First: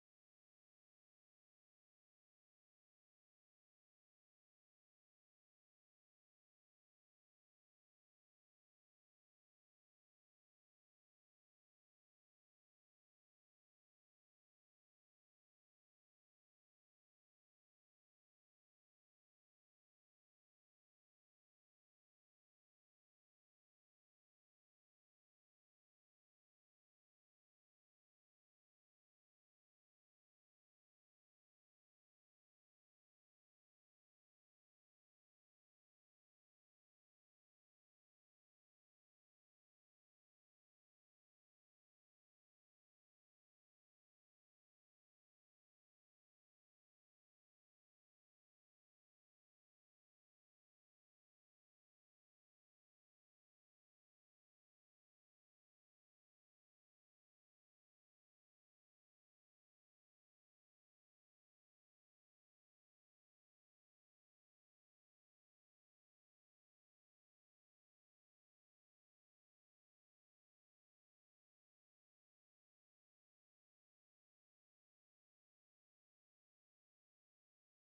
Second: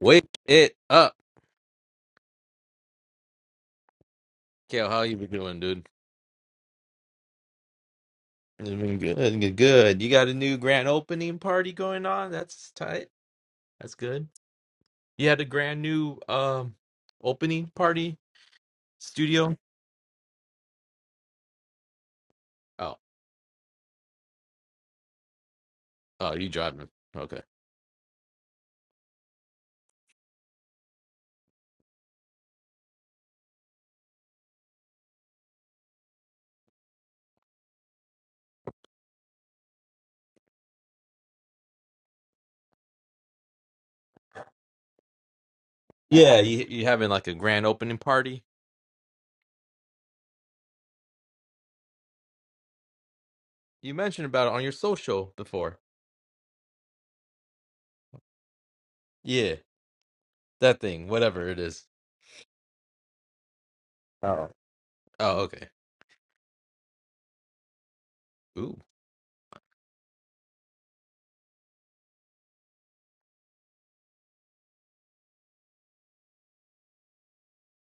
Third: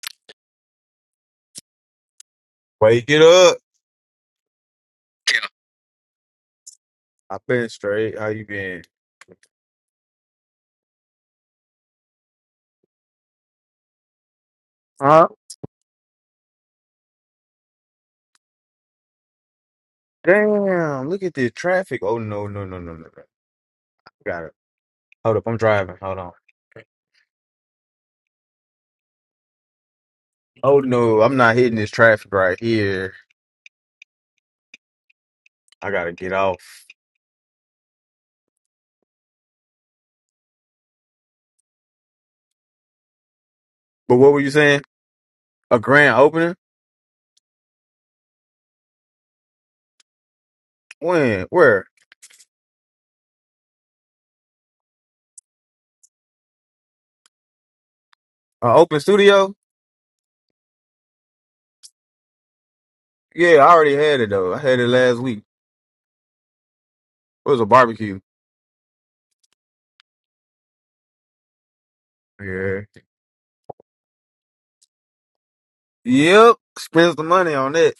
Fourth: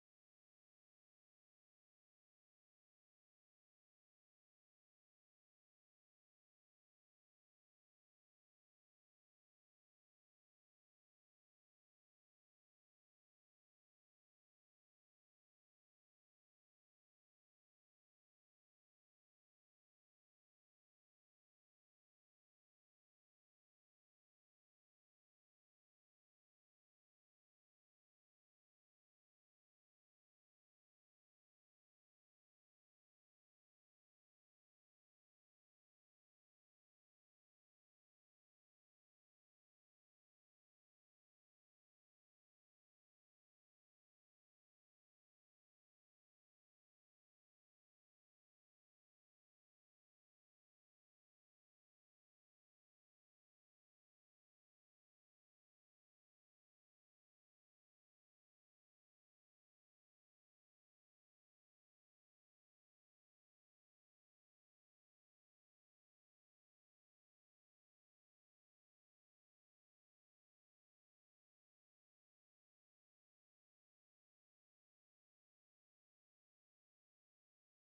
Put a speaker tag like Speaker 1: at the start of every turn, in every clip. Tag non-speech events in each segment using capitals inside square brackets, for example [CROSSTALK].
Speaker 1: Wake it up.
Speaker 2: Wake it up.
Speaker 1: Kale, how you been doing, dude?
Speaker 2: I been straight. How you
Speaker 1: It's
Speaker 2: been?
Speaker 1: been good. Good. good. You got a new grand opening party going on. That's tight. That's good.
Speaker 2: Huh?
Speaker 1: You had a grand new um opening party studio.
Speaker 2: Damn, look at this traffic. Oh no, no, no, no, no.
Speaker 1: Oh,
Speaker 2: no. Got it. Hold up, I'm driving. Hold on.
Speaker 1: oh, you driving? Okay.
Speaker 2: Oh no, I'm not hitting this traffic right here. I gotta get off. But what were you saying? A grand
Speaker 1: Yeah,
Speaker 2: opening?
Speaker 1: you you having like a grand opening party?
Speaker 2: When? Where?
Speaker 1: You mentioned about it on your social before.
Speaker 2: An open studio?
Speaker 1: Yeah, that thing, whatever it is.
Speaker 2: Yeah, I already had it
Speaker 1: Oh.
Speaker 2: though. I had it last
Speaker 1: Oh,
Speaker 2: week.
Speaker 1: okay.
Speaker 2: It was a barbecue.
Speaker 1: Ooh,
Speaker 2: Yeah. Yep. Spends the money on that.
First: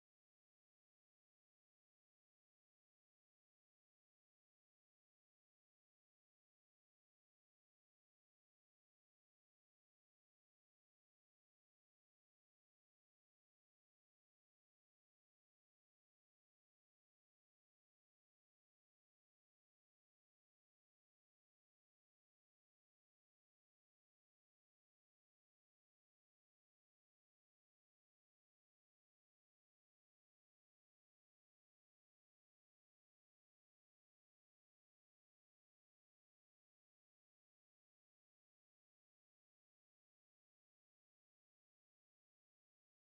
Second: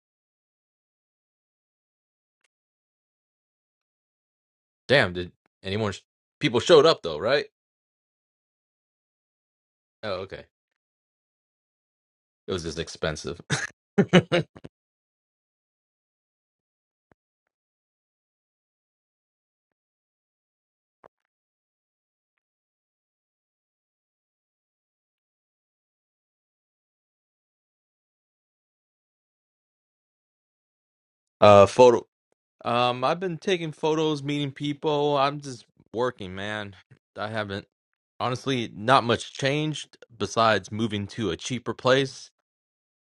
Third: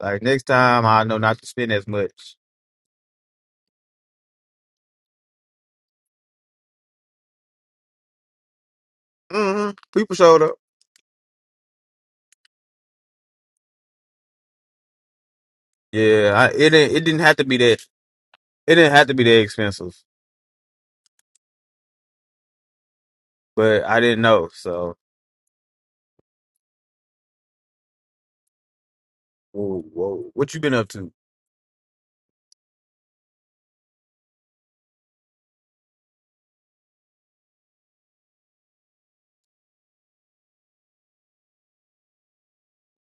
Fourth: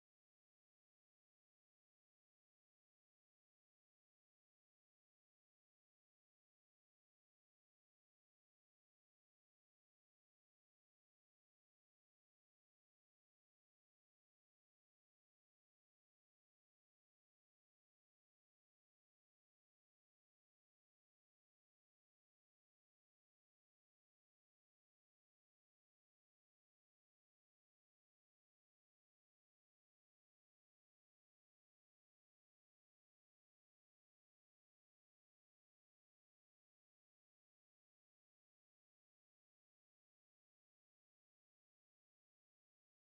Speaker 2: Like next time I know not to spend as much.
Speaker 1: damn. Did anyone? sh- People showed up though, right?
Speaker 2: Mm-hmm. People
Speaker 1: Oh,
Speaker 2: showed
Speaker 1: okay.
Speaker 2: up.
Speaker 1: It was just expensive. [LAUGHS]
Speaker 2: Yeah, I, it didn't. It didn't have to be that. It didn't have to be that expensive, but I didn't know. So, whoa, whoa. what you been up to?
Speaker 1: Uh, photo. Um, I've been taking photos, meeting people. I'm just working, man. I haven't, honestly, not much changed besides moving to a cheaper place.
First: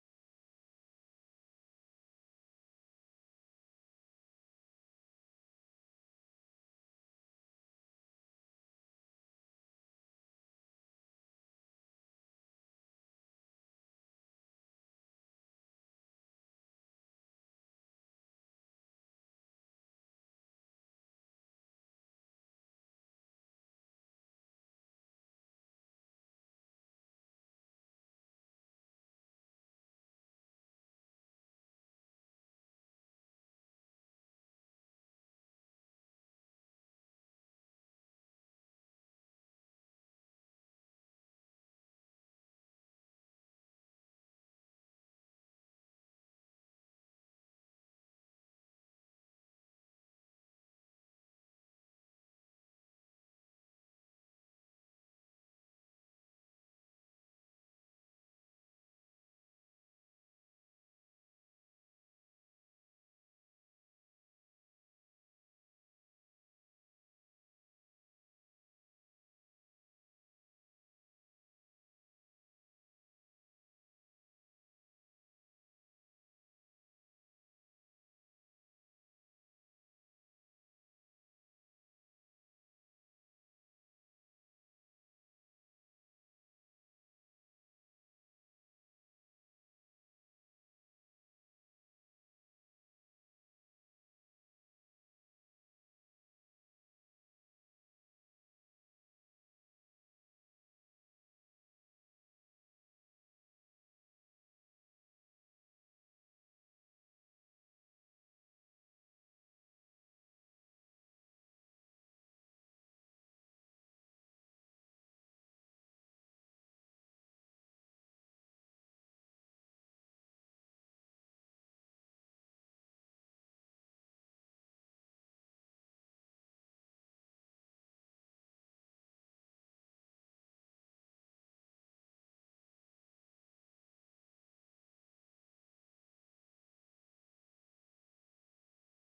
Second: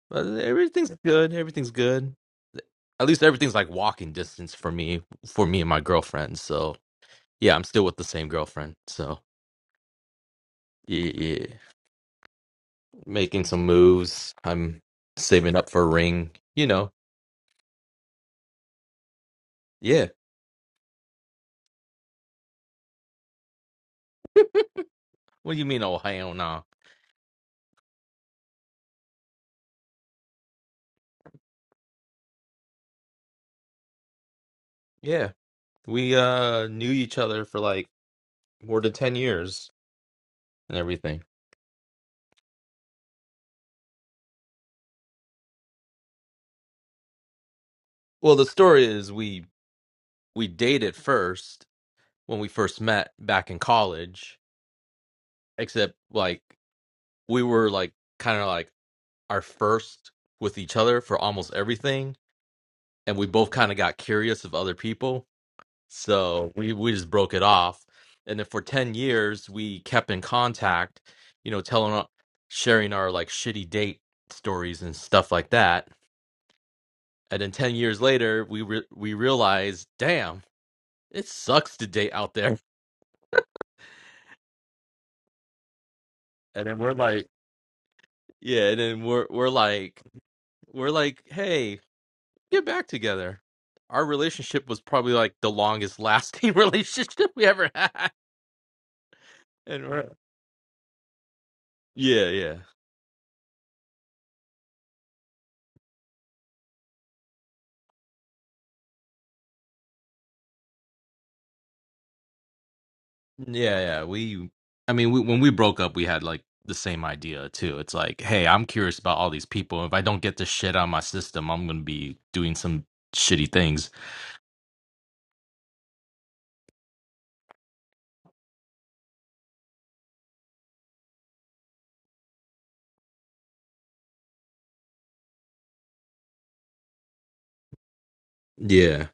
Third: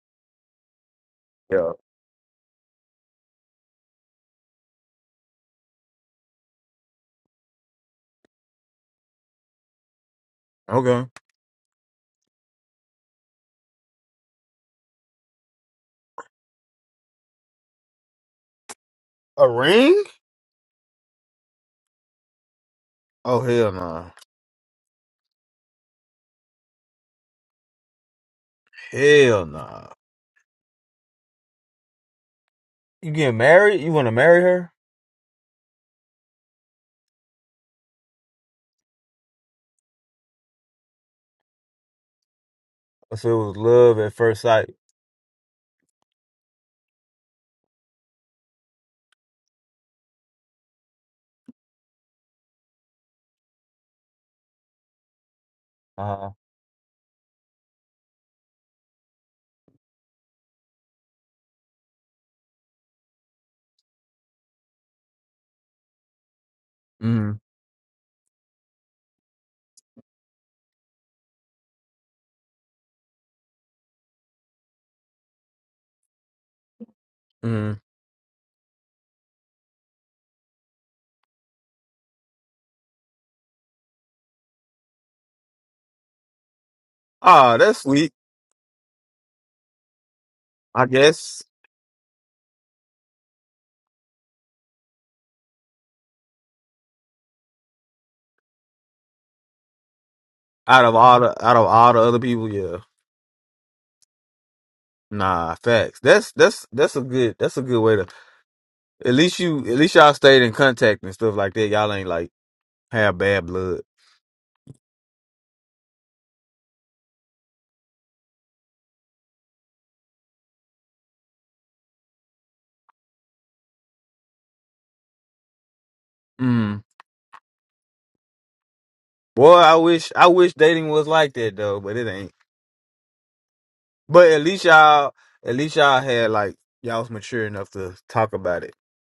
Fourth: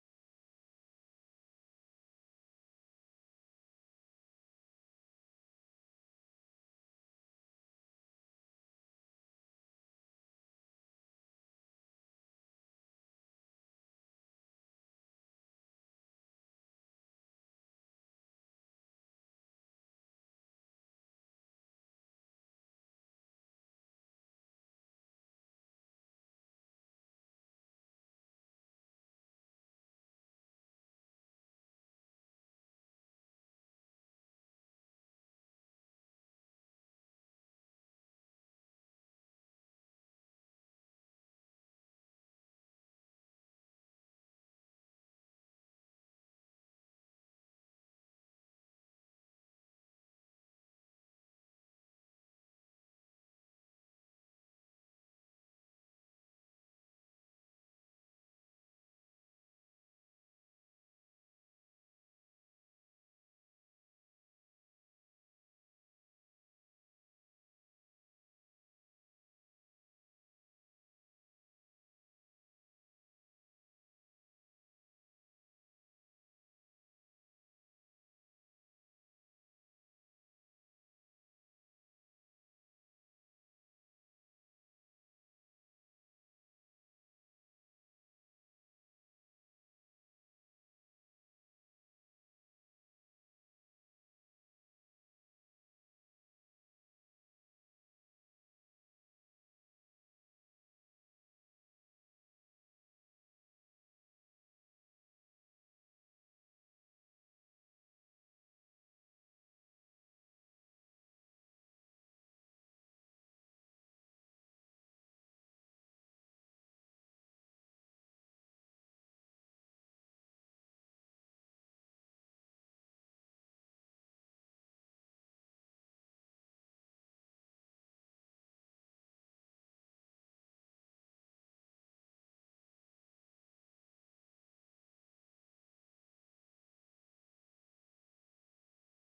Speaker 1: But everything's good. Everything's
Speaker 2: Yeah.
Speaker 1: good. At least everything's like walking distance for me, for me and my girlfriend. So yeah, I'm still with the same girlfriend. So
Speaker 2: Okay.
Speaker 1: yeah, yeah. making some moves. I'm saving up for a ring. You know,
Speaker 2: A ring?
Speaker 1: yeah.
Speaker 2: Oh hell nah.
Speaker 1: What do you mean, oh hell no?
Speaker 2: Hell nah. You getting married? You want to marry her?
Speaker 1: Yeah, we uh knew each other for like more than 10 years and everything
Speaker 2: So it was love at first sight.
Speaker 1: well the story is we we dated first when we first met back in college except
Speaker 2: Uh huh.
Speaker 1: like we were like kind of like our first with each other for almost everything and we both kind of got curious of other people so we we just broke
Speaker 2: Mm.
Speaker 1: it off and then for 10 years we kept in contact you know telling sharing our like shitty date stories and stuff like that and then 10
Speaker 2: Mm.
Speaker 1: years later we re- we realized damn It sucks to date out there. [LAUGHS] And then we're like,
Speaker 2: Ah, that's sweet.
Speaker 1: yeah, and then we're we're like,
Speaker 2: I
Speaker 1: we're like,
Speaker 2: guess
Speaker 1: hey, get back together. Our relationship was probably like the longest lasting [LAUGHS] relationship we ever had. And we're
Speaker 2: out of all the out of all the other
Speaker 1: yeah,
Speaker 2: people,
Speaker 1: yeah,
Speaker 2: yeah. Nah, facts. That's that's that's a good that's a good way to at least you at least y'all stayed in contact and stuff like that. Y'all ain't like have bad blood.
Speaker 1: yeah, yeah. We, I mean, we, when we broke up, we had like the same idea too. It's like, hey, I'm curious about all these people. If I don't get this shit out of my system, I'm gonna be doing some shitty things.
Speaker 2: Mm. Well, I wish I wish dating was like that though, but it ain't. But at least y'all at least y'all had like y'all was mature enough to talk about it.
Speaker 1: Yeah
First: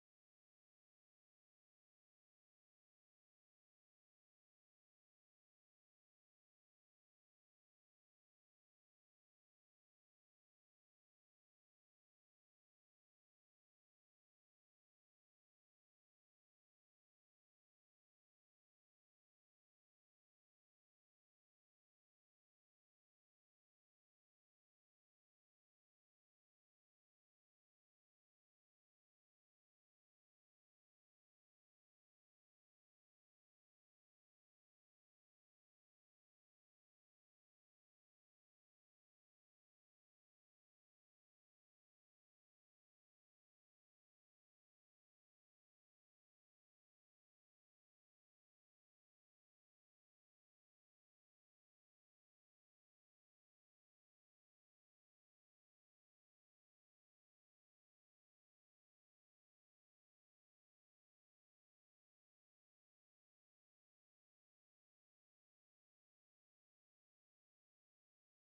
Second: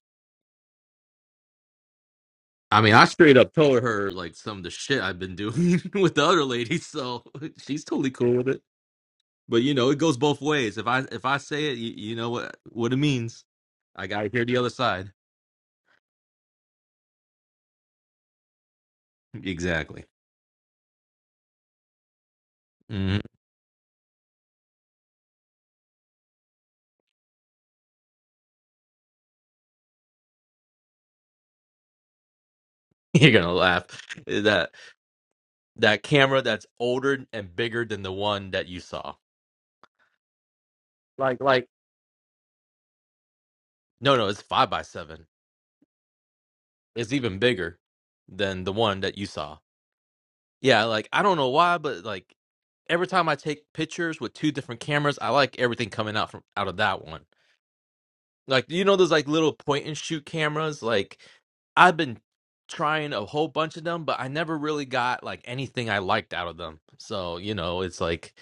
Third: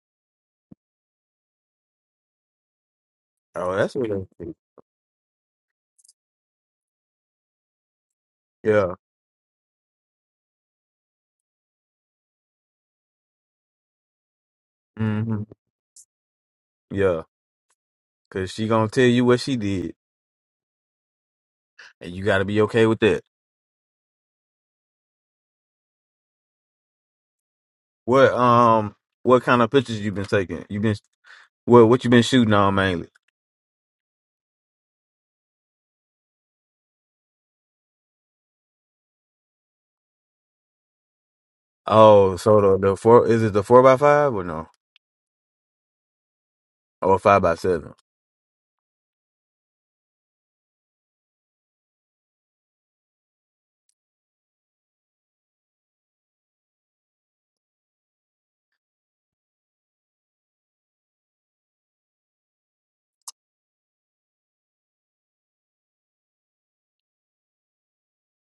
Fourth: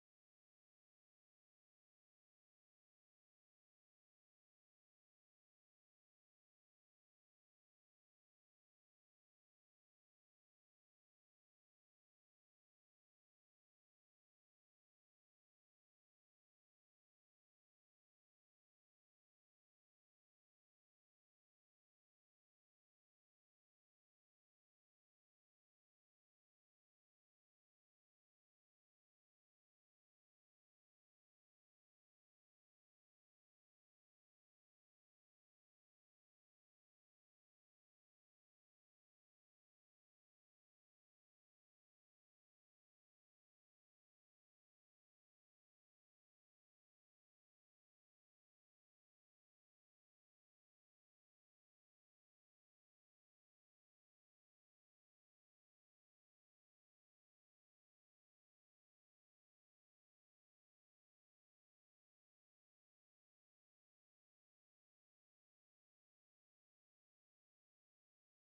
Speaker 1: I mean, I straight up
Speaker 2: Oh,
Speaker 1: told
Speaker 2: that's what.
Speaker 1: her
Speaker 2: it
Speaker 1: like
Speaker 2: is.
Speaker 1: some of the shit I've been doing [LAUGHS] with the other lady, so [LAUGHS] she's totally cool with it.
Speaker 2: Yeah.
Speaker 1: But you know, it goes both ways. If I if I say it, you, you know what what it means. I gotta hear the other side.
Speaker 2: hmm Yeah. Cause she gonna tell you what she did,
Speaker 1: Exactly.
Speaker 2: and you gotta be okay with
Speaker 1: Mhm.
Speaker 2: that. What um what kind of pictures you been taking? You been what what you been shooting on mainly?
Speaker 1: [LAUGHS] You're gonna laugh. That that camera that's older and bigger than the one that you saw. Like like
Speaker 2: Oh, so the the four is it the four by
Speaker 1: no no,
Speaker 2: five
Speaker 1: it's
Speaker 2: or no
Speaker 1: five by seven. It's
Speaker 2: or a
Speaker 1: even
Speaker 2: five by
Speaker 1: bigger
Speaker 2: seven?
Speaker 1: than the one that you saw. Yeah, like I don't know why, but like every time I take pictures with two different cameras, I like everything coming out from out of that one. Like you know those like little point and shoot cameras, like I've been trying a whole bunch of them, but I never really got like anything I liked out of them. So, you know, it's like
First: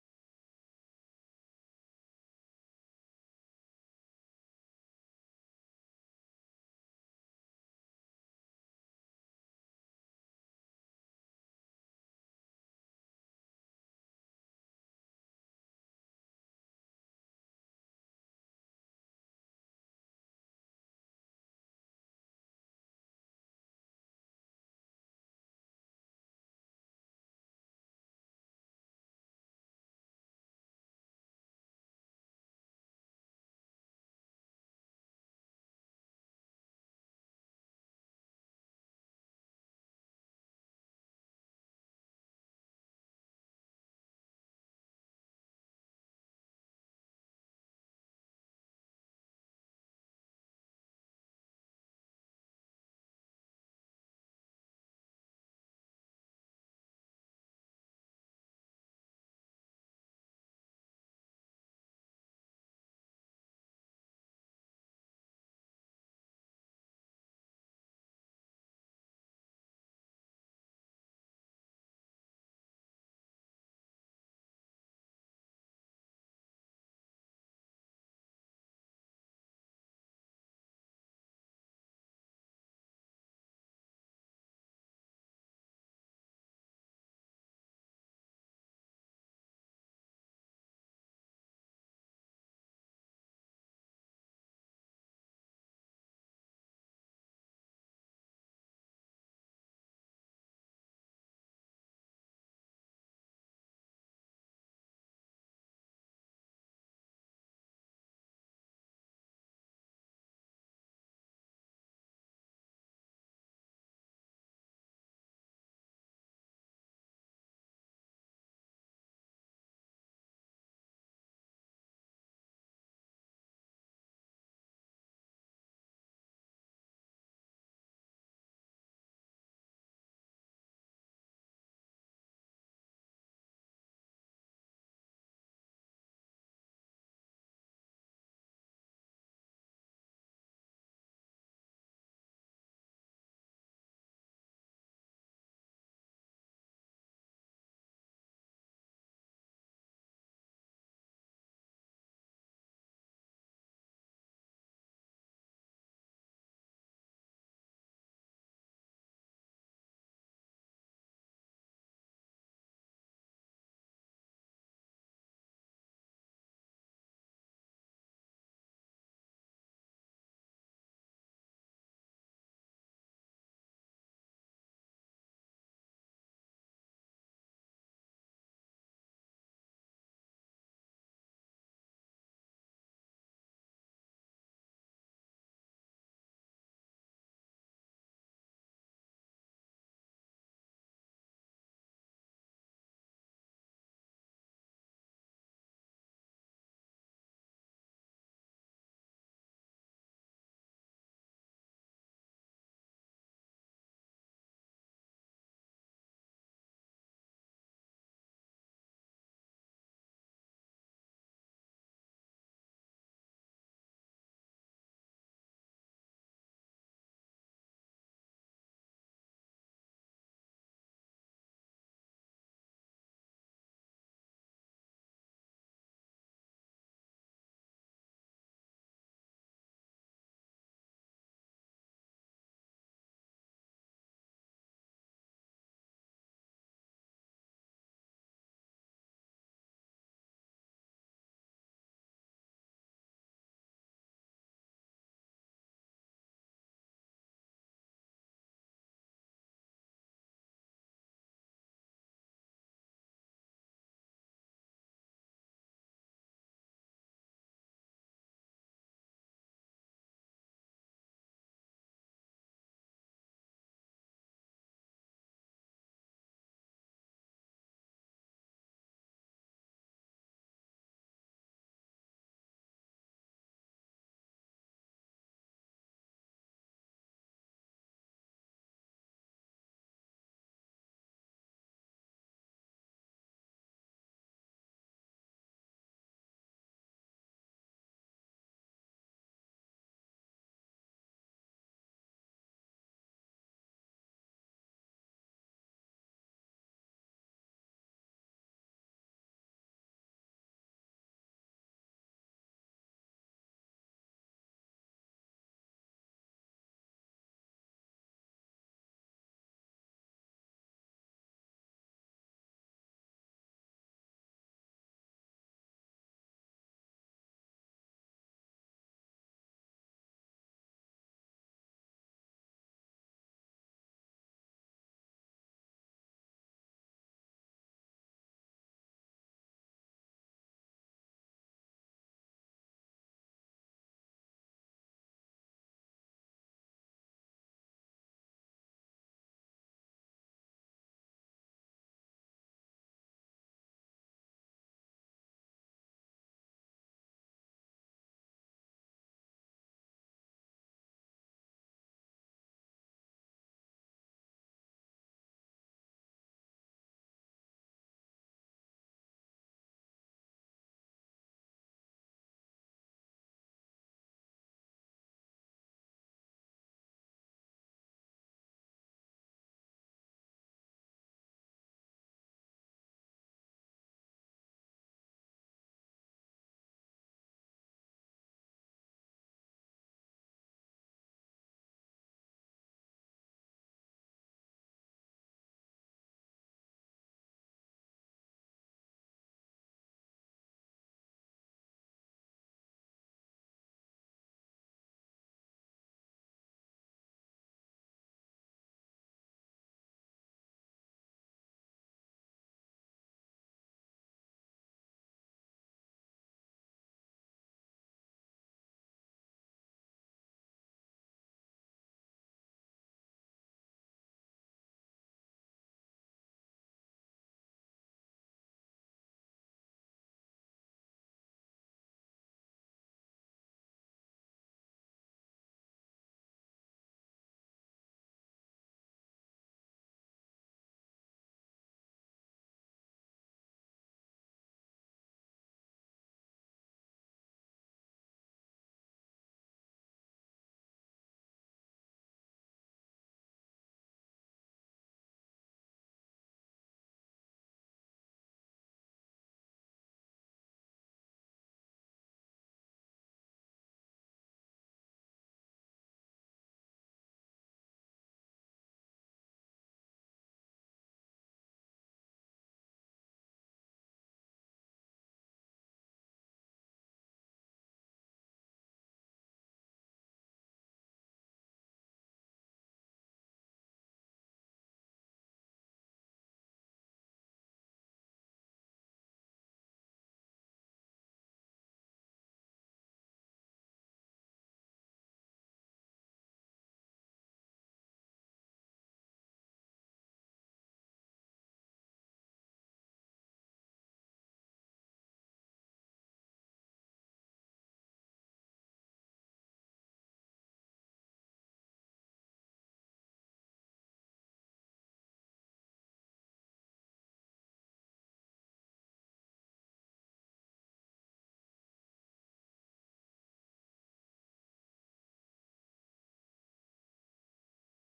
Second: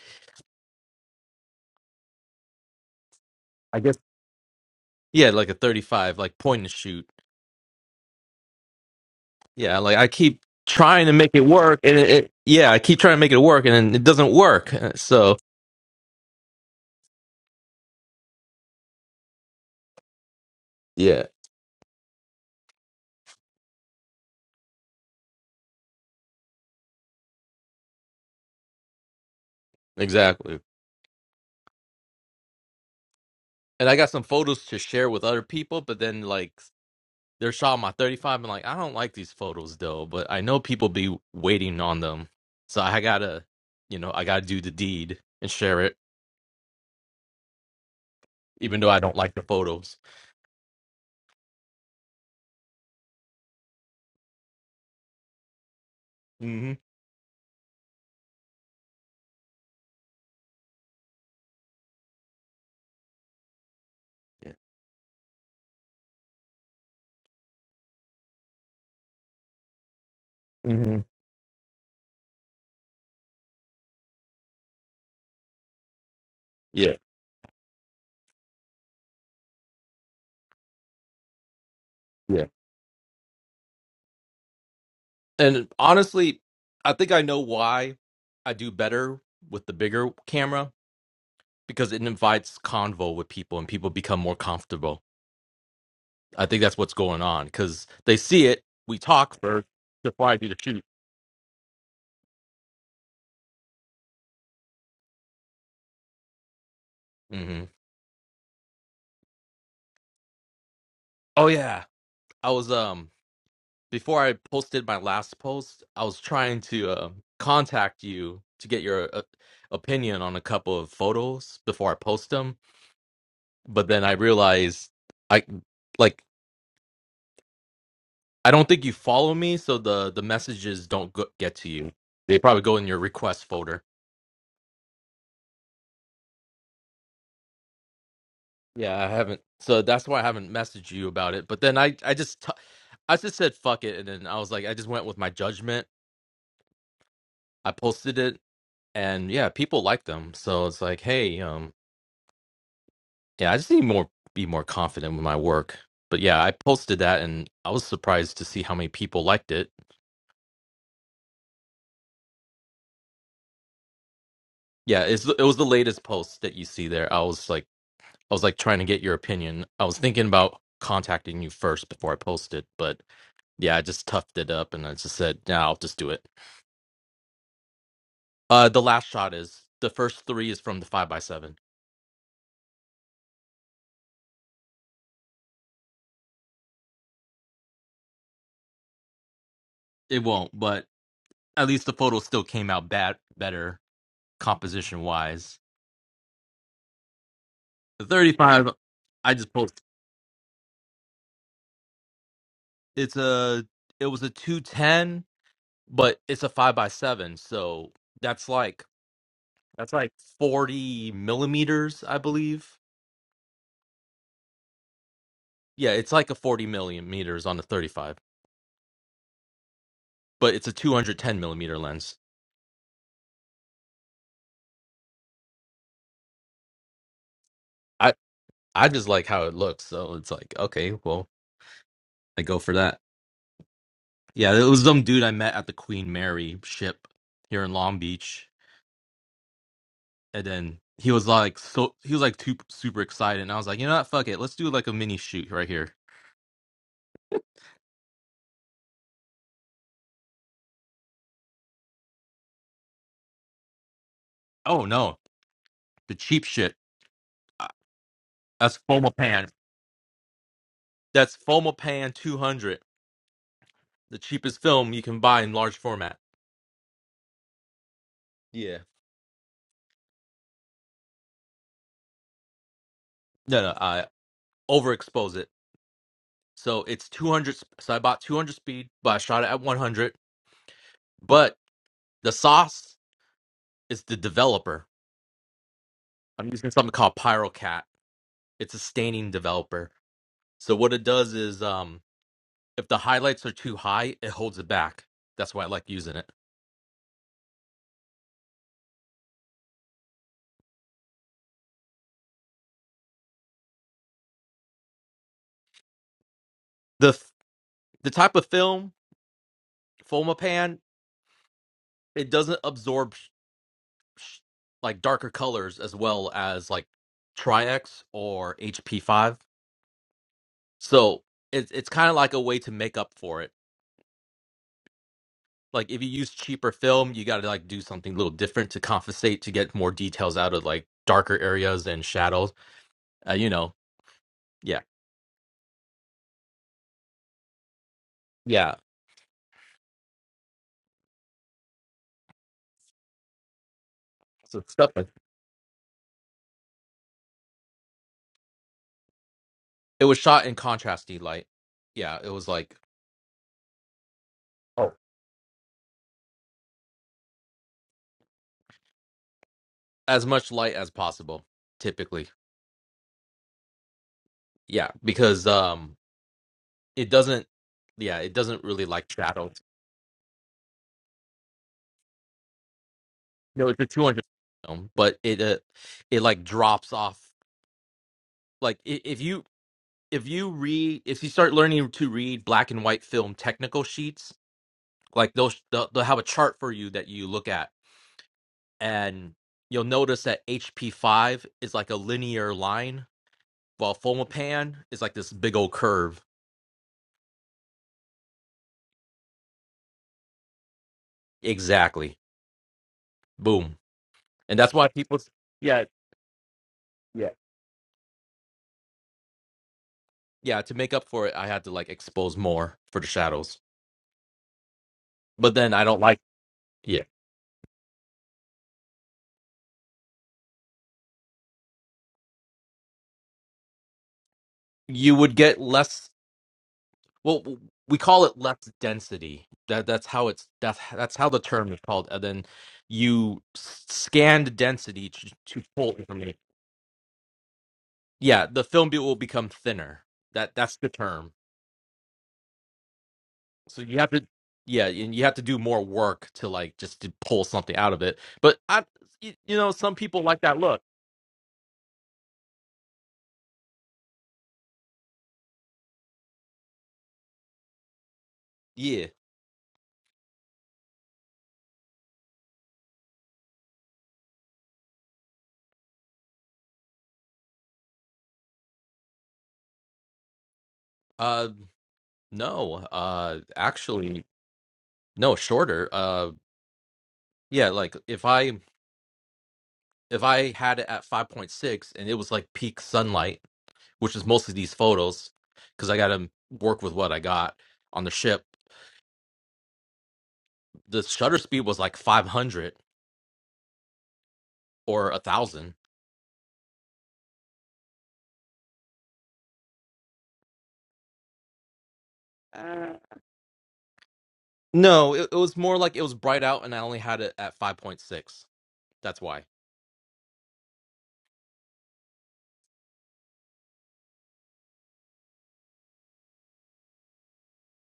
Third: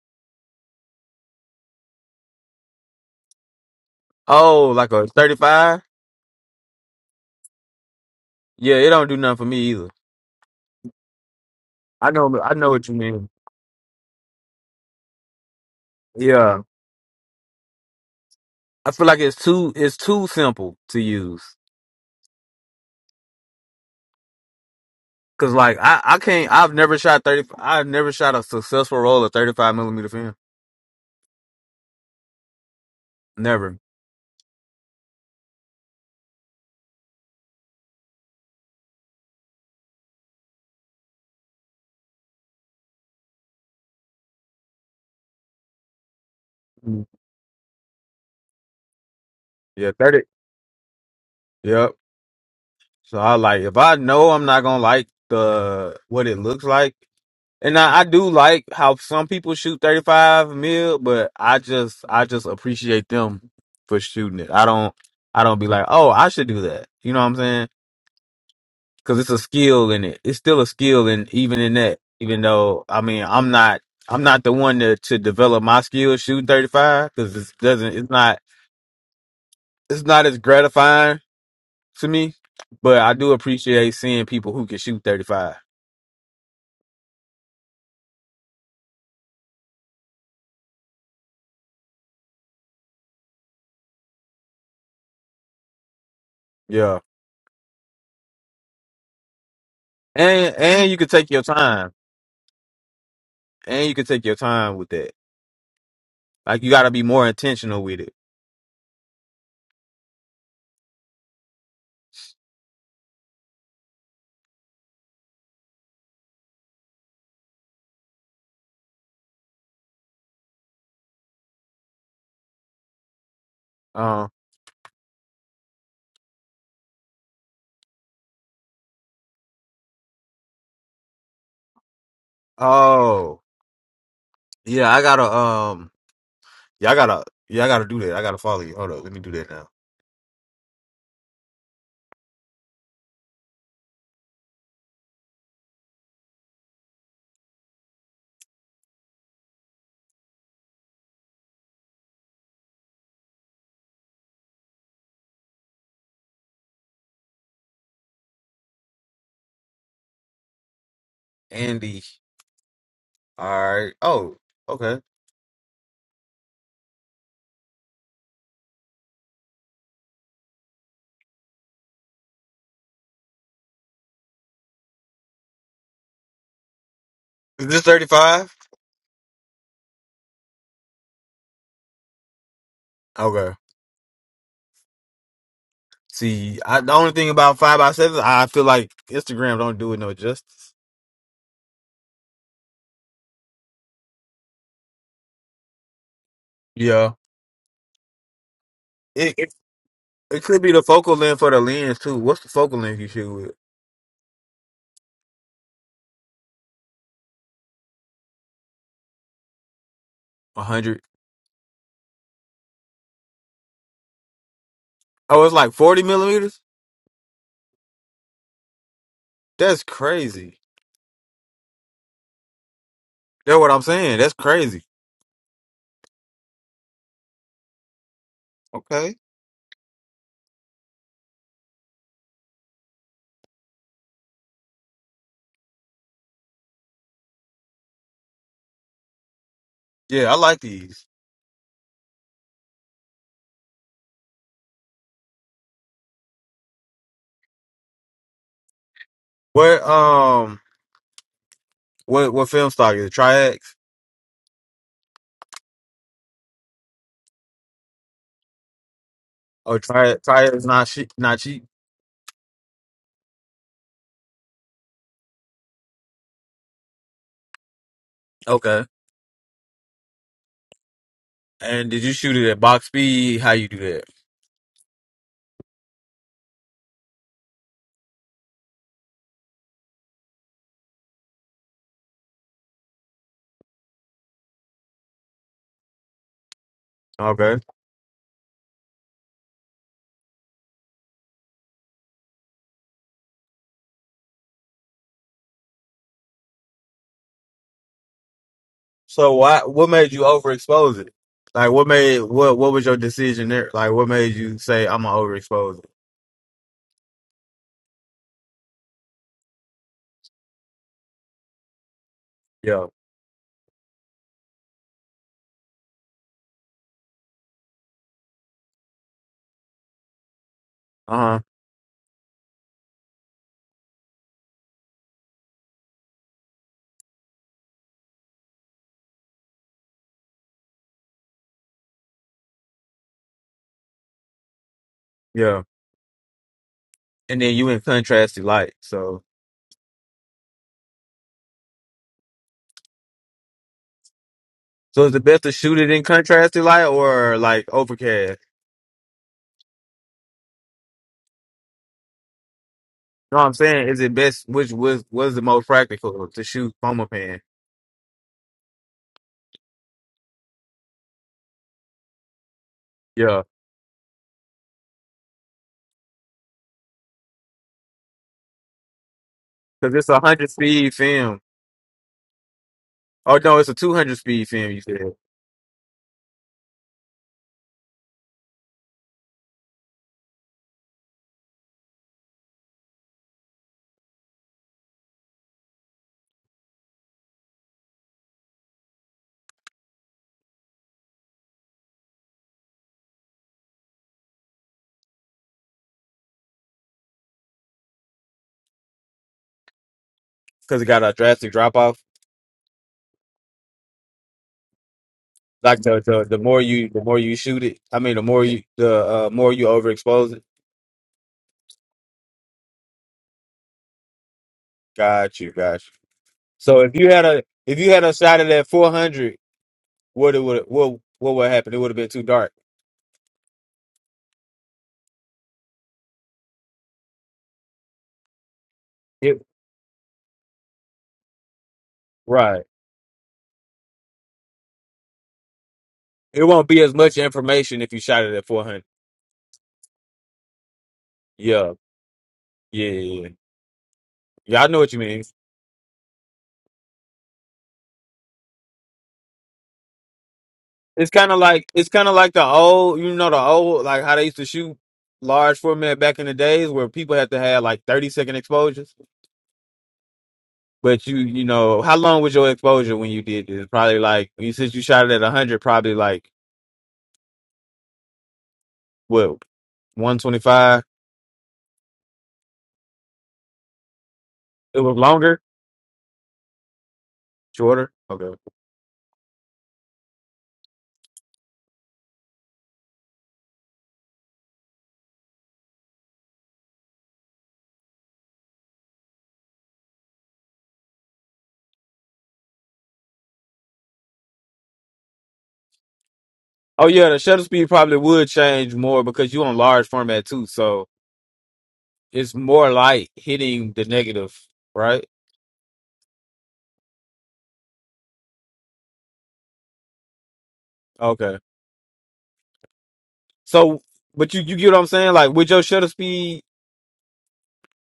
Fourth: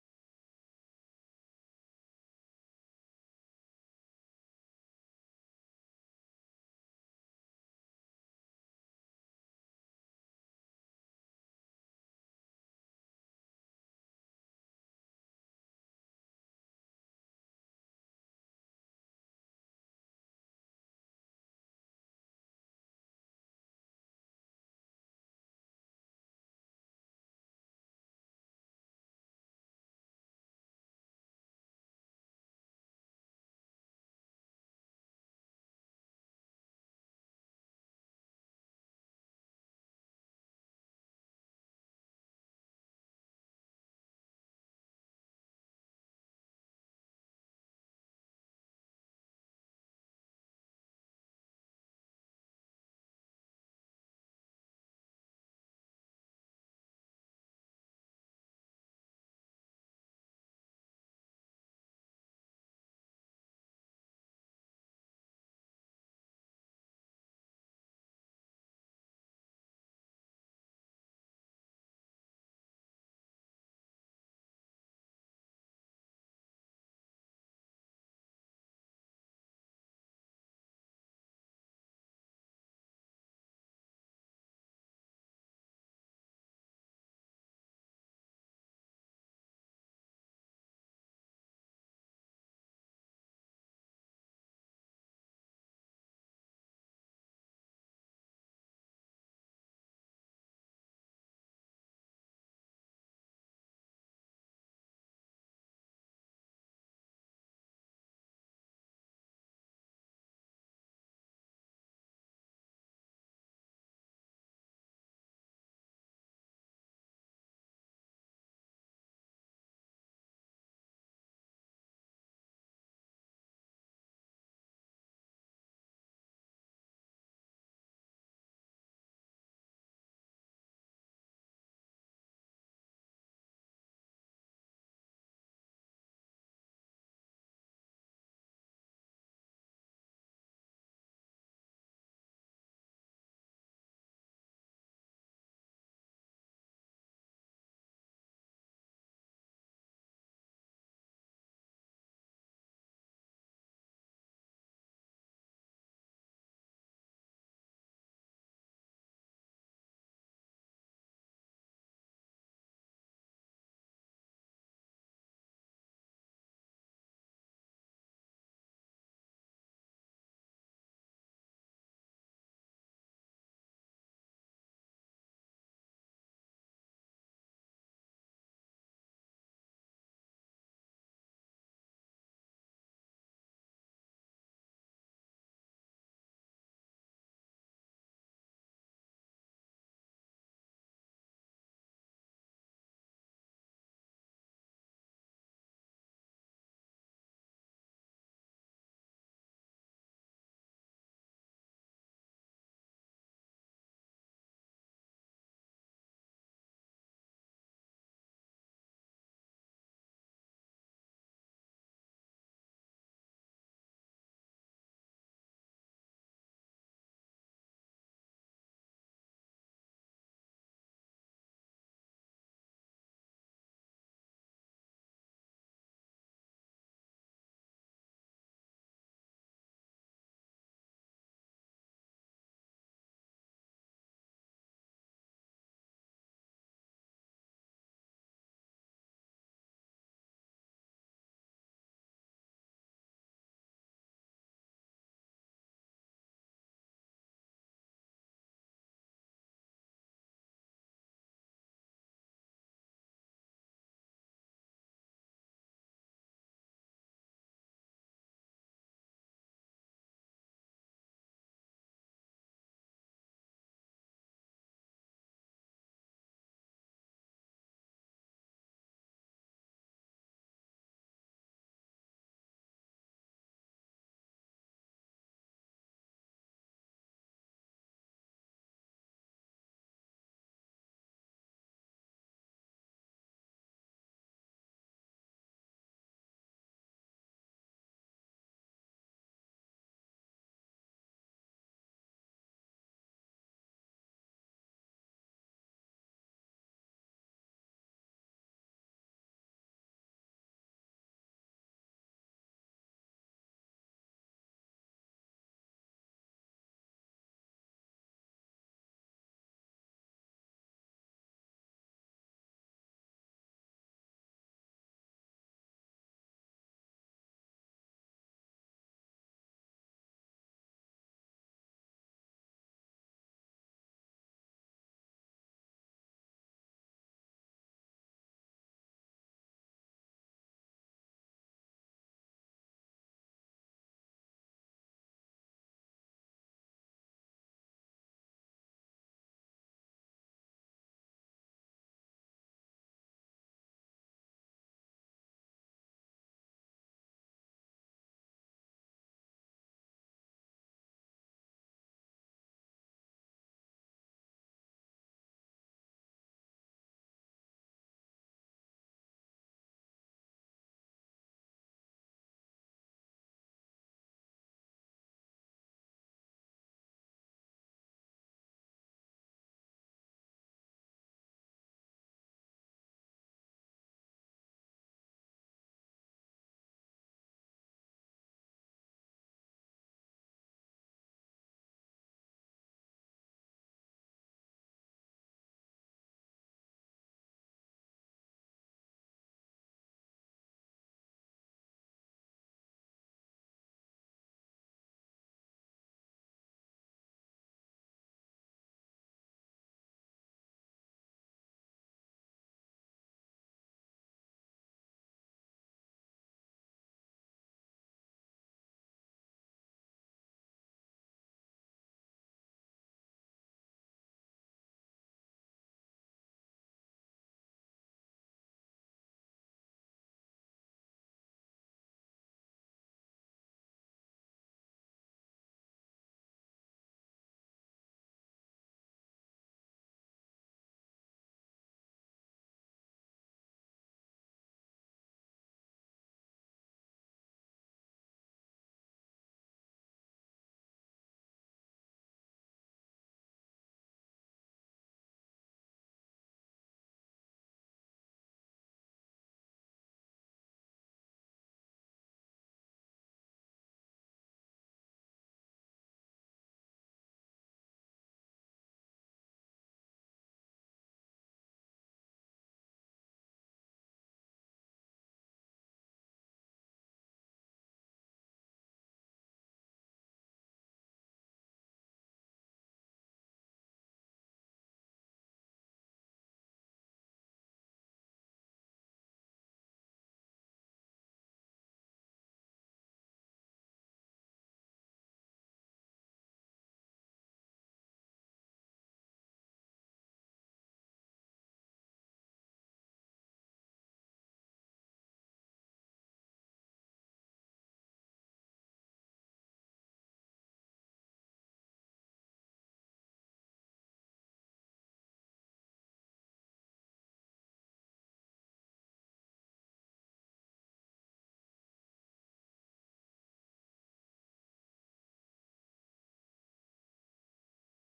Speaker 1: I guess
Speaker 2: Oh, like a
Speaker 1: yeah,
Speaker 2: thirty
Speaker 1: like a
Speaker 2: five?
Speaker 1: 35 like point and shoot.
Speaker 2: Yeah, it don't do nothing for me
Speaker 1: Yeah,
Speaker 2: either.
Speaker 1: like I keep trying to make it work and it,
Speaker 2: I
Speaker 1: it
Speaker 2: know I know
Speaker 1: yeah, I
Speaker 2: what you
Speaker 1: keep trying to
Speaker 2: mean.
Speaker 1: make it work and then it doesn't work. [LAUGHS] So,
Speaker 2: Yeah, I feel like it's too it's too simple to
Speaker 1: yeah,
Speaker 2: use. Cause like I I can't I've never shot thirty I've never shot a successful roll of thirty five millimeter film.
Speaker 1: exactly.
Speaker 2: Never.
Speaker 1: and I got some photos to share with other people, but then like they're shot my 35 and like I don't like these photos though, but I know people be waiting on them. So I gotta, you know, I gotta do the deed and share it,
Speaker 2: Mm.
Speaker 1: even though I don't like the
Speaker 2: Yeah,
Speaker 1: photos.
Speaker 2: thirty. Yep. So I like if I know I'm not gonna like the what it looks
Speaker 1: hmm
Speaker 2: like, and I, I do like how some people shoot thirty five mil, but I just I just appreciate them for shooting it.
Speaker 1: Yeah.
Speaker 2: I don't I don't be like oh I should do that. You know what I'm saying? because it's a skill in it. It's still a
Speaker 1: hmm
Speaker 2: skill, and even in that, even though I mean, I'm not, I'm not the one to to develop my skill shooting
Speaker 1: Yeah.
Speaker 2: 35 because it doesn't, it's not, it's not as gratifying to me.
Speaker 1: Yeah.
Speaker 2: But I do appreciate seeing people who can shoot 35.
Speaker 1: And honestly, I think I know why I do better with the bigger camera because it invites convo with people and people become more comfortable. I think that's what's
Speaker 2: Yeah,
Speaker 1: going on because they see it. We talk first before I do
Speaker 2: and
Speaker 1: the shoot
Speaker 2: and you can take your time, and you can take your time with that. Like you got to be more
Speaker 1: hmm
Speaker 2: intentional with it.
Speaker 1: Oh yeah, I was um before I posted my last post, I was trying to um contact you to get your uh, opinion on a couple of photos before I post them, but then I
Speaker 2: Um.
Speaker 1: realized I like I don't think you follow me, so the the messages don't go- get to you. They probably go in your
Speaker 2: Oh,
Speaker 1: request folder.
Speaker 2: yeah. I gotta. Um. Yeah. I gotta. Yeah. I gotta do that. I gotta follow you. Hold
Speaker 1: Yeah,
Speaker 2: up.
Speaker 1: I
Speaker 2: Let me do
Speaker 1: haven't.
Speaker 2: that now.
Speaker 1: So that's why I haven't messaged you about it. But then I I just t- I just said fuck it, and then I was like I just went with my judgment. I posted it and yeah, people like them. So it's like, hey, um, yeah, I just need more be more confident with my work. But yeah, I posted that, and I was surprised to see how many people liked it.
Speaker 2: Andy. All right. Oh, okay.
Speaker 1: Yeah, it's it was the latest post that you see there. I was like, I was like trying to get your opinion. I was thinking about contacting you first before I posted, but yeah, I just toughed it up, and I just said, nah, I'll just do it.
Speaker 2: Is this 35?
Speaker 1: Uh, the last shot is the first three is from the five by seven.
Speaker 2: Okay. See, I, the only thing about five by seven, I feel like Instagram don't do it no
Speaker 1: It won't,
Speaker 2: justice.
Speaker 1: but at least the photo still came out bad better composition wise
Speaker 2: Yeah.
Speaker 1: The 35, I
Speaker 2: It
Speaker 1: just
Speaker 2: it,
Speaker 1: posted.
Speaker 2: it could be the focal length for the lens too. What's the focal length you
Speaker 1: It's
Speaker 2: shoot with?
Speaker 1: a it was a 210, but it's a 5 by 7, so that's like that's like
Speaker 2: A hundred.
Speaker 1: 40 millimeters, I believe.
Speaker 2: Oh, it's like
Speaker 1: Yeah,
Speaker 2: forty
Speaker 1: it's like a
Speaker 2: millimeters.
Speaker 1: 40 millimeters on the 35,
Speaker 2: That's
Speaker 1: but
Speaker 2: crazy.
Speaker 1: it's a 210 millimeter lens.
Speaker 2: That's what I'm saying. That's crazy.
Speaker 1: I I just
Speaker 2: Okay.
Speaker 1: like how it looks, so it's like, okay, well, I go for that. Yeah, it was some dude I met at the Queen Mary ship here in Long Beach.
Speaker 2: Yeah, I
Speaker 1: and
Speaker 2: like
Speaker 1: then
Speaker 2: these.
Speaker 1: he was like so he was like too, super excited and i was like you know what fuck it let's do like a mini shoot right here
Speaker 2: What um, what what film stock is it? Tri-X?
Speaker 1: oh no the cheap shit Uh, that's fomapan
Speaker 2: Oh, tri Tri-X not cheap.
Speaker 1: that's
Speaker 2: Not cheap.
Speaker 1: fomapan 200 the cheapest film you can buy in large format yeah
Speaker 2: Okay. And did you shoot it at box speed? How
Speaker 1: no
Speaker 2: you
Speaker 1: no
Speaker 2: do that?
Speaker 1: i overexpose it so it's 200 so i bought 200 speed but i shot it at 100 but the sauce is the developer i'm using something called
Speaker 2: Okay.
Speaker 1: pyrocat it's a staining developer so what it does is um if the highlights are too high, it holds it back. That's why I like using it.
Speaker 2: So why? What made you overexpose it? Like, what made what? What was your decision there? Like, what made you say I'm gonna overexpose it?
Speaker 1: The f- the type of film, Foma pan, it doesn't
Speaker 2: Yeah.
Speaker 1: absorb sh- sh- like darker colors as well as like Tri-X or HP5.
Speaker 2: Uh
Speaker 1: So
Speaker 2: huh.
Speaker 1: it's it's kind of like a way to make up for it. Like if you use cheaper film, you got to like do something a little different to compensate to get more details out of like darker areas and shadows. Uh, you know, yeah,
Speaker 2: Yeah. And then you in contrasty light.
Speaker 1: yeah.
Speaker 2: So,
Speaker 1: So stuff
Speaker 2: so
Speaker 1: like
Speaker 2: is it best to shoot it in contrasty light or like overcast?
Speaker 1: it was shot in contrasty light. Yeah, it was like
Speaker 2: You know what I'm saying? Is it best? Which was was the most practical to shoot foam pan?
Speaker 1: as much light as possible typically
Speaker 2: Yeah,
Speaker 1: yeah because um it doesn't yeah it doesn't really like shadows
Speaker 2: because it's a hundred speed film. Oh no,
Speaker 1: no
Speaker 2: it's a
Speaker 1: it's a
Speaker 2: two hundred
Speaker 1: 200
Speaker 2: speed film. You
Speaker 1: film
Speaker 2: said
Speaker 1: but it uh, it like drops off like i- if you if you read if you start learning to read black and white film technical sheets like they'll they'll, they'll have a chart for you that you look at and you'll notice that hp5 is like a linear line while fomapan is like this big old curve
Speaker 2: because it got a drastic drop off.
Speaker 1: exactly boom and that's why people
Speaker 2: Like
Speaker 1: yeah
Speaker 2: the, the the more you the more
Speaker 1: Yeah.
Speaker 2: you shoot it, I mean the more you the uh, more you overexpose it.
Speaker 1: yeah, to make up for it, I had to like expose more for the shadows.
Speaker 2: Got you,
Speaker 1: But then
Speaker 2: got
Speaker 1: I
Speaker 2: you.
Speaker 1: don't like
Speaker 2: So if
Speaker 1: yeah.
Speaker 2: you had a if you had a shot at that four hundred, what it would what what would happen? It would have been too dark.
Speaker 1: You would get less. Well, we call it less
Speaker 2: It,
Speaker 1: density. That that's how it's that's that's how the term is called. And then
Speaker 2: right.
Speaker 1: you scan the density to, to pull information.
Speaker 2: It won't be as much information if you shot it at
Speaker 1: Yeah,
Speaker 2: four
Speaker 1: the
Speaker 2: hundred.
Speaker 1: film be- will become thinner. That that's the term.
Speaker 2: Yeah, yeah, yeah. Yeah,
Speaker 1: So you have to
Speaker 2: Yeah, I know
Speaker 1: yeah,
Speaker 2: what you
Speaker 1: and
Speaker 2: mean.
Speaker 1: you have to do more work to like just to pull something out of it. But I, you you know, some people like that look.
Speaker 2: It's kind of like it's kind of like the old, you know, the old like how they used to shoot large format back in the days where people had to have like thirty second exposures.
Speaker 1: Yeah.
Speaker 2: But you, you know, how long was your exposure when you did this? Probably like you said you shot it at a hundred. Probably like what one twenty five.
Speaker 1: Uh, No, uh actually
Speaker 2: It was
Speaker 1: no,
Speaker 2: longer,
Speaker 1: shorter. Uh yeah,
Speaker 2: shorter.
Speaker 1: like if
Speaker 2: Okay.
Speaker 1: I if I had it at 5.6 and it was like peak sunlight, which is mostly these photos cuz I got to work with what I got on the ship, the shutter speed was like 500 or a 1000.
Speaker 2: Oh yeah, the shutter speed probably would change more because you on large format too, so it's more
Speaker 1: Uh,
Speaker 2: light hitting the negative, right?
Speaker 1: No, it, it was more like it was bright out and I only had it at 5.6. That's why.
Speaker 2: Okay. So, but you you get what I'm saying? Like with your shutter speed,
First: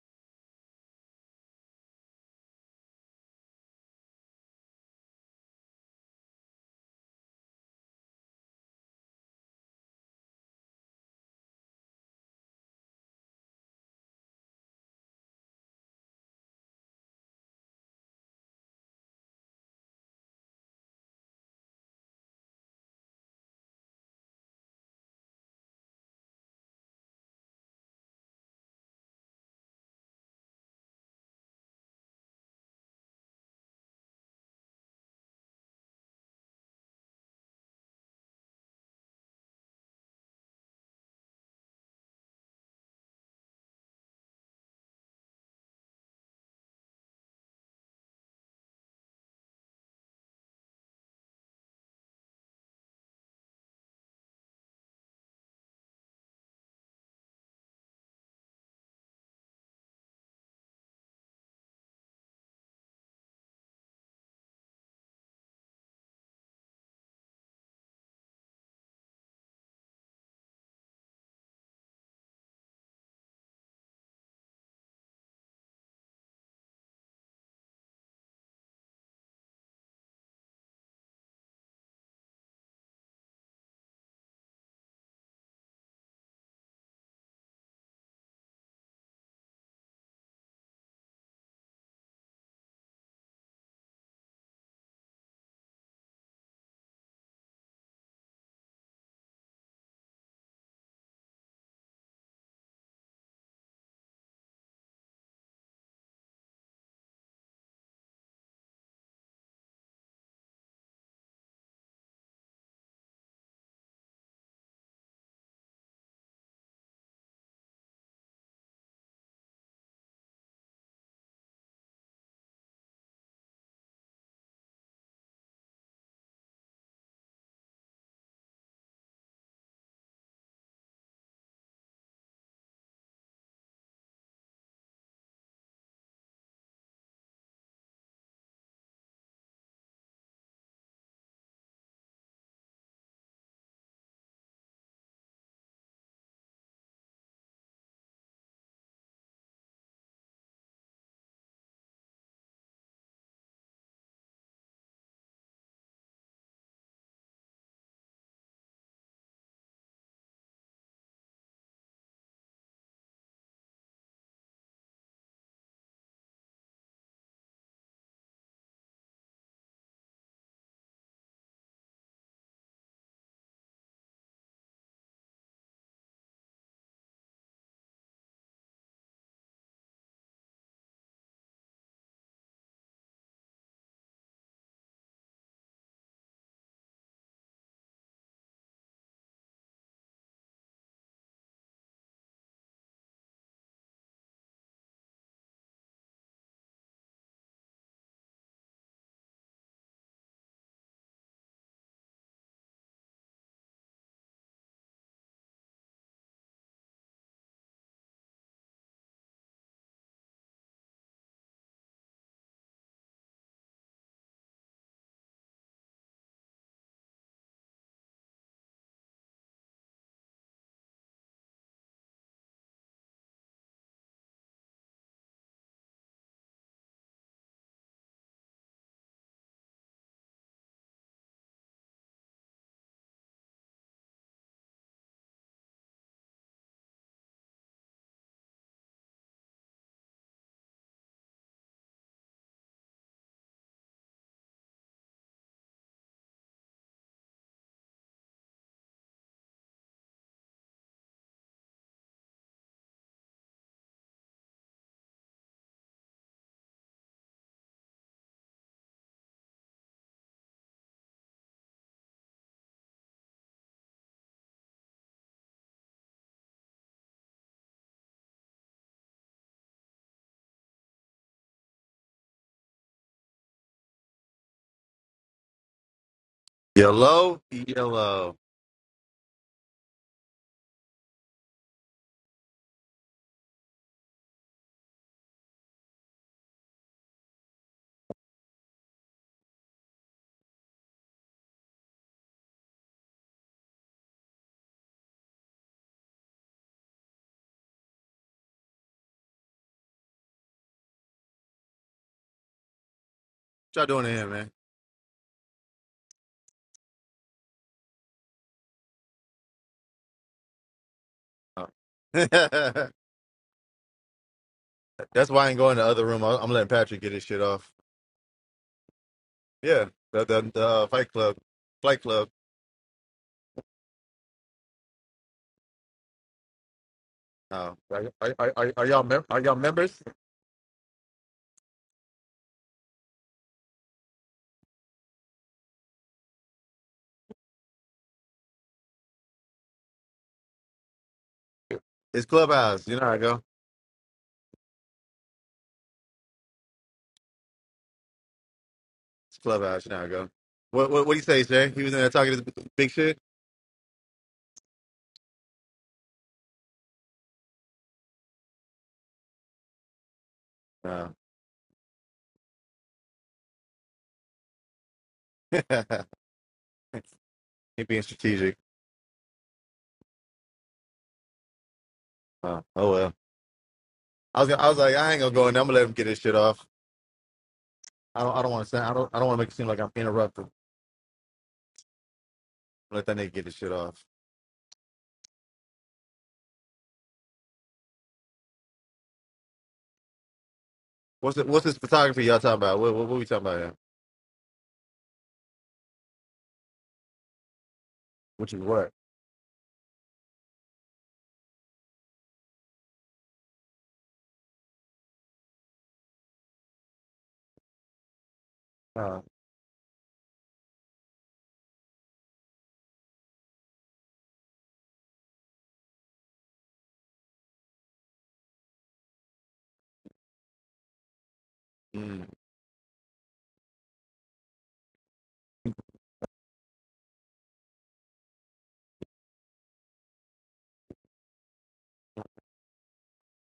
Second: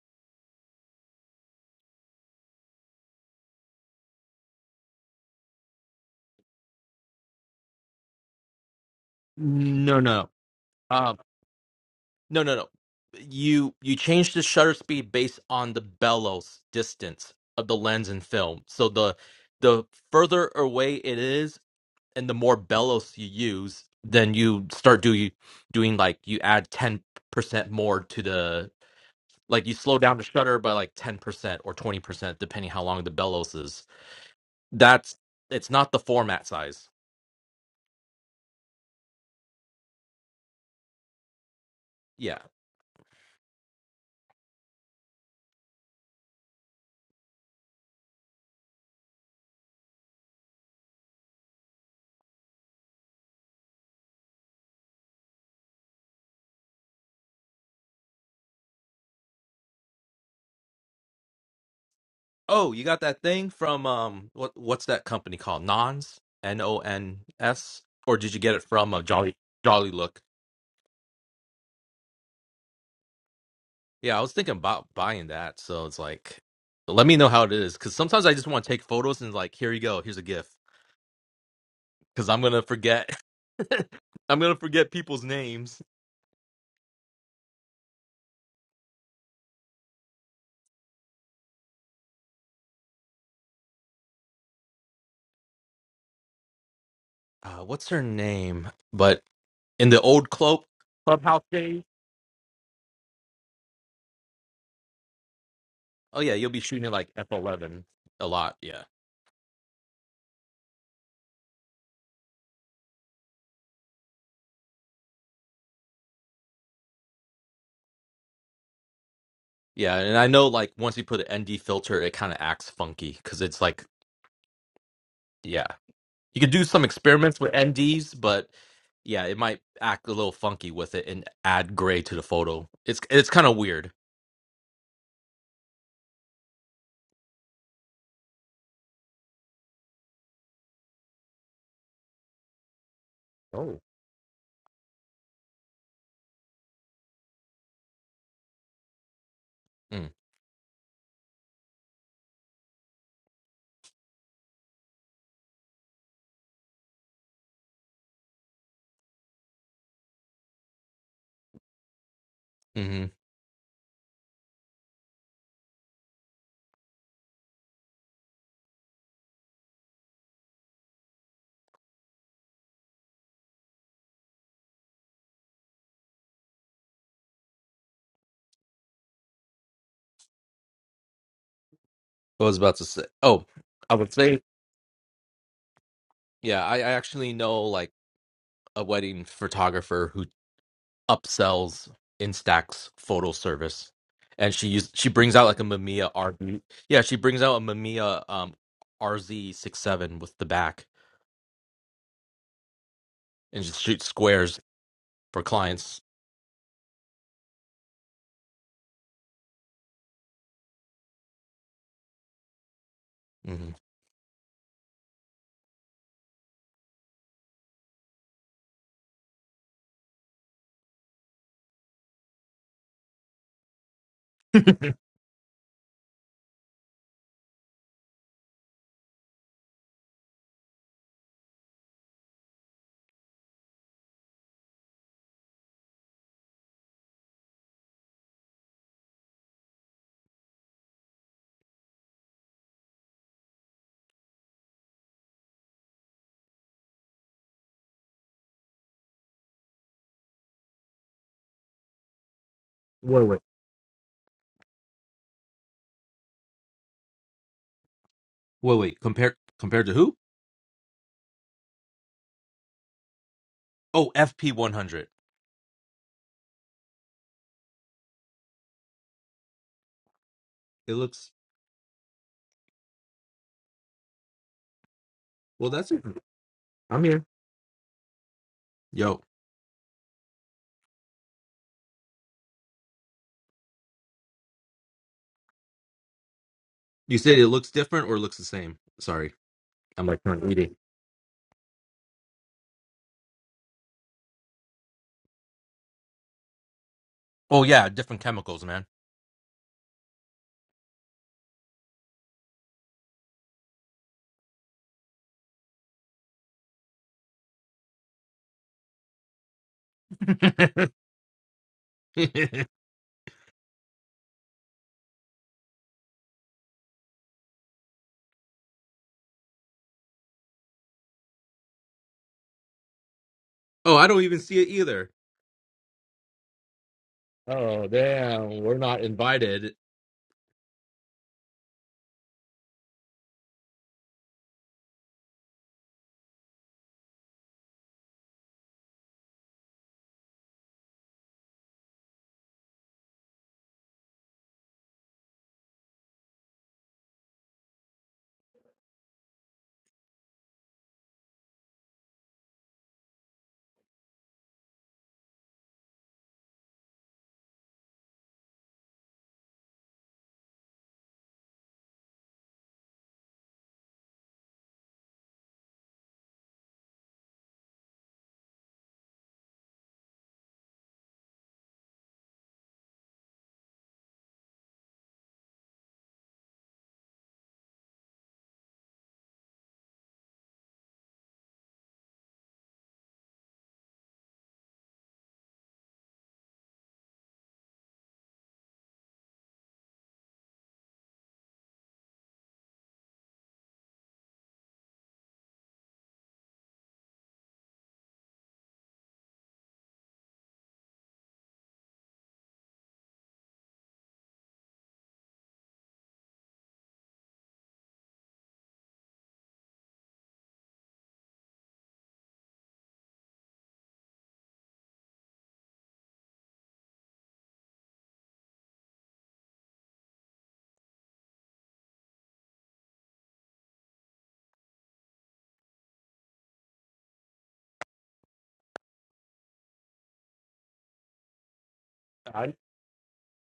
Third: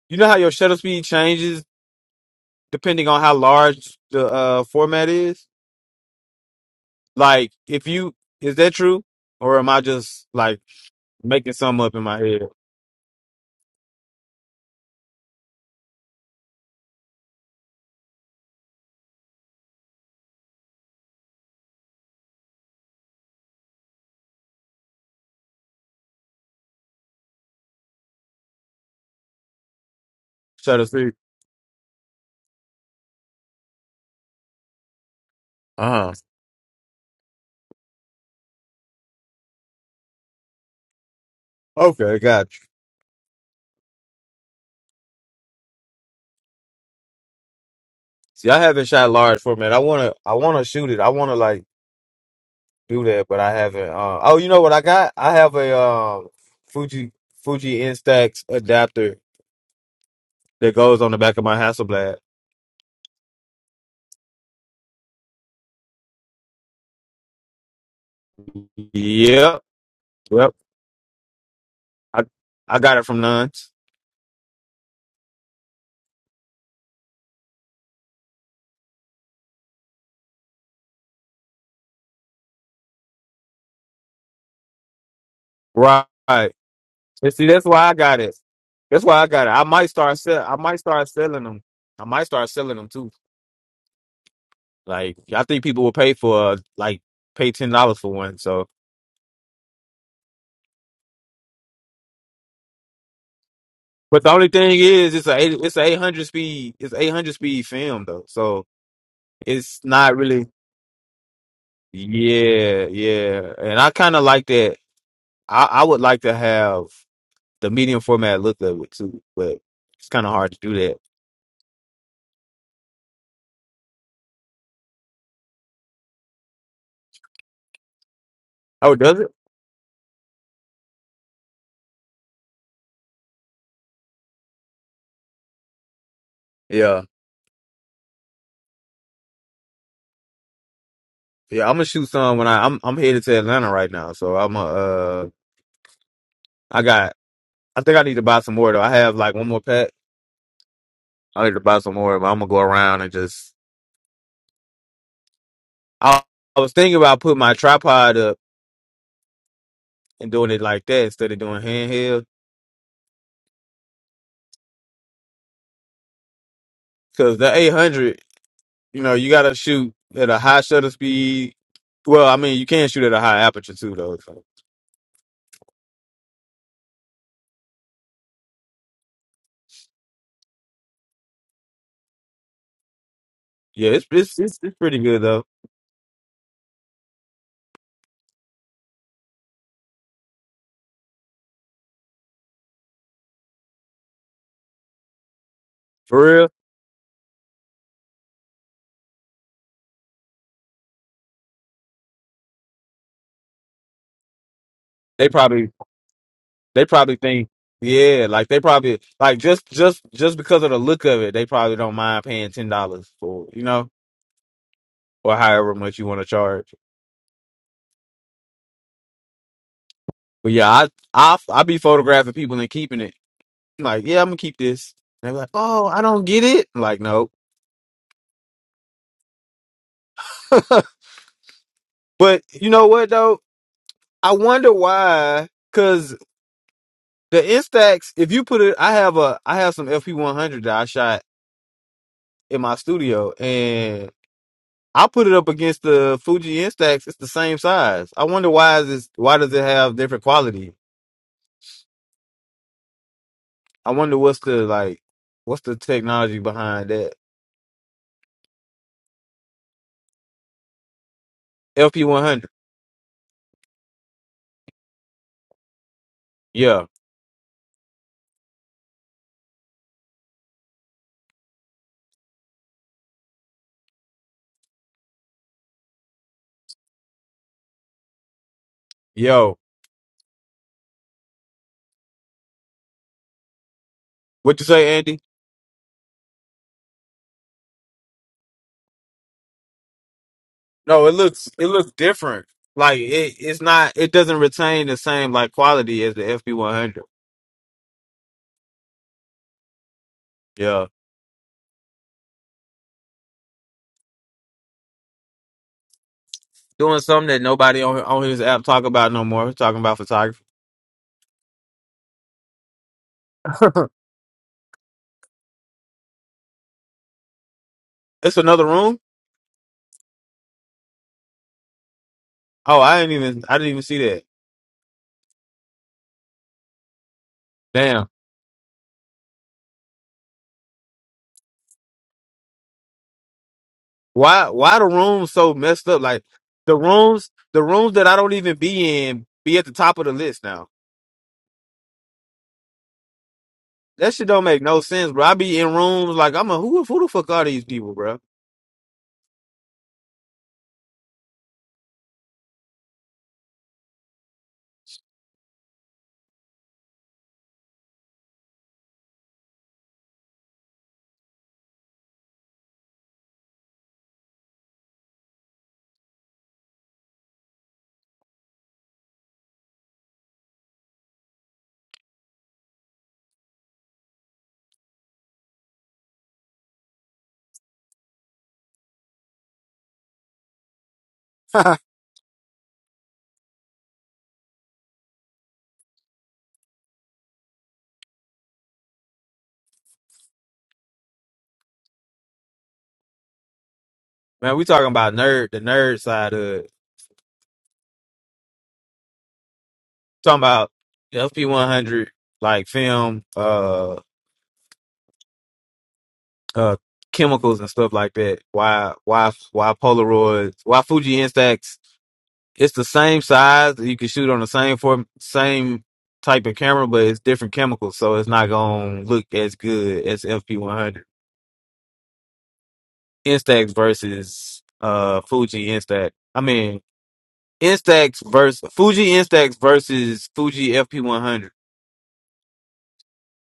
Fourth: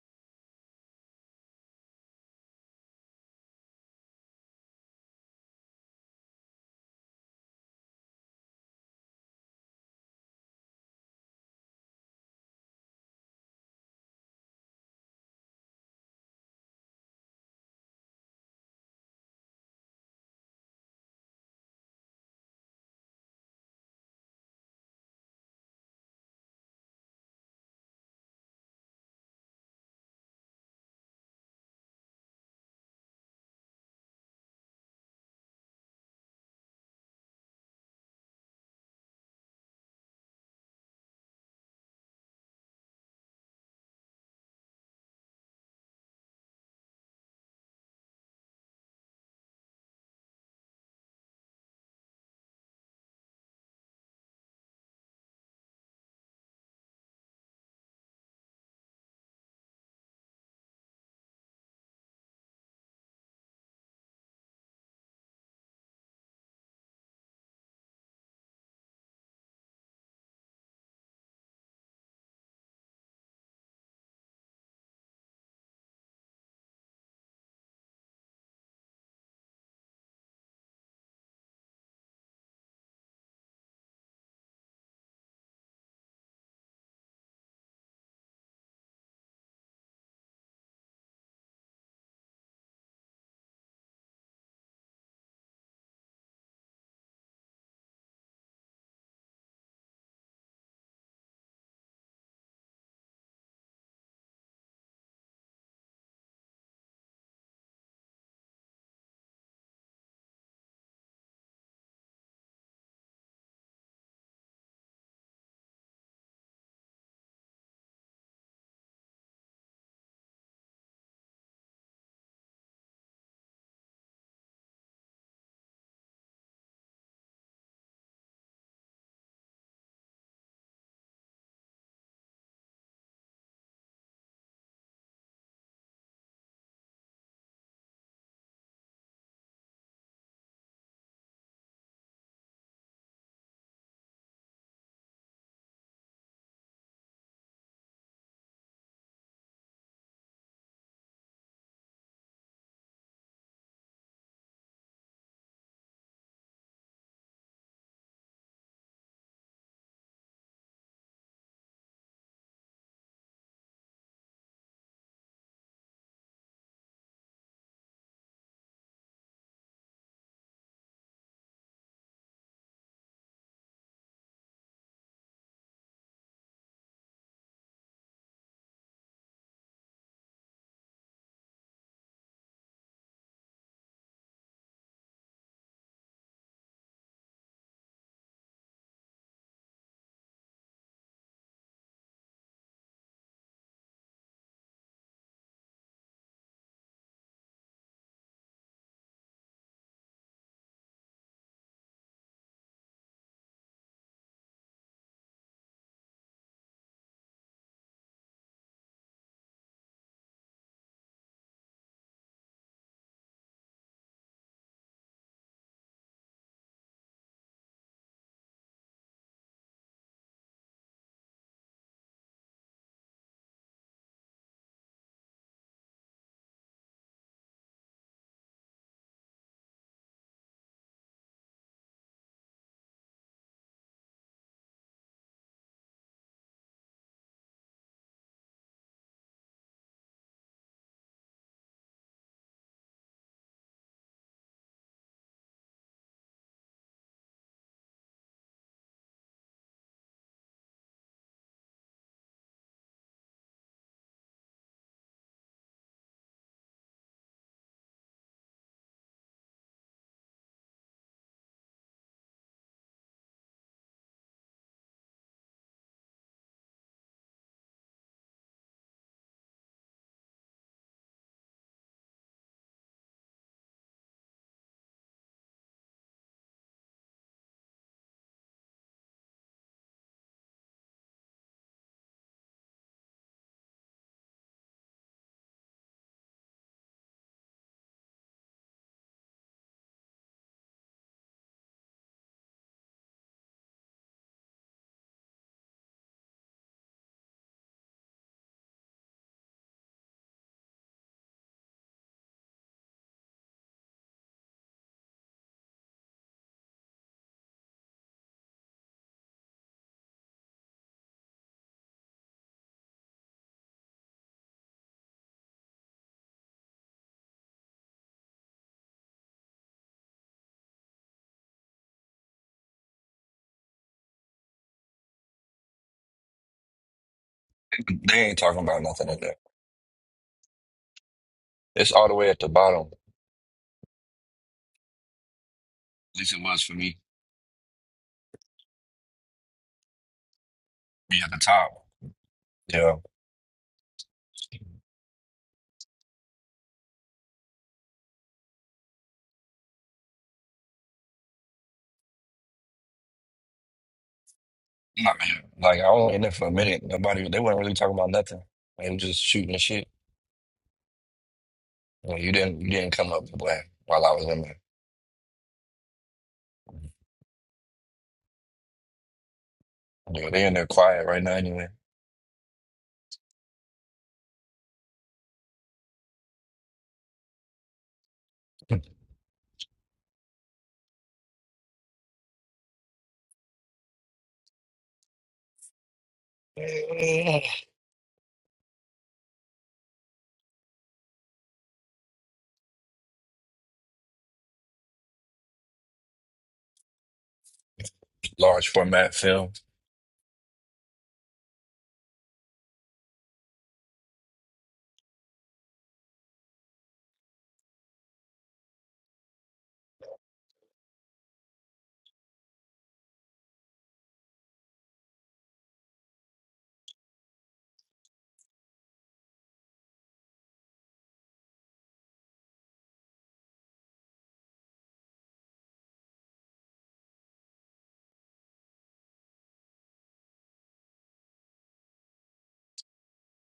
Speaker 2: you know how your shutter speed changes depending on how large the uh format is. Like if you is that true, or am I
Speaker 1: no,
Speaker 2: just
Speaker 1: no.
Speaker 2: like making something up in my
Speaker 1: No,
Speaker 2: head.
Speaker 1: no, no. You you change the shutter speed based on the bellows distance of the lens and film. So the the further away it is, and the more bellows you use, then you start do doing like you add ten percent more to the like you slow down the shutter by
Speaker 2: Shutter
Speaker 1: like
Speaker 2: Speed.
Speaker 1: ten percent or twenty percent depending how long the bellows is. That's it's not the
Speaker 2: Uh-huh.
Speaker 1: format size.
Speaker 2: Okay,
Speaker 1: Yeah.
Speaker 2: got you. See, I haven't shot large format. I wanna, I wanna shoot it. I wanna like do that, but I haven't. Uh, oh, you know what I got? I have a um Fuji Fuji Instax adapter that goes on the back of my Hasselblad.
Speaker 1: Oh, you got that thing from um what what's that company called? Nons? N O N S? Or did you get it from a Jolly
Speaker 2: Yep,
Speaker 1: Jolly Look?
Speaker 2: yep. I I got it from Nuns.
Speaker 1: Yeah, I was thinking about buying that. So it's like let me know how it is cuz sometimes I just want to take photos and like here you go, here's a gift cuz I'm going to forget [LAUGHS] I'm going to forget people's names.
Speaker 2: Right. And see, that's why I got it. That's why I got it. I might start sell. I might start selling them. I might start selling them too. Like I think people will pay for like pay
Speaker 1: Uh
Speaker 2: ten
Speaker 1: what's
Speaker 2: dollars
Speaker 1: her
Speaker 2: for one. So,
Speaker 1: name? But in the old club clubhouse days.
Speaker 2: but the only thing is, it's a eight, it's a eight
Speaker 1: Oh
Speaker 2: hundred
Speaker 1: yeah, you'll be
Speaker 2: speed
Speaker 1: shooting
Speaker 2: it's eight
Speaker 1: like
Speaker 2: hundred speed
Speaker 1: F11
Speaker 2: film though.
Speaker 1: a lot.
Speaker 2: So
Speaker 1: Yeah.
Speaker 2: it's not really yeah yeah. And I kind of like that. I I would like to have the medium format look of it too, but
Speaker 1: Yeah,
Speaker 2: it's
Speaker 1: and
Speaker 2: kind
Speaker 1: I
Speaker 2: of
Speaker 1: know
Speaker 2: hard to
Speaker 1: like
Speaker 2: do
Speaker 1: once
Speaker 2: that.
Speaker 1: you put an ND filter, it kind of acts funky because it's like, yeah, you could do some experiments with NDs, but
Speaker 2: Oh, does
Speaker 1: yeah,
Speaker 2: it?
Speaker 1: it might act a little funky with it and add gray to the photo. It's it's kind of weird.
Speaker 2: Yeah yeah. I'm gonna shoot some when I I'm I'm headed to Atlanta
Speaker 1: Oh.
Speaker 2: right now. So I'm a uh I got I think I need to buy some more though. I have like one more pack.
Speaker 1: Mm.
Speaker 2: I need to buy some more, but I'm gonna go around and just I, I was thinking about putting my tripod up and doing it like that instead of doing handheld.
Speaker 1: hmm mm-hmm.
Speaker 2: Because the 800, you know, you got to shoot at a high shutter speed. Well, I mean, you can shoot at a high aperture too, though. So,
Speaker 1: I was about to say. Oh,
Speaker 2: yeah,
Speaker 1: I
Speaker 2: it's,
Speaker 1: would
Speaker 2: it's
Speaker 1: say,
Speaker 2: it's it's pretty good though.
Speaker 1: yeah, I, I actually know like a wedding photographer who upsells Instax photo service, and she use she brings out like a Mamiya
Speaker 2: For
Speaker 1: R.
Speaker 2: real,
Speaker 1: Yeah, she brings out a Mamiya um RZ seven with the back and just shoots squares
Speaker 2: they
Speaker 1: for
Speaker 2: probably
Speaker 1: clients.
Speaker 2: they probably think yeah, like they probably like just just just because of the look of it, they probably don't mind paying ten dollars for it, you
Speaker 1: hmm [LAUGHS]
Speaker 2: know or however much you want to charge. But yeah, I I I be photographing people and keeping it. like, yeah, I'm gonna keep this. And they're like, oh, I don't get it. I'm like, no. [LAUGHS] But you know what though? I wonder why. Cause the Instax, if you put it, I have a, I have some FP100 that I shot in my studio, and I put it up against the Fuji Instax. It's the same size. I wonder why is this? Why does it have different quality?
Speaker 1: Wait, wait.
Speaker 2: I wonder what's the like, what's the technology behind that
Speaker 1: Wait, wait. Compared compared to who?
Speaker 2: FP100?
Speaker 1: Oh, FP 100.
Speaker 2: Yeah,
Speaker 1: It looks well. That's it. I'm here.
Speaker 3: Yellow, yellow. What
Speaker 1: Yo,
Speaker 2: yo, what you say, Andy?
Speaker 1: you said it looks different or it looks the same? Sorry, I'm Like not eating.
Speaker 2: No, it looks it looks different. Like it, it's not. It doesn't retain the same like quality as the FP one hundred.
Speaker 1: Oh yeah, different chemicals, man.
Speaker 2: Yeah,
Speaker 3: y'all doing in here, man?
Speaker 2: doing something that nobody on on his app talk about no more. Talking about
Speaker 1: [LAUGHS]
Speaker 2: photography.
Speaker 3: Oh.
Speaker 2: [LAUGHS]
Speaker 3: [LAUGHS] That's why I ain't going to the other room. I- I'm letting Patrick get his shit off.
Speaker 2: it's another room.
Speaker 3: Yeah, the the, the uh, Fight Club, Fight Club.
Speaker 2: Oh, I didn't even I didn't even
Speaker 1: oh,
Speaker 2: see
Speaker 1: I don't
Speaker 2: that.
Speaker 1: even see it either.
Speaker 3: Oh,
Speaker 1: Oh
Speaker 2: Damn.
Speaker 3: are,
Speaker 4: They
Speaker 3: are,
Speaker 4: ain't
Speaker 3: are,
Speaker 4: talking
Speaker 1: damn,
Speaker 3: are
Speaker 1: we're
Speaker 4: about
Speaker 3: are
Speaker 1: not
Speaker 3: y'all
Speaker 4: nothing in
Speaker 3: mem-
Speaker 4: there.
Speaker 3: are y'all
Speaker 1: invited.
Speaker 3: members?
Speaker 4: It's all the way at the bottom. At
Speaker 2: Why why the rooms so messed up? Like
Speaker 4: least it was for
Speaker 2: the
Speaker 4: me.
Speaker 2: rooms the rooms that I don't even be in be at the top of the list now.
Speaker 4: Be at the top.
Speaker 3: It's Clubhouse.
Speaker 4: Yeah.
Speaker 3: You know how I go.
Speaker 2: That shit don't make no sense, bro. I be in rooms like I'm a who who the fuck are these people, bro?
Speaker 3: It's Clubhouse. You know how I go. What what what do you say, Jay? He was in there talking his big shit.
Speaker 4: Not man. Like I was in there for a minute. Nobody they weren't really talking about nothing. They were just shooting the shit.
Speaker 3: No,
Speaker 4: Well, you didn't you didn't come up black while I was in there.
Speaker 3: [LAUGHS] he being strategic.
Speaker 4: Yeah, they in there quiet right now anyway.
Speaker 3: Oh, oh well. I was gonna, I was like I ain't gonna go in. there. I'm gonna let him get his shit off. I don't I don't want to say I don't I don't want to make it seem like I'm interrupting.
Speaker 2: [LAUGHS] Man,
Speaker 3: Let that nigga get his shit off.
Speaker 4: [LAUGHS]
Speaker 3: What's the, what's this photography y'all talking about? What what, what we talking about? Here?
Speaker 2: we talking about nerd the nerd side of it.
Speaker 3: Which is
Speaker 4: Large
Speaker 3: what?
Speaker 4: format film.
Speaker 2: talking about the FP100 like film uh uh chemicals and stuff like that. Why
Speaker 3: Uh,
Speaker 2: why why Polaroids? Why Fuji Instax? It's the same size. You can shoot on the same form, same type of camera, but it's different chemicals, so it's not gonna look as good as FP100
Speaker 3: mm.
Speaker 2: Instax versus uh Fuji Instax. I mean Instax versus Fuji Instax versus Fuji FP100
Speaker 1: I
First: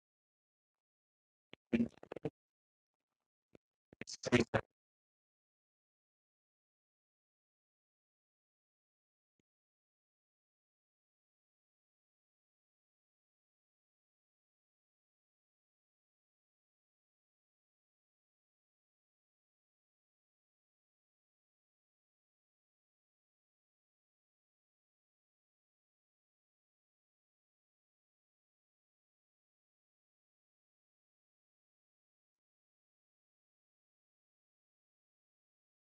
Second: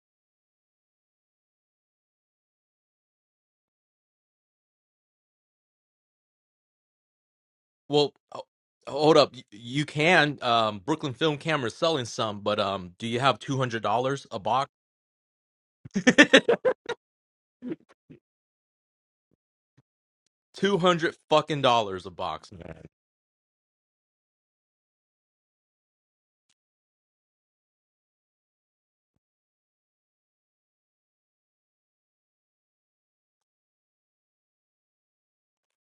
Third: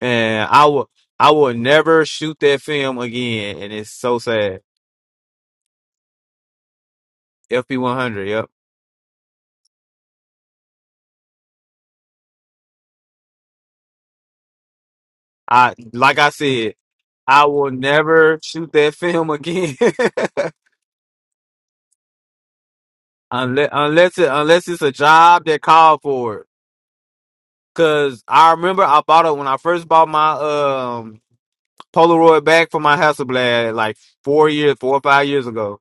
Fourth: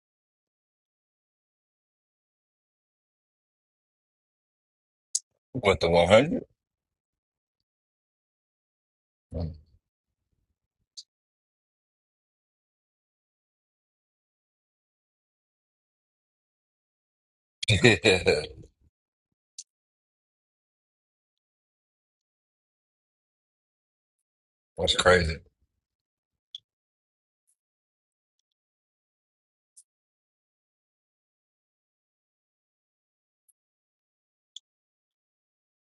Speaker 2: And I will I will never shoot that film again. And it's so sad.
Speaker 4: What the one hundred?
Speaker 2: FP one
Speaker 1: Well,
Speaker 2: hundred,
Speaker 1: ho-
Speaker 2: yep.
Speaker 1: hold up. You,
Speaker 4: [LAUGHS]
Speaker 1: you can. Um, Brooklyn Film Camera is selling some, but um, do you have two hundred dollars a box?
Speaker 2: I like I
Speaker 1: [LAUGHS]
Speaker 2: said, I will never shoot that film again.
Speaker 1: two hundred fucking dollars a box.
Speaker 2: [LAUGHS] unless unless it, unless it's a
Speaker 4: That's crazy.
Speaker 2: job that called for it. Cause I remember I bought it when I first bought my um Polaroid back for my Hasselblad like four years, four or five years ago.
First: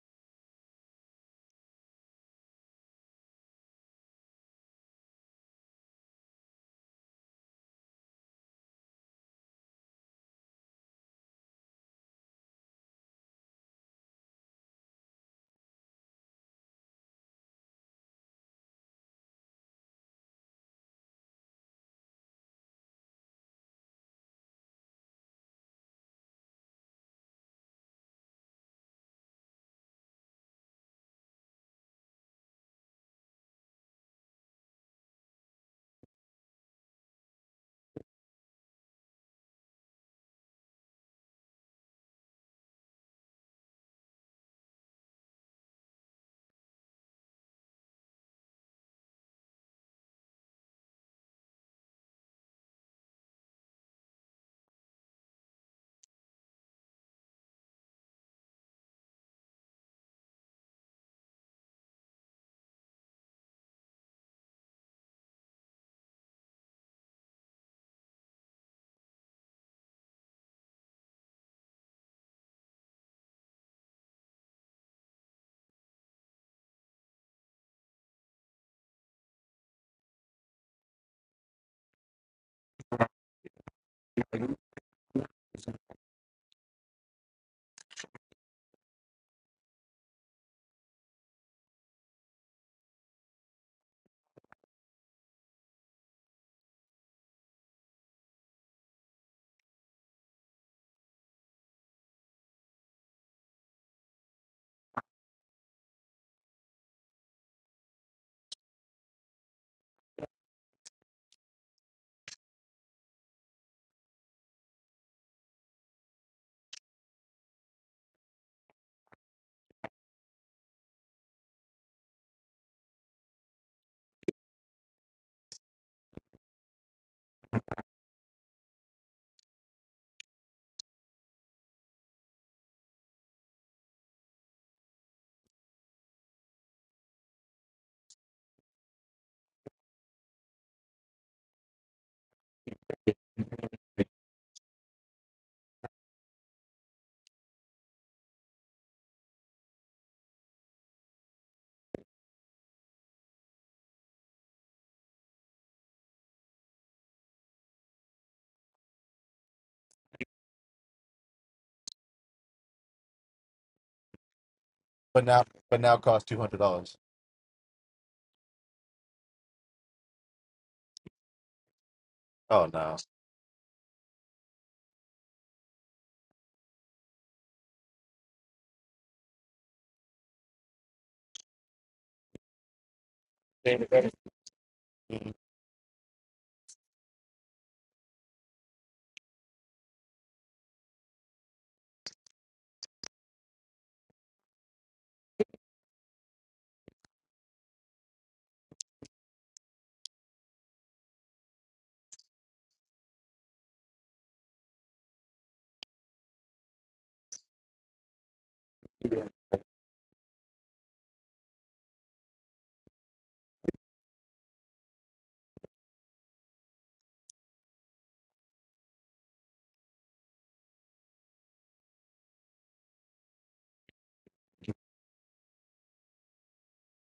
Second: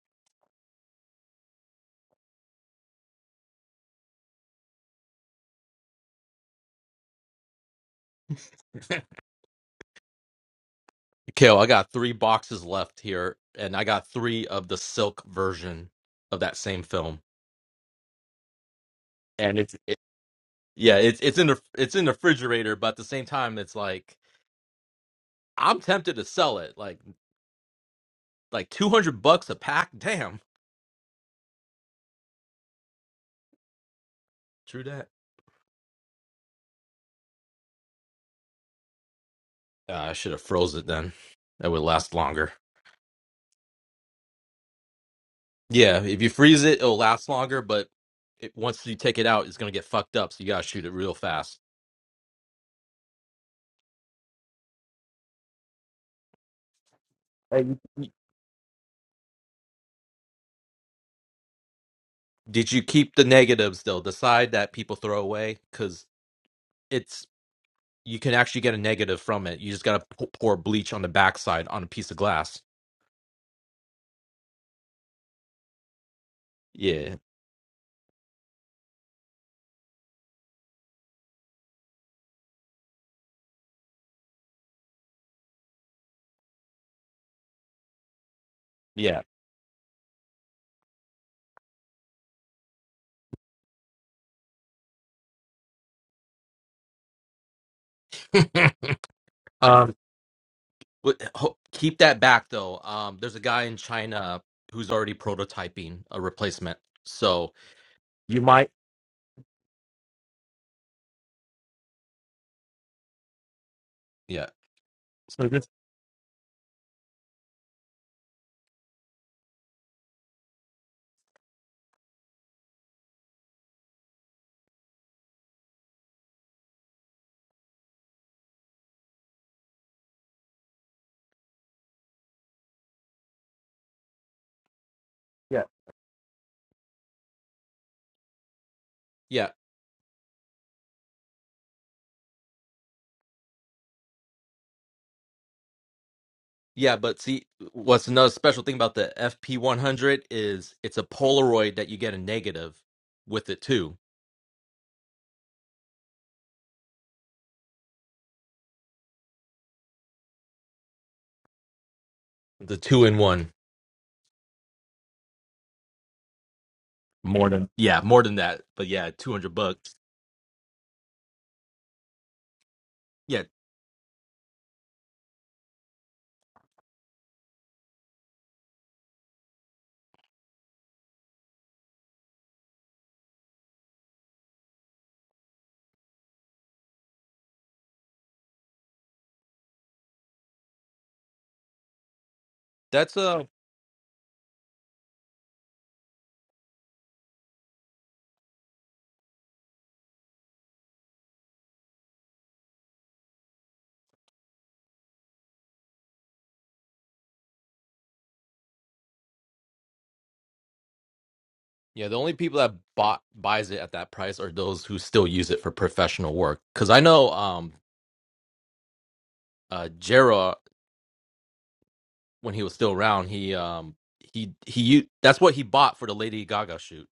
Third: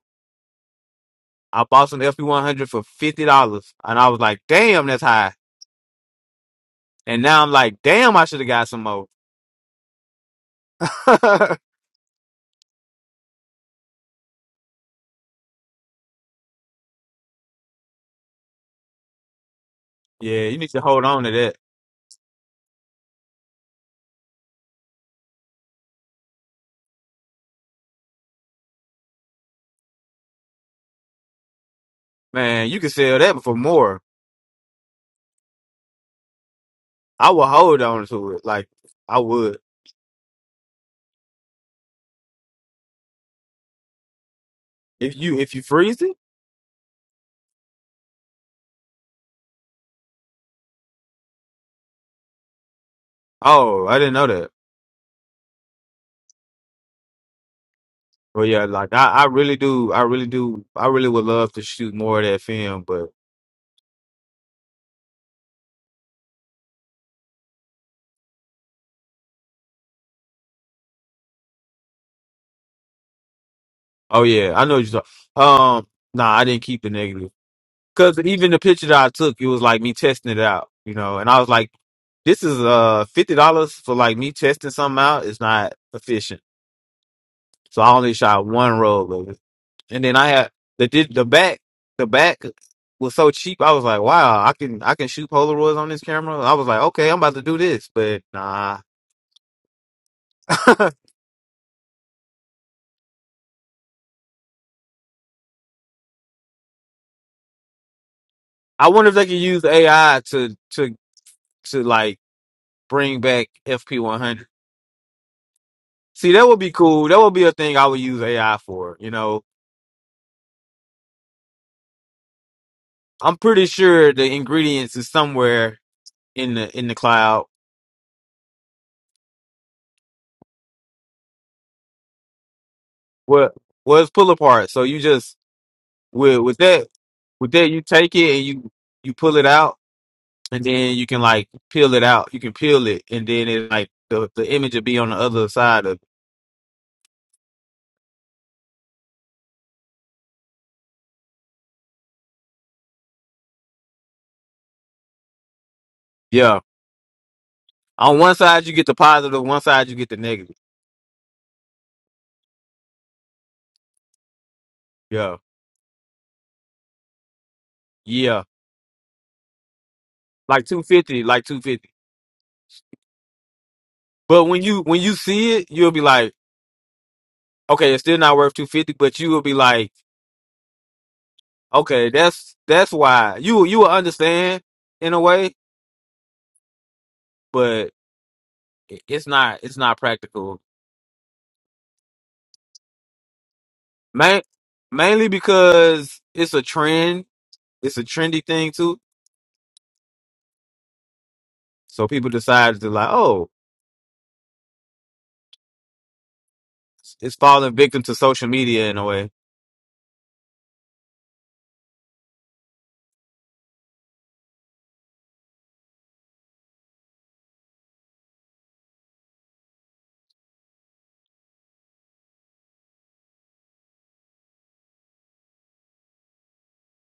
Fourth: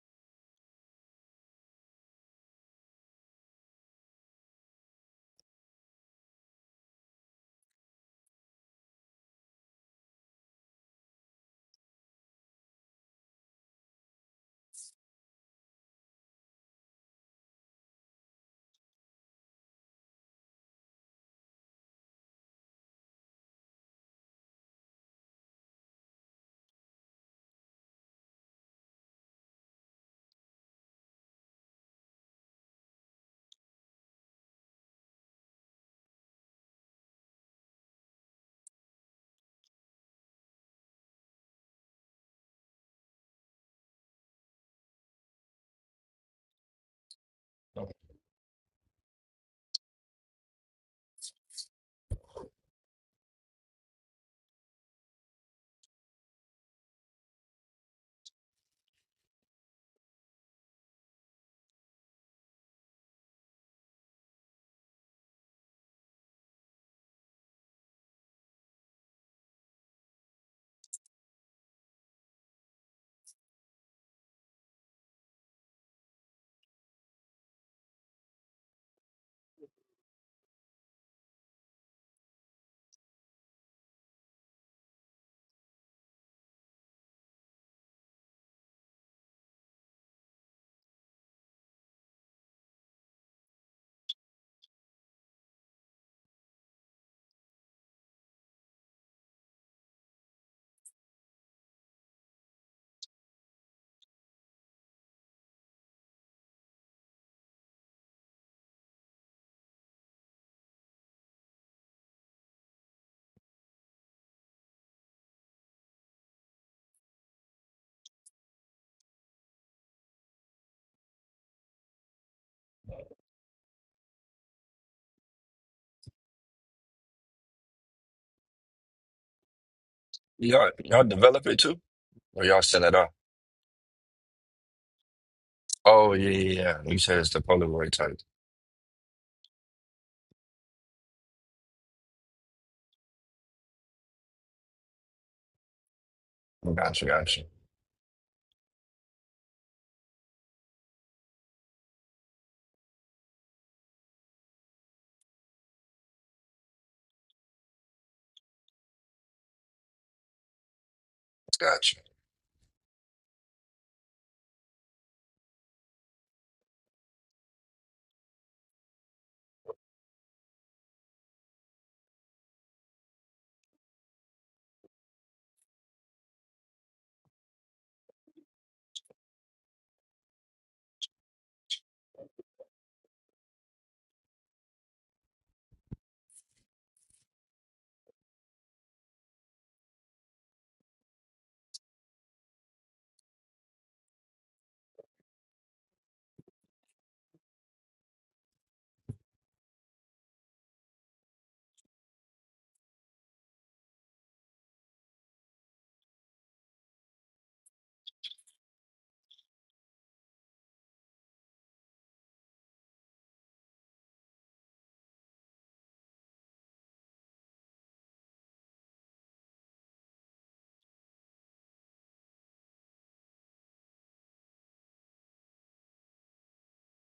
Speaker 2: I bought some FP one hundred for fifty dollars, and I was like, "Damn, that's high." And now I'm like, "Damn, I should have got some more."
Speaker 1: [LAUGHS]
Speaker 2: [LAUGHS]
Speaker 1: Kale, I got three boxes left here, and I got three of the silk version of that same film. and it's It,
Speaker 2: Yeah, you need to
Speaker 1: yeah,
Speaker 2: hold
Speaker 1: it's
Speaker 2: on to
Speaker 1: it's in
Speaker 2: that.
Speaker 1: the it's in the refrigerator, but at the same time, it's like I'm tempted to sell it. Like like two hundred bucks a pack. Damn.
Speaker 2: Man, you can sell that for more.
Speaker 1: True
Speaker 2: I would hold on to it. Like I would.
Speaker 1: Uh, I should have froze it then. That would last longer.
Speaker 2: If you if you freeze
Speaker 1: Yeah,
Speaker 2: it?
Speaker 1: if you freeze it, it'll last longer, but it, once you take it out, it's going to get fucked up, so you got to shoot it real fast.
Speaker 2: Oh, I didn't know that.
Speaker 1: Uh, you- you-
Speaker 2: But yeah, like I, I really do I really do I really would love to shoot more of that
Speaker 1: Did
Speaker 2: film,
Speaker 1: you
Speaker 2: but
Speaker 1: keep the negatives, though? The side that people throw away? Because it's you can actually get a negative from it. You just got to pour bleach on the backside on a piece of glass.
Speaker 2: oh yeah, I know what you're talking. Um nah, I didn't keep the
Speaker 1: Yeah,
Speaker 2: negative. Cause even the picture that I took, it was like me testing it out, you know, and I was like, this is uh fifty dollars for like me testing something out is not efficient. So I only shot one roll
Speaker 1: yeah.
Speaker 2: of it. And then I had the did the back the back was so cheap. I was like, wow, I can I can shoot Polaroids on this camera. I was like, okay, I'm about to do this, but
Speaker 1: [LAUGHS]
Speaker 2: nah.
Speaker 1: um,
Speaker 2: [LAUGHS] I
Speaker 1: but ho- keep that back, though. Um, there's a guy in China who's already prototyping a replacement. So you might.
Speaker 2: wonder if they can use AI to to to like bring back FP100.
Speaker 1: Yeah. So this,
Speaker 2: See, that would be cool. That would be a thing I would use AI for. You know, I'm pretty sure the ingredients is somewhere in the in the cloud.
Speaker 4: Y'all y'all develop it too? Or y'all send it off?
Speaker 2: What well, well, it's pull apart. So you just
Speaker 1: yeah,
Speaker 4: Oh yeah,
Speaker 2: with with
Speaker 4: yeah, yeah.
Speaker 2: that
Speaker 4: You said it's the
Speaker 2: with that you
Speaker 4: Polaroid
Speaker 2: take
Speaker 4: type.
Speaker 2: it and you you pull it
Speaker 1: Yeah,
Speaker 2: out and then you can like peel it out you can peel it and then it like the, the image will be on the other side of
Speaker 1: yeah,
Speaker 4: Gotcha,
Speaker 1: but
Speaker 4: gotcha.
Speaker 1: see, what's another special thing about the FP100 is it's a Polaroid that you get a negative with it too.
Speaker 2: yeah on one side you get the positive one side you get the negative
Speaker 4: Gotcha.
Speaker 1: The two in one.
Speaker 3: But
Speaker 2: yeah
Speaker 3: now but now costs two hundred dollars.
Speaker 1: More than yeah, more than
Speaker 2: yeah
Speaker 1: that. But yeah, 200 bucks.
Speaker 2: like 250 like 250
Speaker 3: Oh no.
Speaker 1: Yeah,
Speaker 2: but when you when you see it you'll be like okay it's still not worth 250 but you will be like okay that's that's why you you will
Speaker 3: Does
Speaker 2: understand in a way but it- it's not it's not practical
Speaker 1: that's uh
Speaker 2: Main, mainly because it's a trend. It's a trendy thing too. So people decided to like, oh, it's falling victim to social media in a way.
Speaker 1: yeah, the only people that bought buys it at that price are those who still use it for professional work. Cuz I know um uh Jera when he was still around, he um he he u- that's what he bought for the Lady Gaga shoot.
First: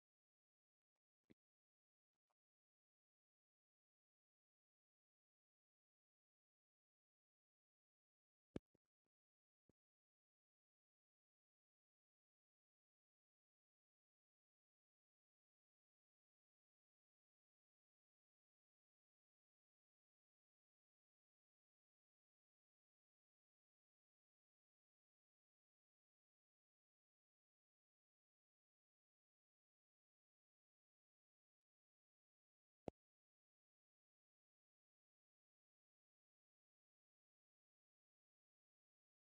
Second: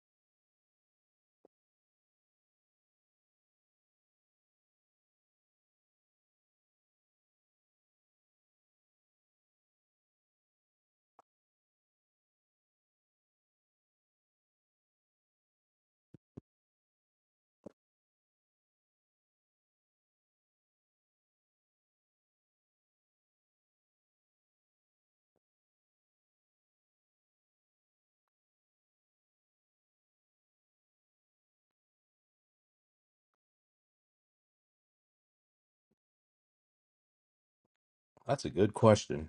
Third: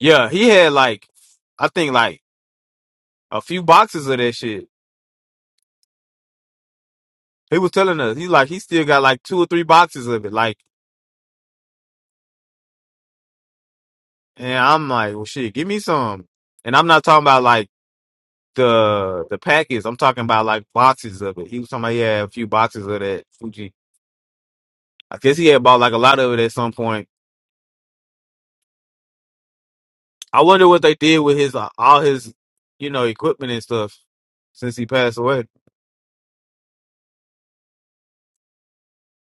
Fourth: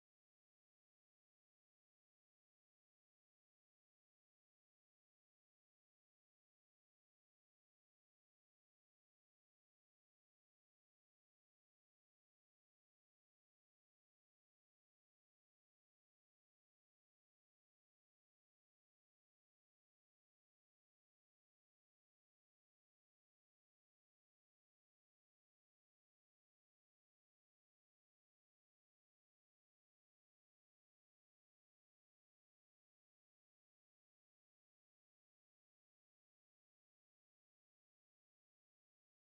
Speaker 2: Yeah, he had like, I think like a few boxes of that shit. He was telling us, he's like, he still got like two or three boxes of it. Like, and I'm like, well, shit, give me some. And I'm not talking about like the the packets. I'm talking about like boxes of it. He was talking about he had a few boxes of that Fuji. I guess he had bought like a lot of it at some point I wonder what they did with his uh, all his, you know, equipment and stuff since he passed away.
Speaker 1: That's a good question.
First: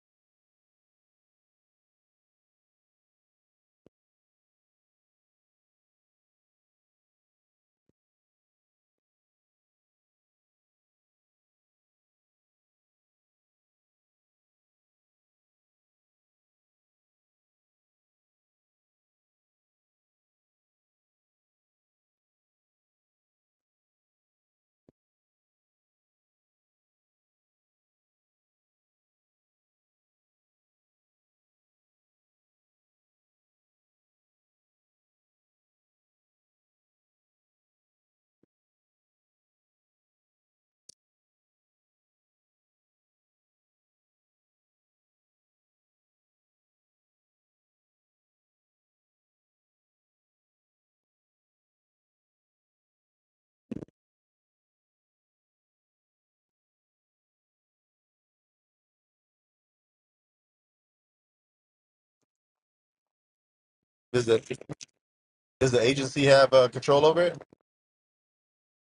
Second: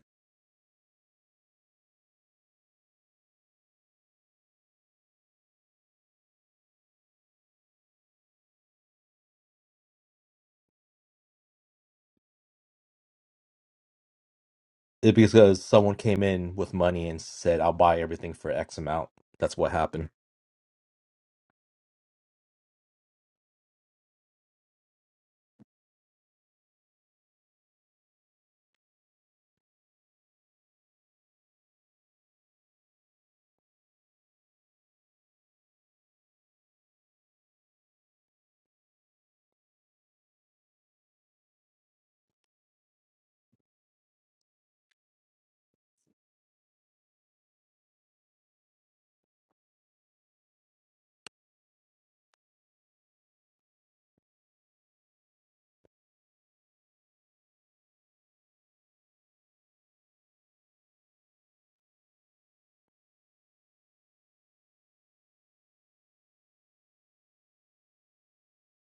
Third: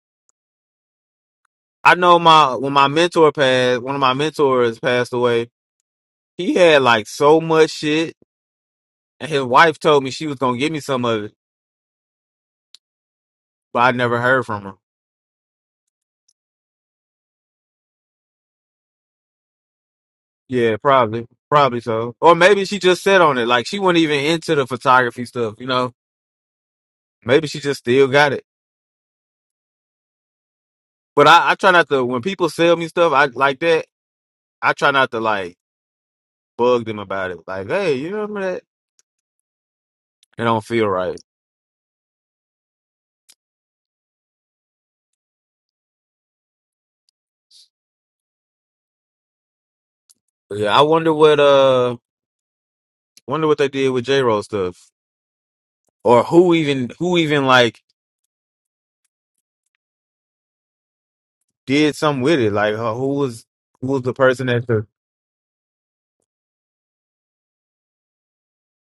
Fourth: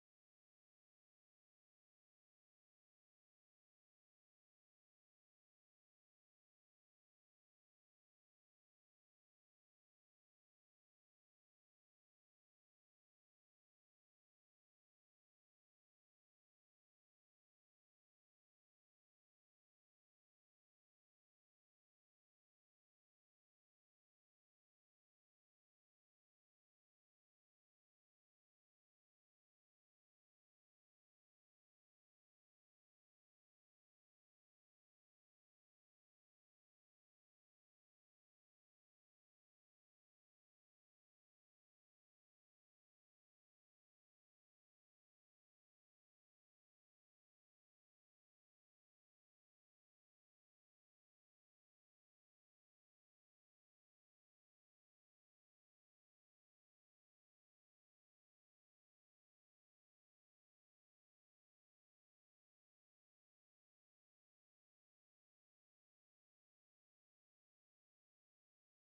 Speaker 2: I know my when my mentor passed, one of my mentors passed away. He had like so much shit, and his wife told me she was gonna give me some of it, but I never heard from her.
Speaker 1: It because someone came in with money and said, "I'll buy everything for X amount." That's what happened.
Speaker 2: Yeah, probably, probably so, or maybe she just sat on it. Like she wasn't even into the photography stuff, you know. Maybe she just still got it. But I, I try not to. When people sell me stuff, I like that. I try not to like bug them about it. Like, hey, you remember that? It don't feel right. Yeah, I wonder what uh wonder what they did with J Roll stuff. Or who even who even like did something with it. Like uh, who was who was the person
Speaker 3: the
Speaker 2: that took
Speaker 3: does the agency have uh, control over it?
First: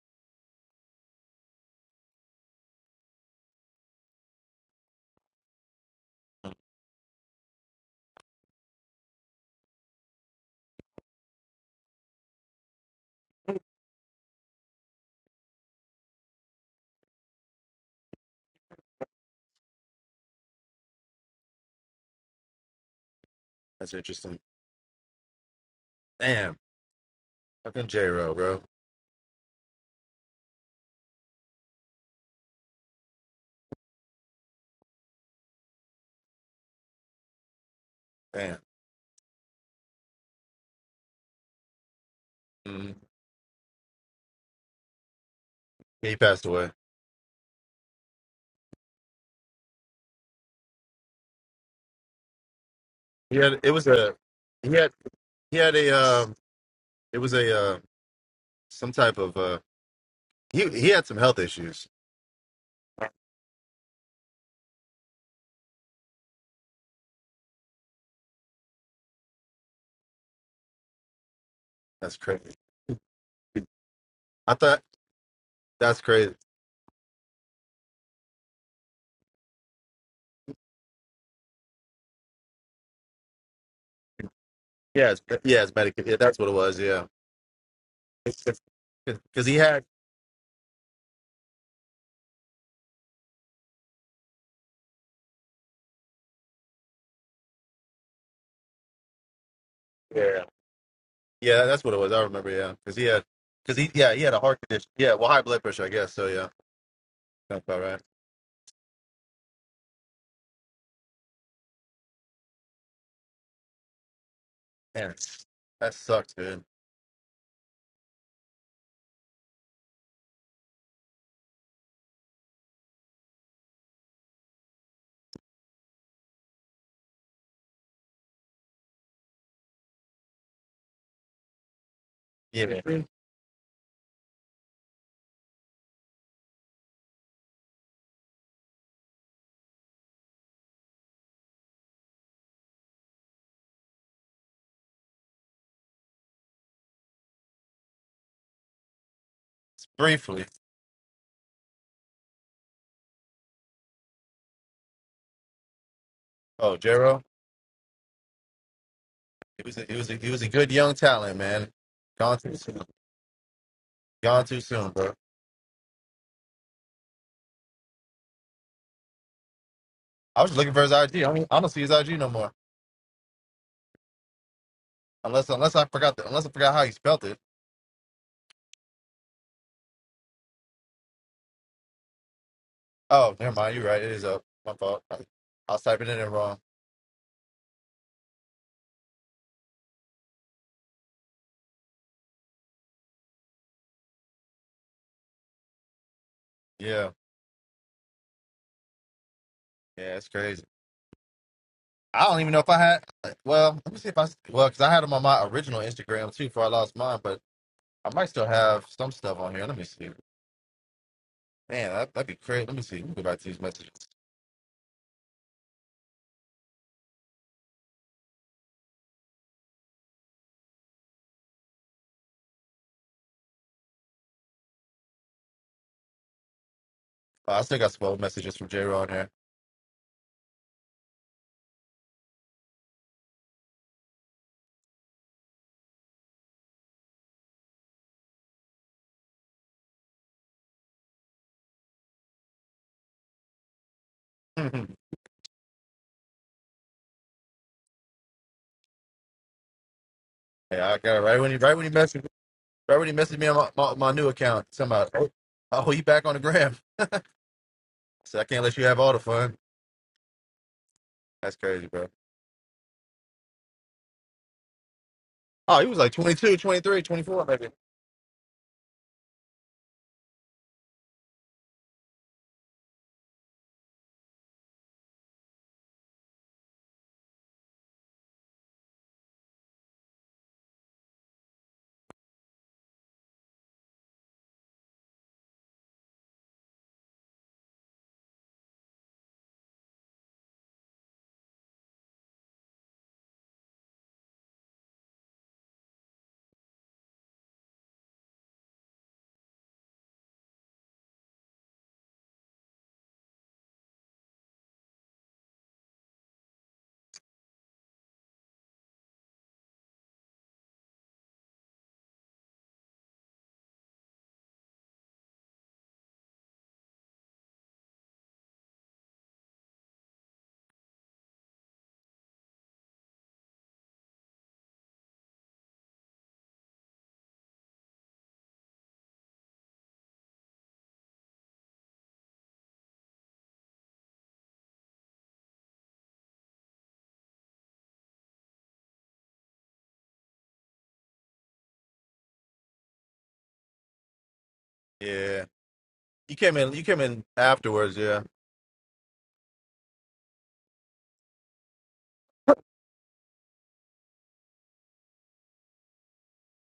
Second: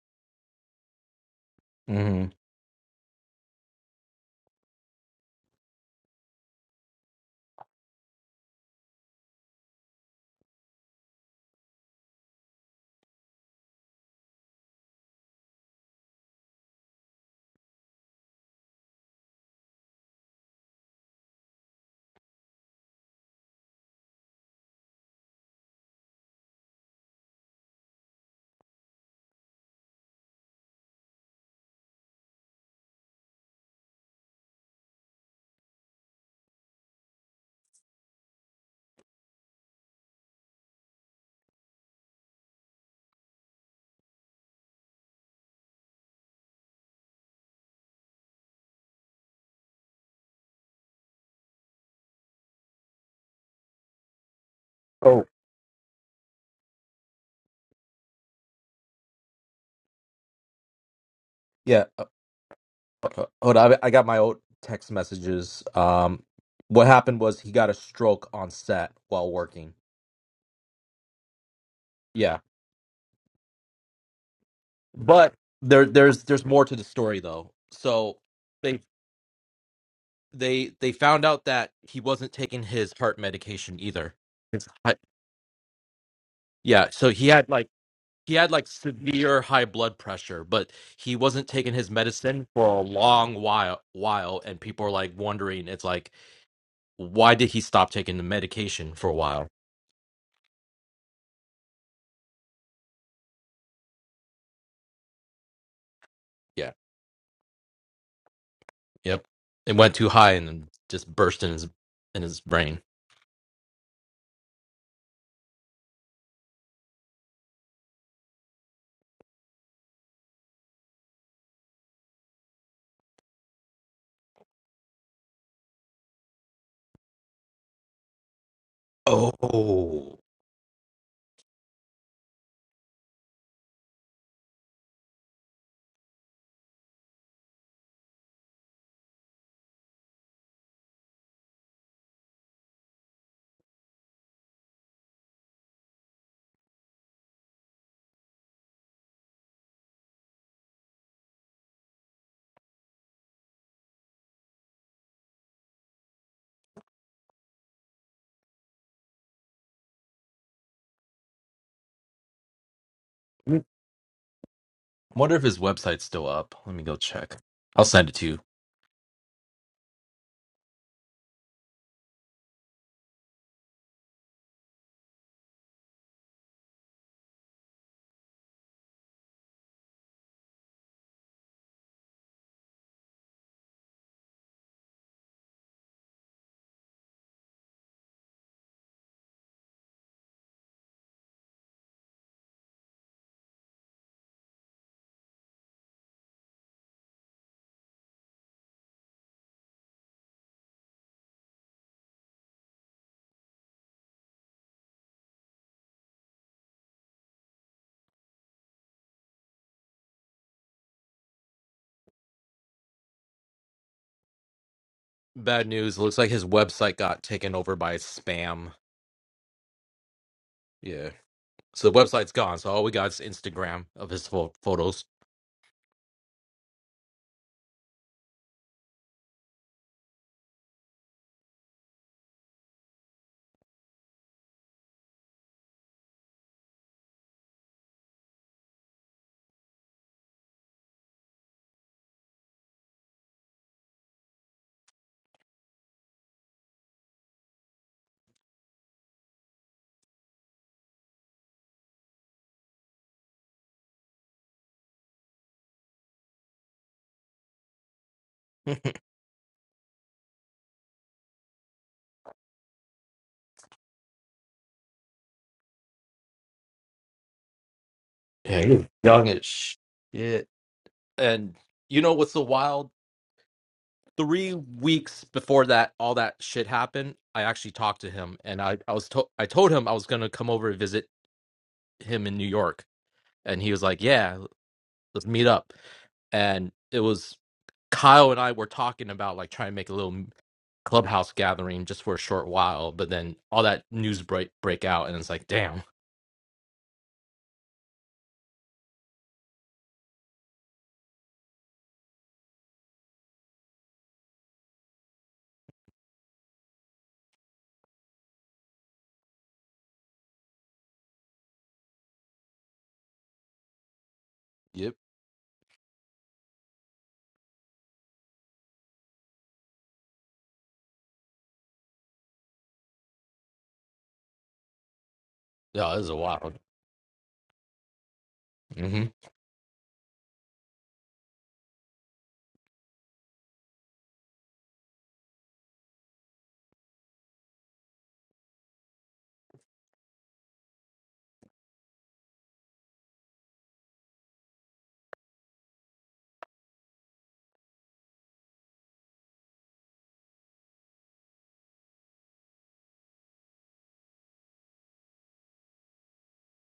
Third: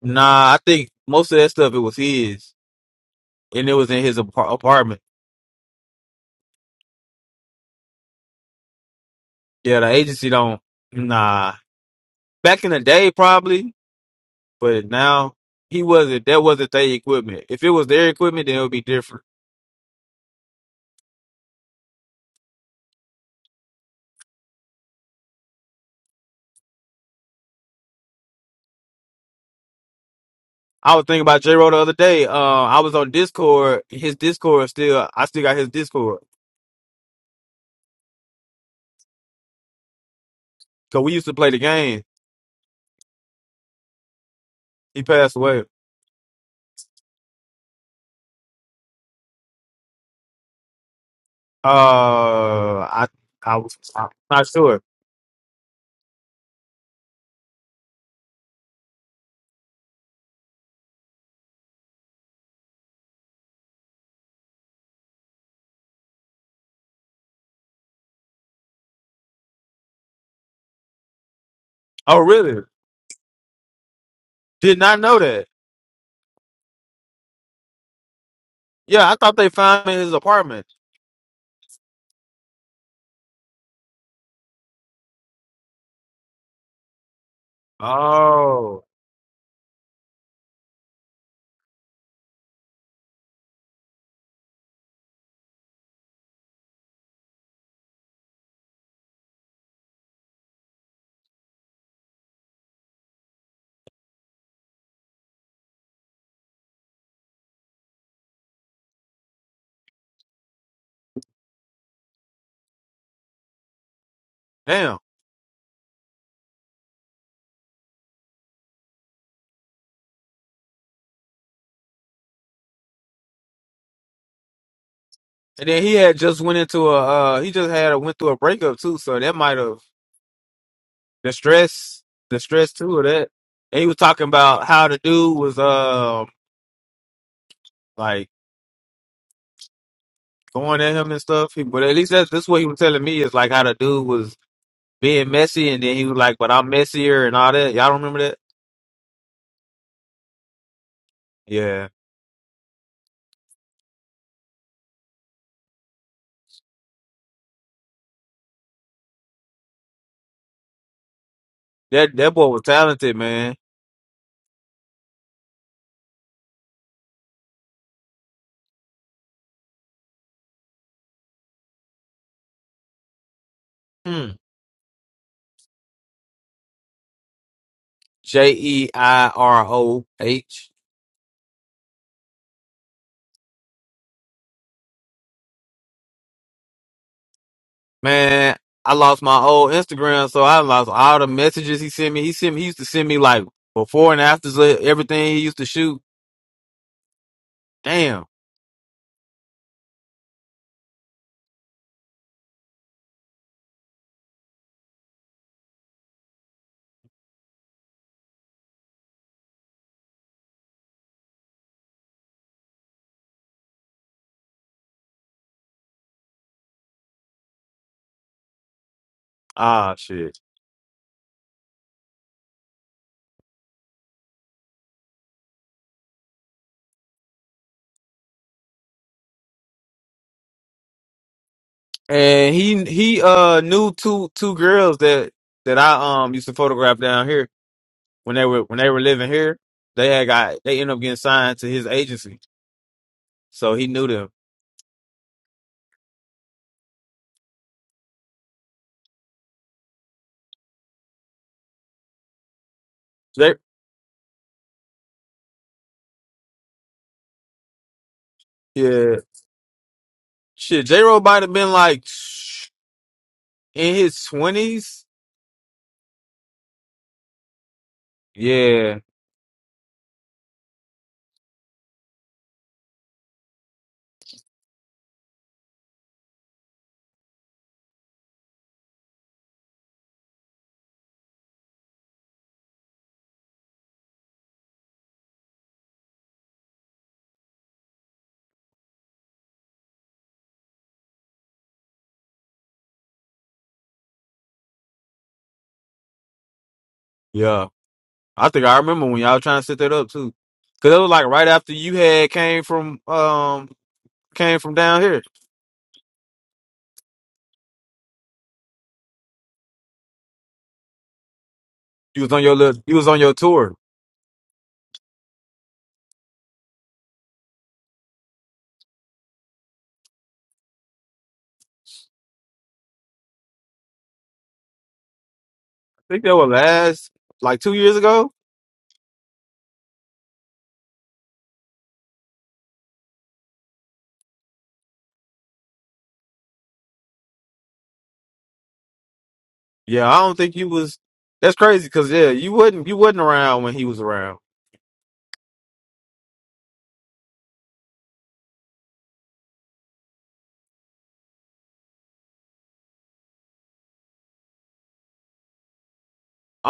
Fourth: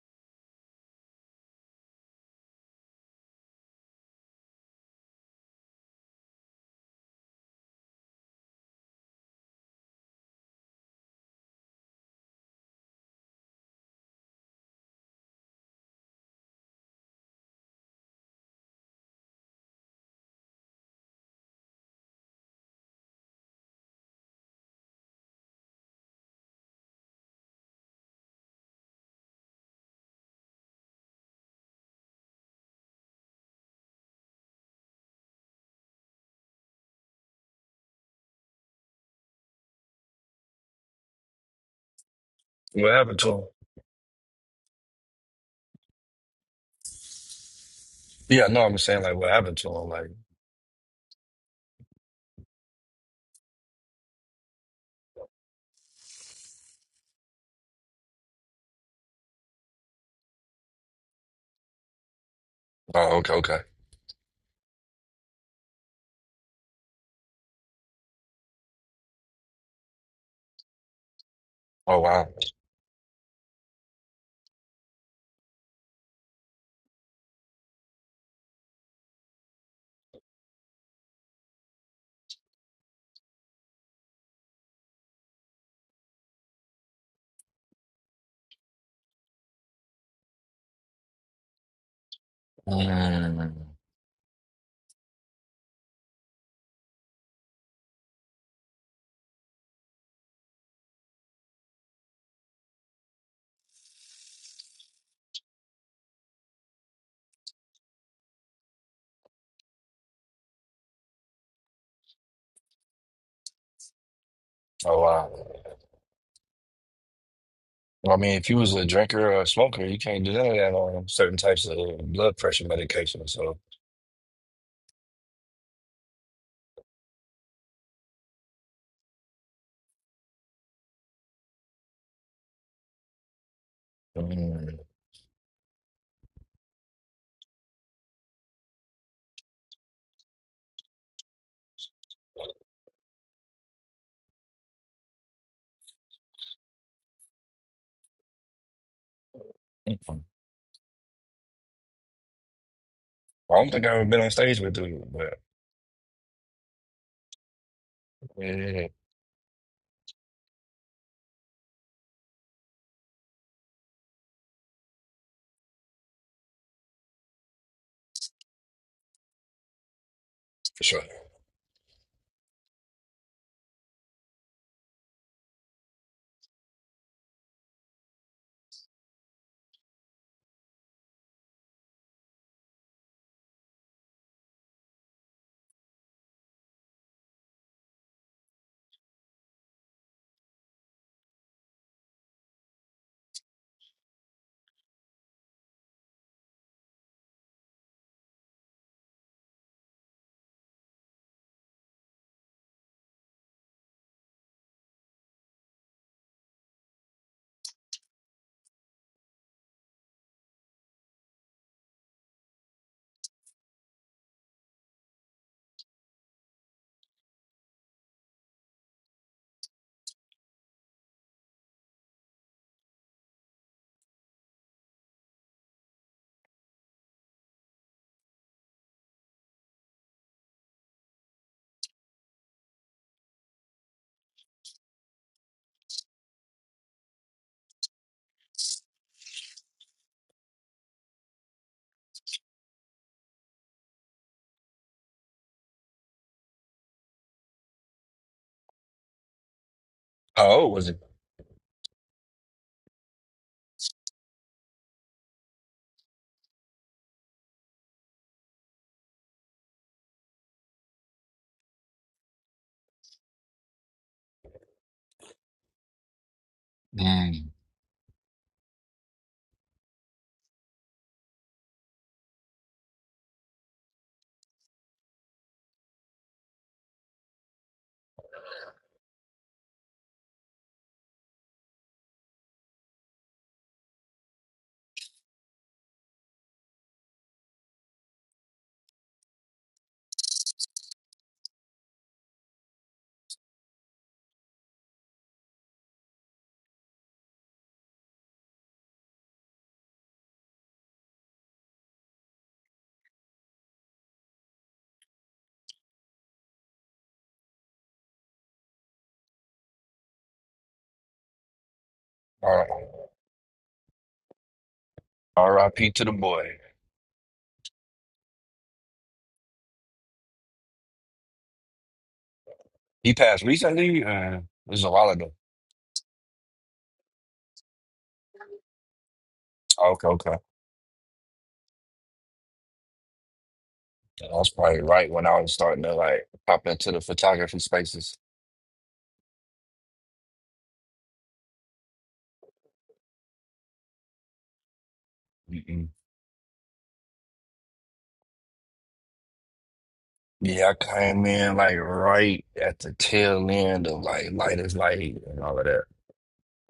Speaker 2: Nah, I think most of that stuff it was
Speaker 1: hmm
Speaker 2: his. And it was in his apar- apartment. Yeah, the agency don't nah. Back in the day probably, but now he wasn't that wasn't their equipment. If it was their equipment then it would be different.
Speaker 3: That's interesting. Damn, fucking J Ro, bro.
Speaker 2: I was thinking about J Roll the other day. Uh I was on Discord. His Discord still I still got his Discord.
Speaker 3: Damn,
Speaker 2: Cause we used to play the game
Speaker 4: What
Speaker 3: mm.
Speaker 4: happened to him?
Speaker 2: He passed away.
Speaker 3: he passed away.
Speaker 4: Yeah, no, I'm saying like what happened to him. Like,
Speaker 2: Uh, I
Speaker 3: He
Speaker 2: I
Speaker 3: had it
Speaker 2: was
Speaker 3: was
Speaker 2: I'm
Speaker 3: a
Speaker 2: not
Speaker 3: he
Speaker 2: sure.
Speaker 3: had
Speaker 1: Oh
Speaker 3: he had a um it was a uh, some type of uh he he had some health
Speaker 1: yeah,
Speaker 3: issues.
Speaker 1: uh, uh,
Speaker 4: oh,
Speaker 1: uh,
Speaker 4: okay,
Speaker 1: hold
Speaker 4: okay.
Speaker 1: on. I I got my old text messages. Um, what happened was he got a stroke on set while working.
Speaker 4: Oh,
Speaker 3: That's
Speaker 2: Oh,
Speaker 4: wow.
Speaker 1: Yeah,
Speaker 3: crazy.
Speaker 2: really?
Speaker 3: I
Speaker 2: Did
Speaker 3: thought
Speaker 2: not know
Speaker 1: but
Speaker 2: that.
Speaker 1: there,
Speaker 3: that's
Speaker 1: there's,
Speaker 3: crazy.
Speaker 1: there's more to the story though. So they,
Speaker 2: Yeah, I thought they found him in his apartment.
Speaker 1: they, they found out that he wasn't taking his heart medication either. His hi-
Speaker 3: Yeah, it's, yeah, it's medic. Yeah, that's what it was.
Speaker 1: yeah,
Speaker 3: Yeah,
Speaker 1: so he had like he had like
Speaker 2: Oh,
Speaker 1: severe
Speaker 3: because he
Speaker 1: high
Speaker 3: had.
Speaker 1: blood pressure, but he wasn't taking his medicine for a long
Speaker 4: Mm.
Speaker 1: while while and people are like wondering it's like why did he stop taking the medication for a while?
Speaker 3: Yeah, yeah, that's what it was. I remember, yeah, because he had, because he, yeah, he had a heart condition. Yeah, well, high blood pressure, I guess. So yeah,
Speaker 1: Yeah.
Speaker 3: that's about right.
Speaker 1: Yep. It went too high and then just burst in his in his brain.
Speaker 2: damn.
Speaker 4: Oh,
Speaker 3: Man,
Speaker 4: wow.
Speaker 3: that sucks, dude.
Speaker 4: Well, I mean, if you was a drinker or a smoker, you can't do none of that on certain types of blood pressure medication. So,
Speaker 2: And then he had just went into a uh, he just had a, went through a breakup too, so that might have
Speaker 1: Oh.
Speaker 2: the stress, the
Speaker 3: Yeah,
Speaker 2: stress too
Speaker 3: Briefly.
Speaker 2: of that. And he was talking about
Speaker 4: mm.
Speaker 2: how the dude was um like going at him and stuff. He, but at least that's this what he was telling me is like how the dude was being messy, and then he was like, "But I'm messier" and all that. Y'all remember that?
Speaker 4: I
Speaker 3: briefly.
Speaker 2: Yeah.
Speaker 4: don't think I've ever been on stage with dude, but
Speaker 3: Oh, Jero,
Speaker 4: yeah,
Speaker 3: he was, a, he was, a, he was a good young talent, man.
Speaker 2: That that
Speaker 3: Gone
Speaker 2: boy
Speaker 3: too
Speaker 2: was
Speaker 3: soon.
Speaker 2: talented, man.
Speaker 3: Gone too soon, bro.
Speaker 1: Wonder if his website's still up. Let me go check. I'll send it to you.
Speaker 3: I was just looking for
Speaker 4: for
Speaker 3: his
Speaker 4: sure.
Speaker 3: IG. I don't, I don't see his IG no more.
Speaker 2: Hmm.
Speaker 3: Unless, unless I forgot the, unless I forgot how he spelt it.
Speaker 2: J E I R O H.
Speaker 3: Oh, never mind. You're right. It is up. My fault. I, I was typing it in wrong.
Speaker 2: Man, I lost my old Instagram, so I lost all the messages he sent me. He sent me. He used to send me like before and afters of everything he used to shoot.
Speaker 3: Yeah,
Speaker 2: Damn.
Speaker 3: yeah, it's crazy. I don't even know if I had. Well, let me see if I. Well, because I had them on my original Instagram too before I lost mine, but I might still have some stuff on here. Let me see. Man, that, that'd be crazy. Let me see. Let me go back to these messages.
Speaker 1: Bad news. It Looks like his website got taken over by spam.
Speaker 2: Ah shit.
Speaker 1: Yeah. So the website's gone. So all we got is Instagram of his pho- photos.
Speaker 3: Oh, I still got some old messages from J. Ron here.
Speaker 2: And he he uh knew two two girls that that I um used to photograph down here when they were when they were living here. They had got they ended up getting signed to his agency, so he knew them.
Speaker 3: [LAUGHS] yeah,
Speaker 4: How old was he?
Speaker 3: I got it right when he right when he messaged right when he messaged me
Speaker 2: They
Speaker 3: on my, my, my new account. Somebody, oh, oh, you back on the gram? [LAUGHS] So I can't
Speaker 1: [LAUGHS]
Speaker 3: let you have all
Speaker 2: yeah.
Speaker 3: the fun.
Speaker 2: Shit, J Ro might have
Speaker 3: That's
Speaker 2: been
Speaker 3: crazy,
Speaker 2: like
Speaker 3: bro.
Speaker 2: in his twenties.
Speaker 3: Oh, he was like twenty two, twenty three, twenty four,
Speaker 4: Mm.
Speaker 1: Yeah, he was
Speaker 2: Yeah,
Speaker 1: young as shit. And you know what's so wild? Three weeks before that, all that shit happened. I actually talked to him, and I, I was to- I told him I was gonna come over and visit him in New York, and he was like, "Yeah, let's meet up." And it was Kyle and I were talking about like trying to make a little clubhouse gathering just for a short while, but then all that news break break out, and it's like, damn,
Speaker 2: yeah. I think I remember when y'all trying to set that up too, because it was like right after you had came from um came from down here. You was on your
Speaker 4: R-
Speaker 2: little, you was on your tour.
Speaker 1: yep,
Speaker 4: R.I.P. to the boy. He passed recently. Uh, it was a while ago.
Speaker 1: yeah, this is
Speaker 2: I
Speaker 1: a
Speaker 2: think that was
Speaker 1: wild.
Speaker 2: last like two years ago.
Speaker 1: hmm
Speaker 4: Okay, okay. I was probably right when I was starting to like pop into the photography spaces.
Speaker 2: Yeah, I don't think you was. That's crazy because yeah, you wasn't you wasn't around when he was around.
Speaker 3: maybe. Yeah,
Speaker 4: Mm-mm.
Speaker 3: you came in. You came in afterwards. Yeah.
Speaker 4: Yeah, I came in like right at the tail end of like light is light and all of that.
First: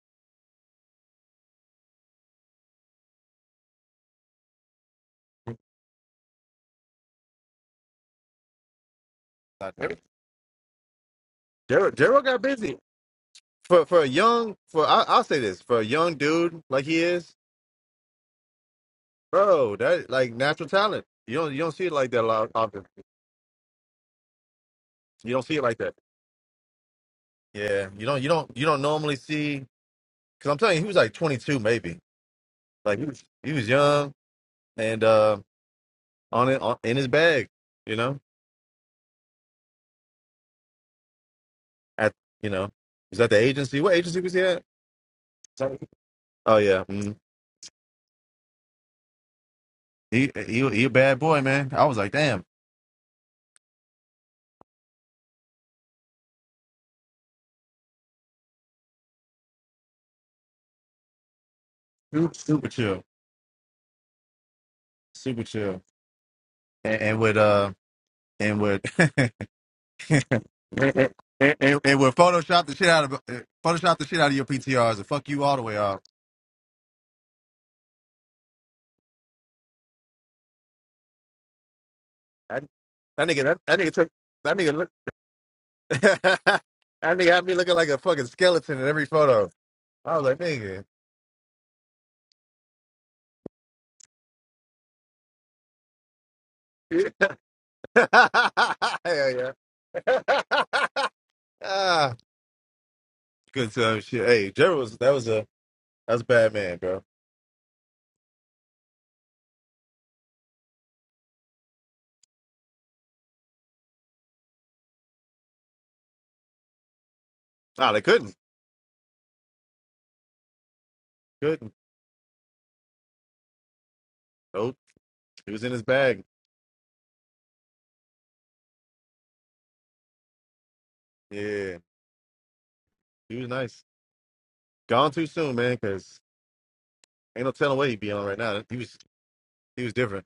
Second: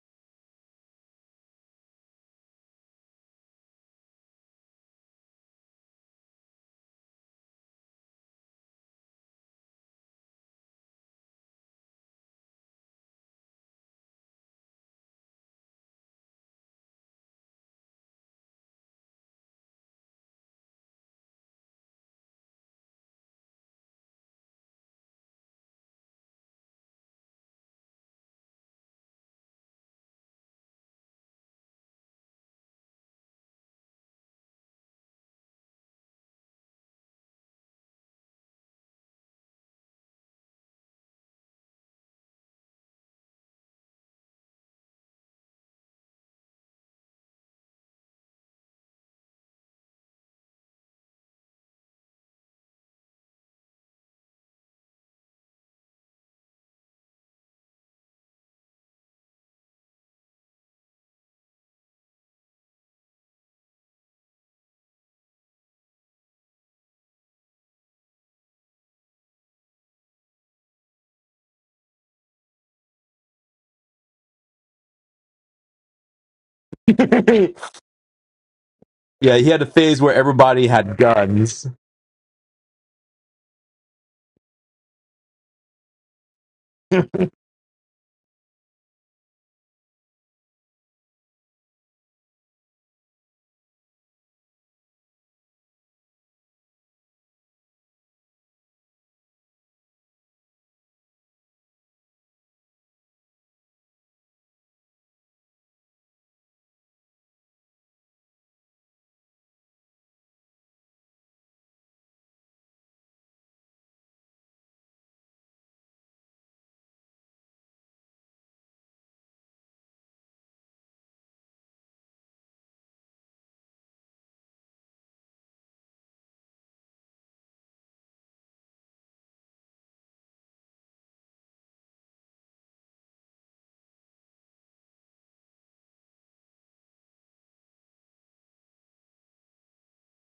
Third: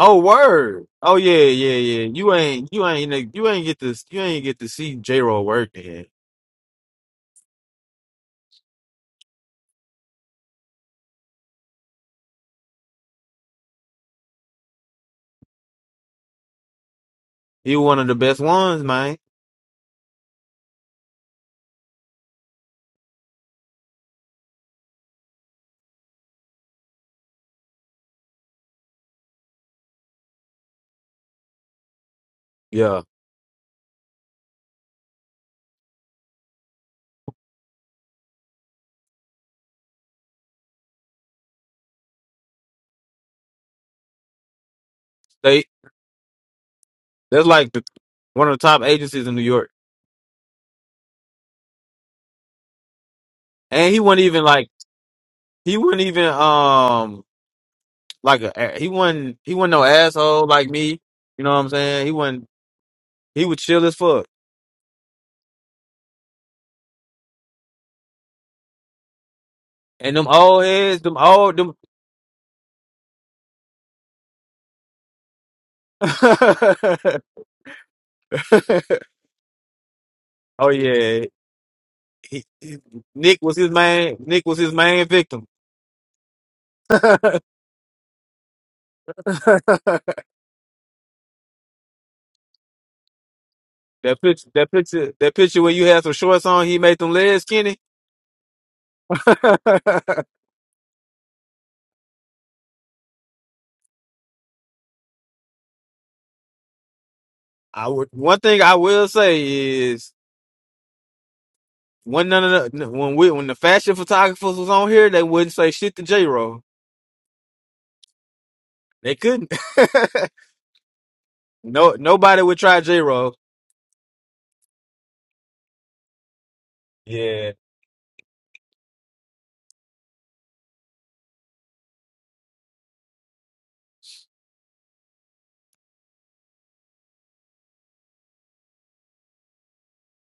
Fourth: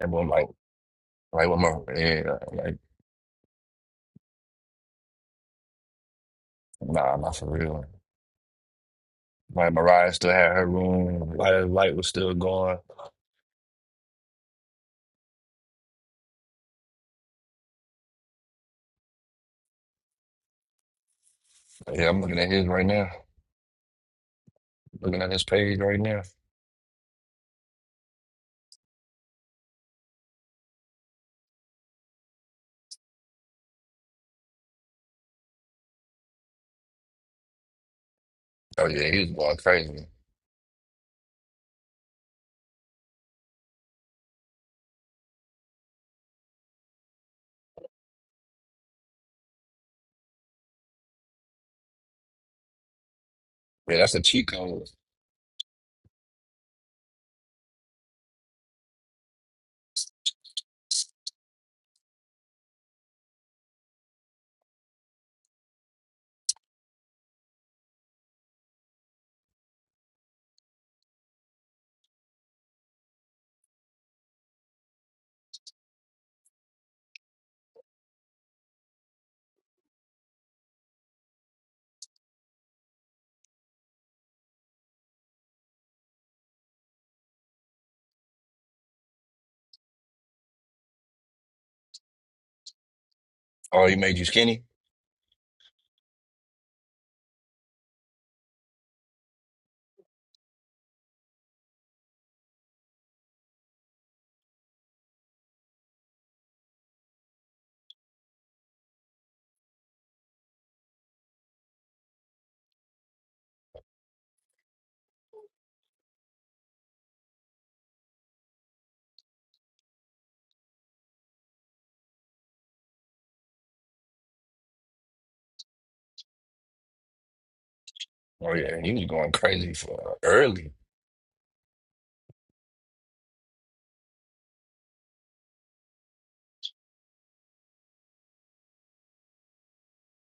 Speaker 4: And I'm like,
Speaker 2: word. Oh yeah,
Speaker 4: like with my
Speaker 2: yeah, yeah.
Speaker 4: yeah,
Speaker 2: You ain't
Speaker 4: like
Speaker 2: you ain't you ain't get this you ain't get to see J Roll work. Man.
Speaker 4: nah, not for real. Like
Speaker 3: Not
Speaker 4: Mariah still had her room. Light is
Speaker 3: Daryl,
Speaker 4: light was
Speaker 3: Daryl
Speaker 4: still
Speaker 3: got busy.
Speaker 4: going.
Speaker 3: for for a young for I, I'll say this for a young dude like he is,
Speaker 2: He one of the best ones, man.
Speaker 3: bro. That like natural talent. You don't you don't see it
Speaker 4: Yeah,
Speaker 3: like that
Speaker 4: I'm
Speaker 3: a
Speaker 4: looking
Speaker 3: lot
Speaker 4: at his
Speaker 3: often.
Speaker 4: right now. Looking at
Speaker 3: You don't
Speaker 4: his
Speaker 3: see it like
Speaker 4: page
Speaker 3: that.
Speaker 4: right now.
Speaker 3: Yeah, you don't you don't you don't normally see. Cause I'm telling you, he was like 22 maybe. Like
Speaker 2: Yeah.
Speaker 3: he was he was young and uh on it on, in his bag. You know
Speaker 4: Oh yeah, he was going crazy.
Speaker 3: at you know he was at the agency. What agency was he at?
Speaker 2: They
Speaker 3: Sorry. Oh yeah, mhm.
Speaker 2: That's like the, one of the top agencies in New York.
Speaker 3: he he he a bad boy man. I was like damn,
Speaker 2: And
Speaker 4: Yeah,
Speaker 2: he
Speaker 4: that's a
Speaker 2: wasn't even
Speaker 4: cheat
Speaker 2: like
Speaker 4: code.
Speaker 2: he wasn't even um like a he wasn't he wasn't no asshole like me. You know what I'm saying? He
Speaker 3: super
Speaker 2: wasn't
Speaker 3: super chill,
Speaker 2: he was chill as fuck.
Speaker 3: super chill. And, and with uh and with [LAUGHS]
Speaker 2: And them old
Speaker 3: And,
Speaker 2: heads,
Speaker 3: and,
Speaker 2: them
Speaker 3: and,
Speaker 2: old them.
Speaker 3: and and we'll Photoshop the shit out of uh, Photoshop the shit out of your PTRs and fuck you all the way off.
Speaker 2: [LAUGHS]
Speaker 1: [LAUGHS] Yeah, he had a phase where everybody
Speaker 2: oh
Speaker 1: had
Speaker 2: yeah,
Speaker 1: guns.
Speaker 2: he,
Speaker 3: That,
Speaker 2: he-
Speaker 3: that
Speaker 2: Nick
Speaker 3: nigga,
Speaker 2: was
Speaker 3: that,
Speaker 2: his
Speaker 3: that nigga took
Speaker 2: main. Nick
Speaker 3: that
Speaker 2: was his
Speaker 3: nigga look.
Speaker 2: main victim.
Speaker 3: [LAUGHS] that
Speaker 2: [LAUGHS]
Speaker 1: [LAUGHS]
Speaker 3: nigga
Speaker 2: that
Speaker 3: had me looking like a fucking skeleton in every photo. I was like, nigga.
Speaker 4: Oh, he made you
Speaker 2: picture,
Speaker 4: skinny.
Speaker 2: that picture, that picture where you had some shorts on. He made
Speaker 3: [LAUGHS]
Speaker 2: them legs skinny.
Speaker 3: Hell
Speaker 2: [LAUGHS]
Speaker 3: yeah.
Speaker 2: I
Speaker 3: [LAUGHS] ah, good time shit. Hey, Gerald was that was a that was a bad man, bro.
Speaker 2: would. One thing I will say is when none of the when we when the fashion photographers was on here, they wouldn't say shit to J Roll.
Speaker 3: Nah, they couldn't.
Speaker 2: They couldn't. [LAUGHS]
Speaker 3: Couldn't.
Speaker 2: no, nobody would try J Roll.
Speaker 3: Nope. He was in his bag.
Speaker 2: Yeah,
Speaker 4: Oh yeah, he was going crazy for early.
Speaker 3: Yeah. He was nice. Gone too soon, man, because ain't no telling what he be on right now. He was he was different.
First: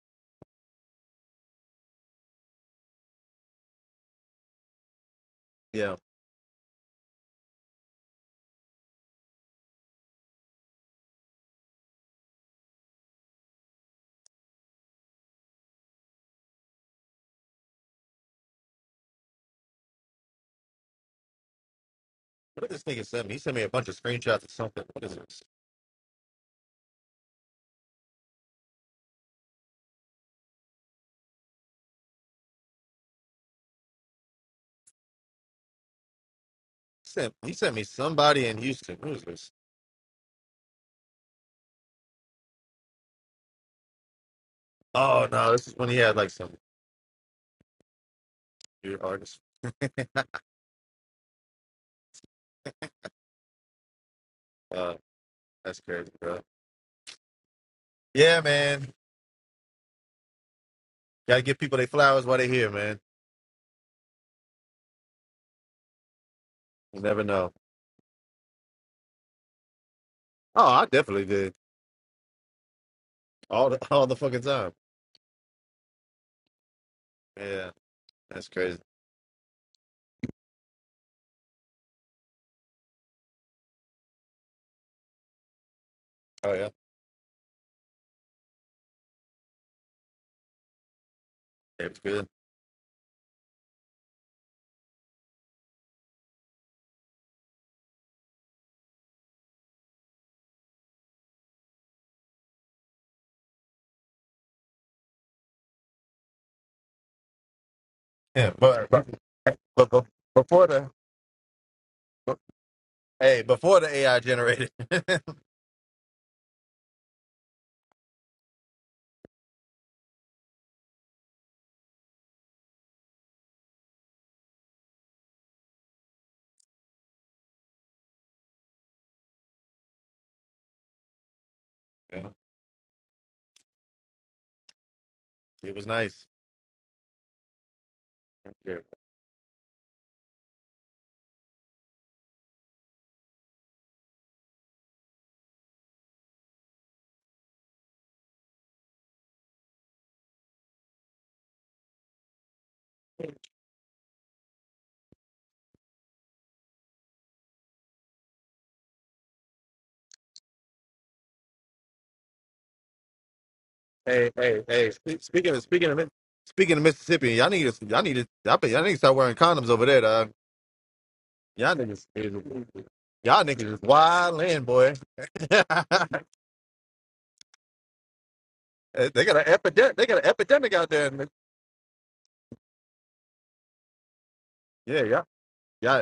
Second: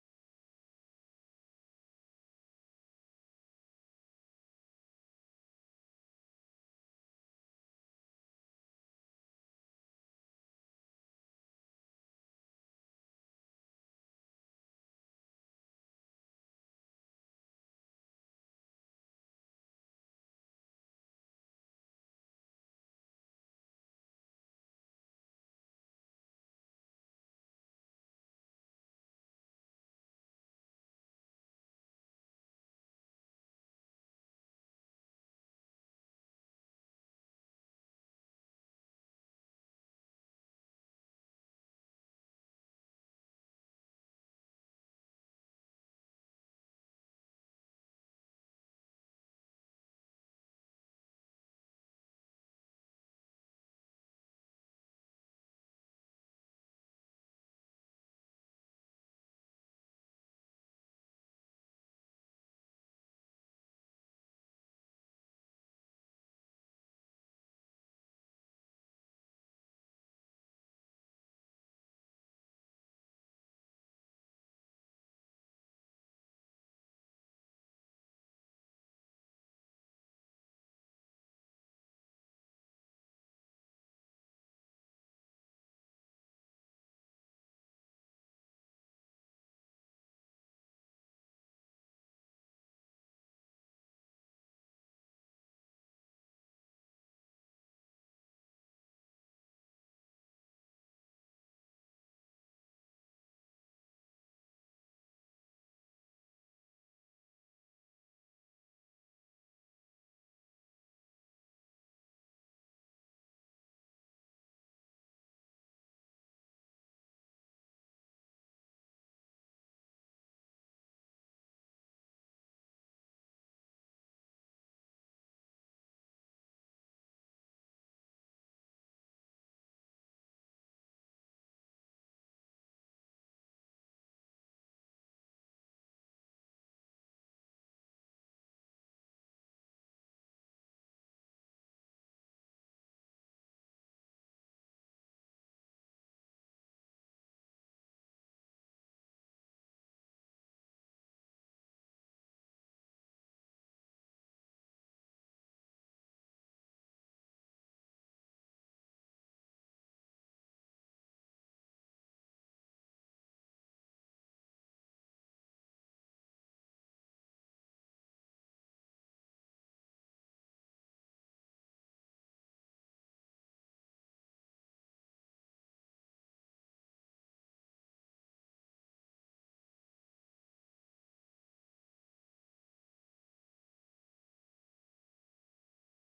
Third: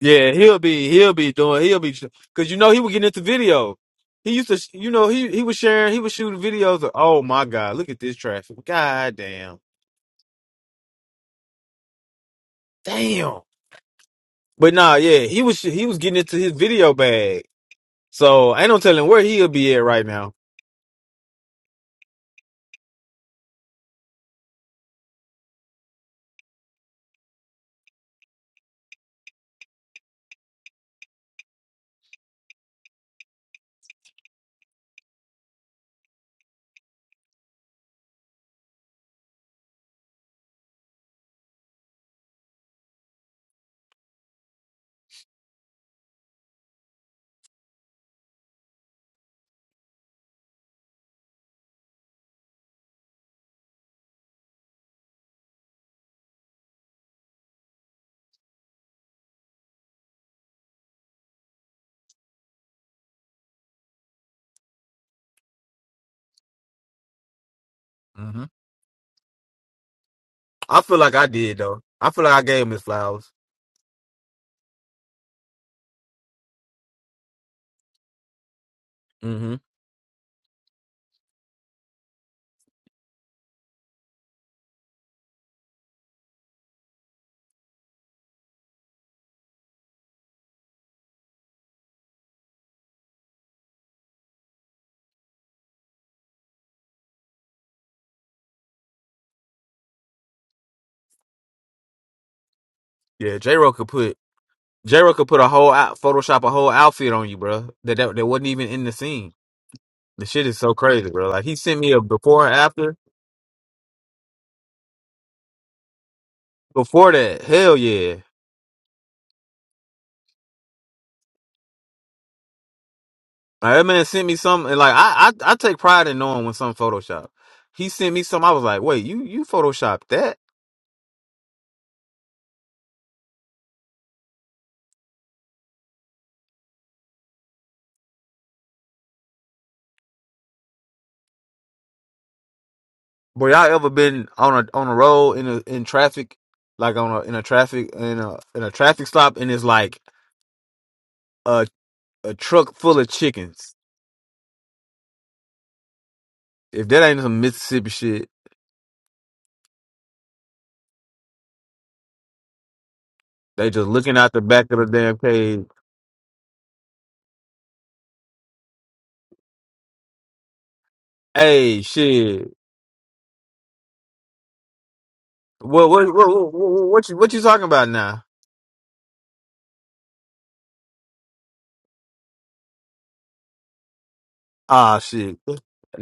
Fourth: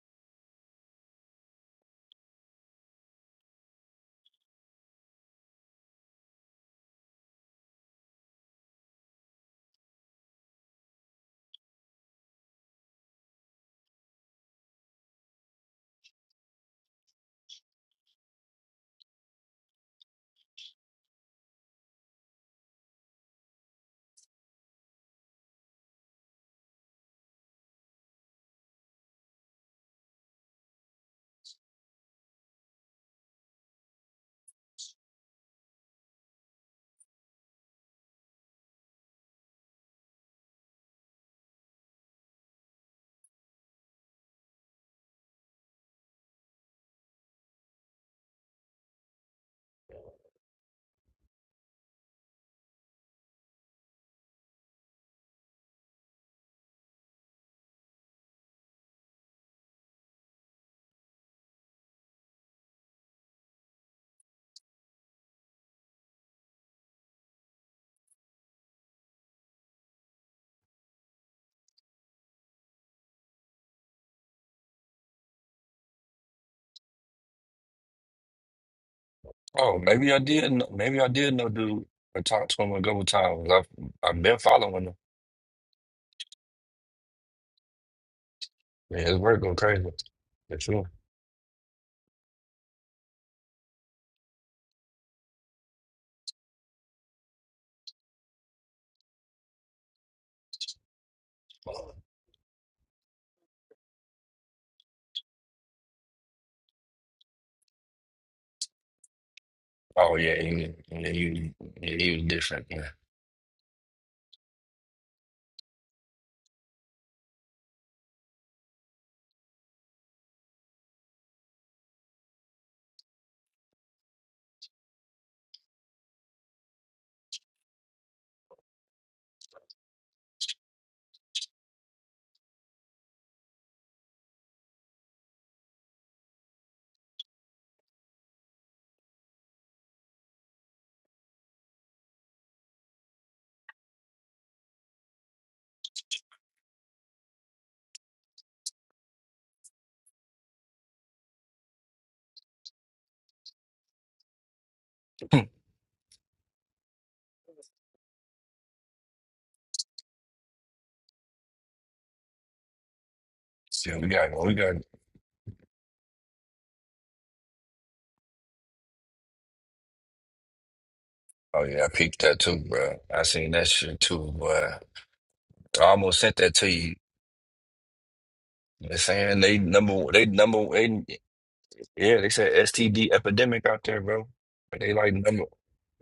Speaker 2: yeah, he'll be he'll be doing he'll be because you know he would get into video. He used to, you know, he he was sharing,
Speaker 3: Yeah.
Speaker 2: he was shooting videos of, oh my god, look at this traffic, god damn, damn. But nah, yeah, he was he was getting into his video bag. So ain't no telling where he'll be at right now.
Speaker 3: What did this nigga send me? He sent me a bunch of screenshots of something. What is this? He sent, he sent me somebody in Houston. Who is this? Oh, no. This is when he had like some weird artist. Uh, that's crazy, bro. Yeah, man. Gotta give people their flowers while they're here, man. You never know.
Speaker 2: hmm
Speaker 3: Oh,
Speaker 2: I
Speaker 3: I
Speaker 2: feel like
Speaker 3: definitely
Speaker 2: I
Speaker 3: did.
Speaker 2: did though. I feel like I gave him his flowers.
Speaker 3: All the, [LAUGHS] all the fucking time. Yeah. That's crazy.
Speaker 4: Oh, maybe I did. Know, maybe I did know, dude. I talked to him a couple times. I've I've been following him.
Speaker 3: Oh, yeah.
Speaker 4: Yeah, his work go crazy. For sure.
Speaker 3: It was good.
Speaker 2: Yeah, J Ro could put J Ro could put a whole out, Photoshop a whole outfit on you, bro. That, that that wasn't
Speaker 3: Yeah.
Speaker 2: even in
Speaker 3: But,
Speaker 2: the
Speaker 3: but,
Speaker 2: scene.
Speaker 3: but, but
Speaker 4: Oh
Speaker 2: The
Speaker 4: yeah,
Speaker 2: shit is
Speaker 3: before
Speaker 4: he,
Speaker 2: so
Speaker 3: the,
Speaker 4: yeah,
Speaker 2: crazy, bro. Like
Speaker 4: he,
Speaker 2: he sent
Speaker 4: yeah,
Speaker 2: me a
Speaker 4: he was
Speaker 3: but-
Speaker 2: before and
Speaker 4: different.
Speaker 2: after.
Speaker 4: Yeah.
Speaker 3: hey, before the AI generated, [LAUGHS] yeah,
Speaker 2: Before that, hell yeah. Like, that man sent me some, and like I, I I take pride in knowing when some Photoshop. He sent me some. I was like, wait, you you photoshopped that?
Speaker 3: it was nice. Yeah.
Speaker 2: Boy, y'all ever been on a on a road in a in traffic, like on a in a traffic in a in a traffic stop, and it's like a a truck full of chickens. If that ain't some Mississippi shit, They
Speaker 4: [LAUGHS]
Speaker 2: just
Speaker 4: See, we
Speaker 2: looking
Speaker 3: Hey,
Speaker 2: out the
Speaker 4: got, we
Speaker 3: hey,
Speaker 2: back
Speaker 4: got.
Speaker 2: of the
Speaker 3: hey!
Speaker 2: damn
Speaker 3: spe- Speaking of
Speaker 2: cage.
Speaker 3: speaking of Mi- speaking of Mississippi, y'all need to y'all need to y'all, be- y'all need to start wearing condoms over there. Dog.
Speaker 4: Oh
Speaker 3: Y'all
Speaker 2: Hey,
Speaker 4: yeah, I
Speaker 3: niggas,
Speaker 4: peeped
Speaker 3: is,
Speaker 4: that
Speaker 2: shit.
Speaker 4: too, bro. I
Speaker 3: y'all
Speaker 4: seen that
Speaker 3: niggas is
Speaker 4: shit too,
Speaker 3: wild land,
Speaker 4: boy.
Speaker 3: boy. [LAUGHS] they
Speaker 4: I
Speaker 3: got
Speaker 2: What what
Speaker 4: almost sent that
Speaker 2: what
Speaker 4: to
Speaker 2: what,
Speaker 4: you.
Speaker 2: what you what you talking about now?
Speaker 4: They're saying
Speaker 3: an
Speaker 4: they
Speaker 3: epidemic. They
Speaker 4: number,
Speaker 3: got
Speaker 4: they
Speaker 3: an
Speaker 4: number,
Speaker 3: epidemic out
Speaker 4: they,
Speaker 3: there. nigga.
Speaker 4: yeah, they said STD epidemic out there, bro. But they
Speaker 2: Ah,
Speaker 3: Yeah,
Speaker 4: like
Speaker 3: y'all,
Speaker 2: shit.
Speaker 4: number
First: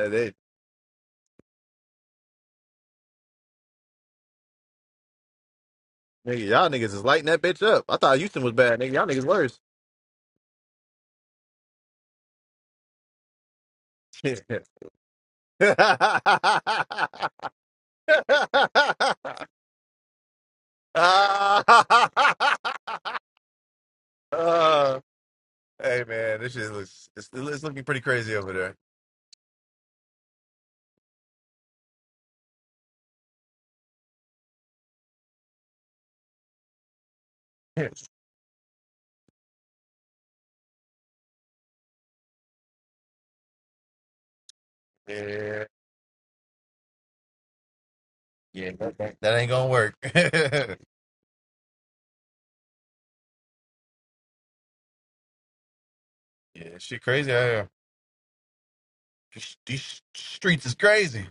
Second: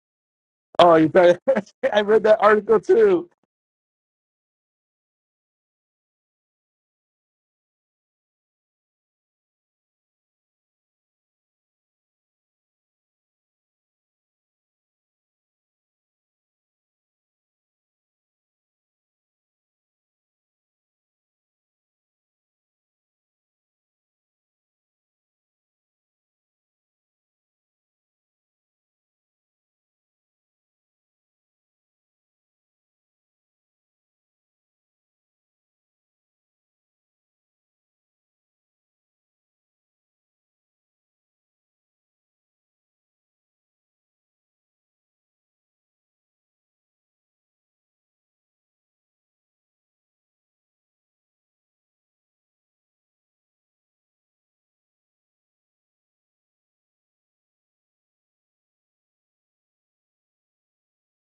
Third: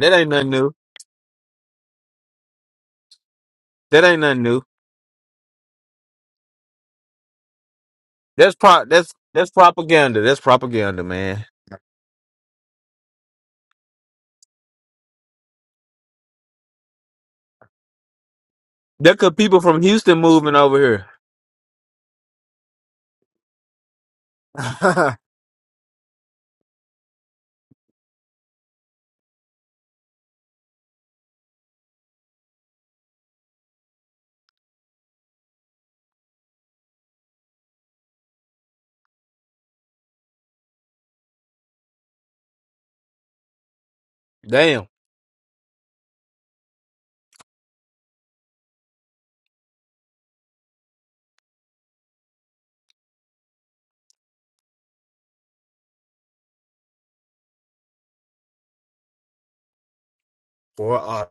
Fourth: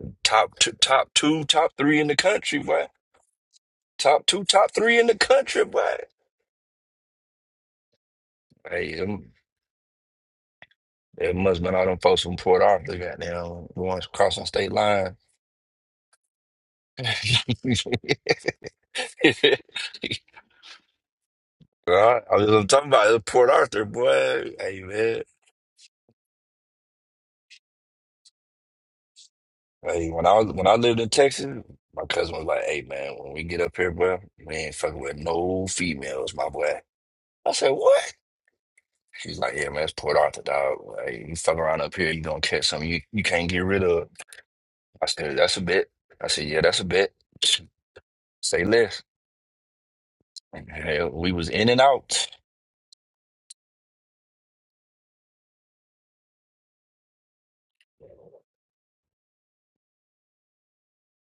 Speaker 3: y'all,
Speaker 2: ain't
Speaker 3: They
Speaker 2: nothing
Speaker 4: top two,
Speaker 2: new.
Speaker 1: Oh, you
Speaker 4: top
Speaker 1: better.
Speaker 4: two, top
Speaker 1: [LAUGHS]
Speaker 4: three
Speaker 1: I
Speaker 4: in the
Speaker 1: read that
Speaker 4: country,
Speaker 1: article
Speaker 4: boy.
Speaker 1: too.
Speaker 2: That ain't
Speaker 4: Top two,
Speaker 2: nothing new.
Speaker 4: top three in the country, boy.
Speaker 3: nigga, y'all niggas is lighting that bitch up. I thought Houston was
Speaker 2: That's
Speaker 3: bad,
Speaker 2: pro.
Speaker 3: nigga.
Speaker 4: Hey,
Speaker 3: Y'all
Speaker 2: That's
Speaker 3: niggas
Speaker 4: them-
Speaker 2: that's
Speaker 3: worse.
Speaker 2: propaganda. That's propaganda,
Speaker 4: it
Speaker 2: man.
Speaker 4: must have been all them folks from Port Arthur, goddamn, the ones crossing
Speaker 3: [LAUGHS]
Speaker 4: state line? [LAUGHS]
Speaker 2: There could people from Houston moving over here.
Speaker 3: uh,
Speaker 4: Right? I was am talking about Port Arthur, boy. Hey
Speaker 2: [LAUGHS]
Speaker 4: man.
Speaker 3: hey man, this shit looks it's, it's looking pretty crazy over
Speaker 4: Hey, when I was when I lived in Texas, my cousin was like, Hey man, when we get up here, bro, we ain't fucking with no females, my boy. I said,
Speaker 3: there. [LAUGHS]
Speaker 4: What? He's like, Yeah, man, it's Port Arthur, dog. Hey, you fuck around up here, you gonna catch something you, you can't get rid of.
Speaker 2: Damn.
Speaker 4: I said, That's a
Speaker 3: Yeah,
Speaker 4: bet. I said, Yeah, that's a bet. Say
Speaker 3: yeah, that,
Speaker 4: less.
Speaker 3: that- that ain't gonna work. [LAUGHS]
Speaker 4: And
Speaker 3: yeah,
Speaker 4: hell, we was in and out.
Speaker 3: she crazy out here. These these streets is
Speaker 2: Boy,
Speaker 3: crazy.
Speaker 2: uh,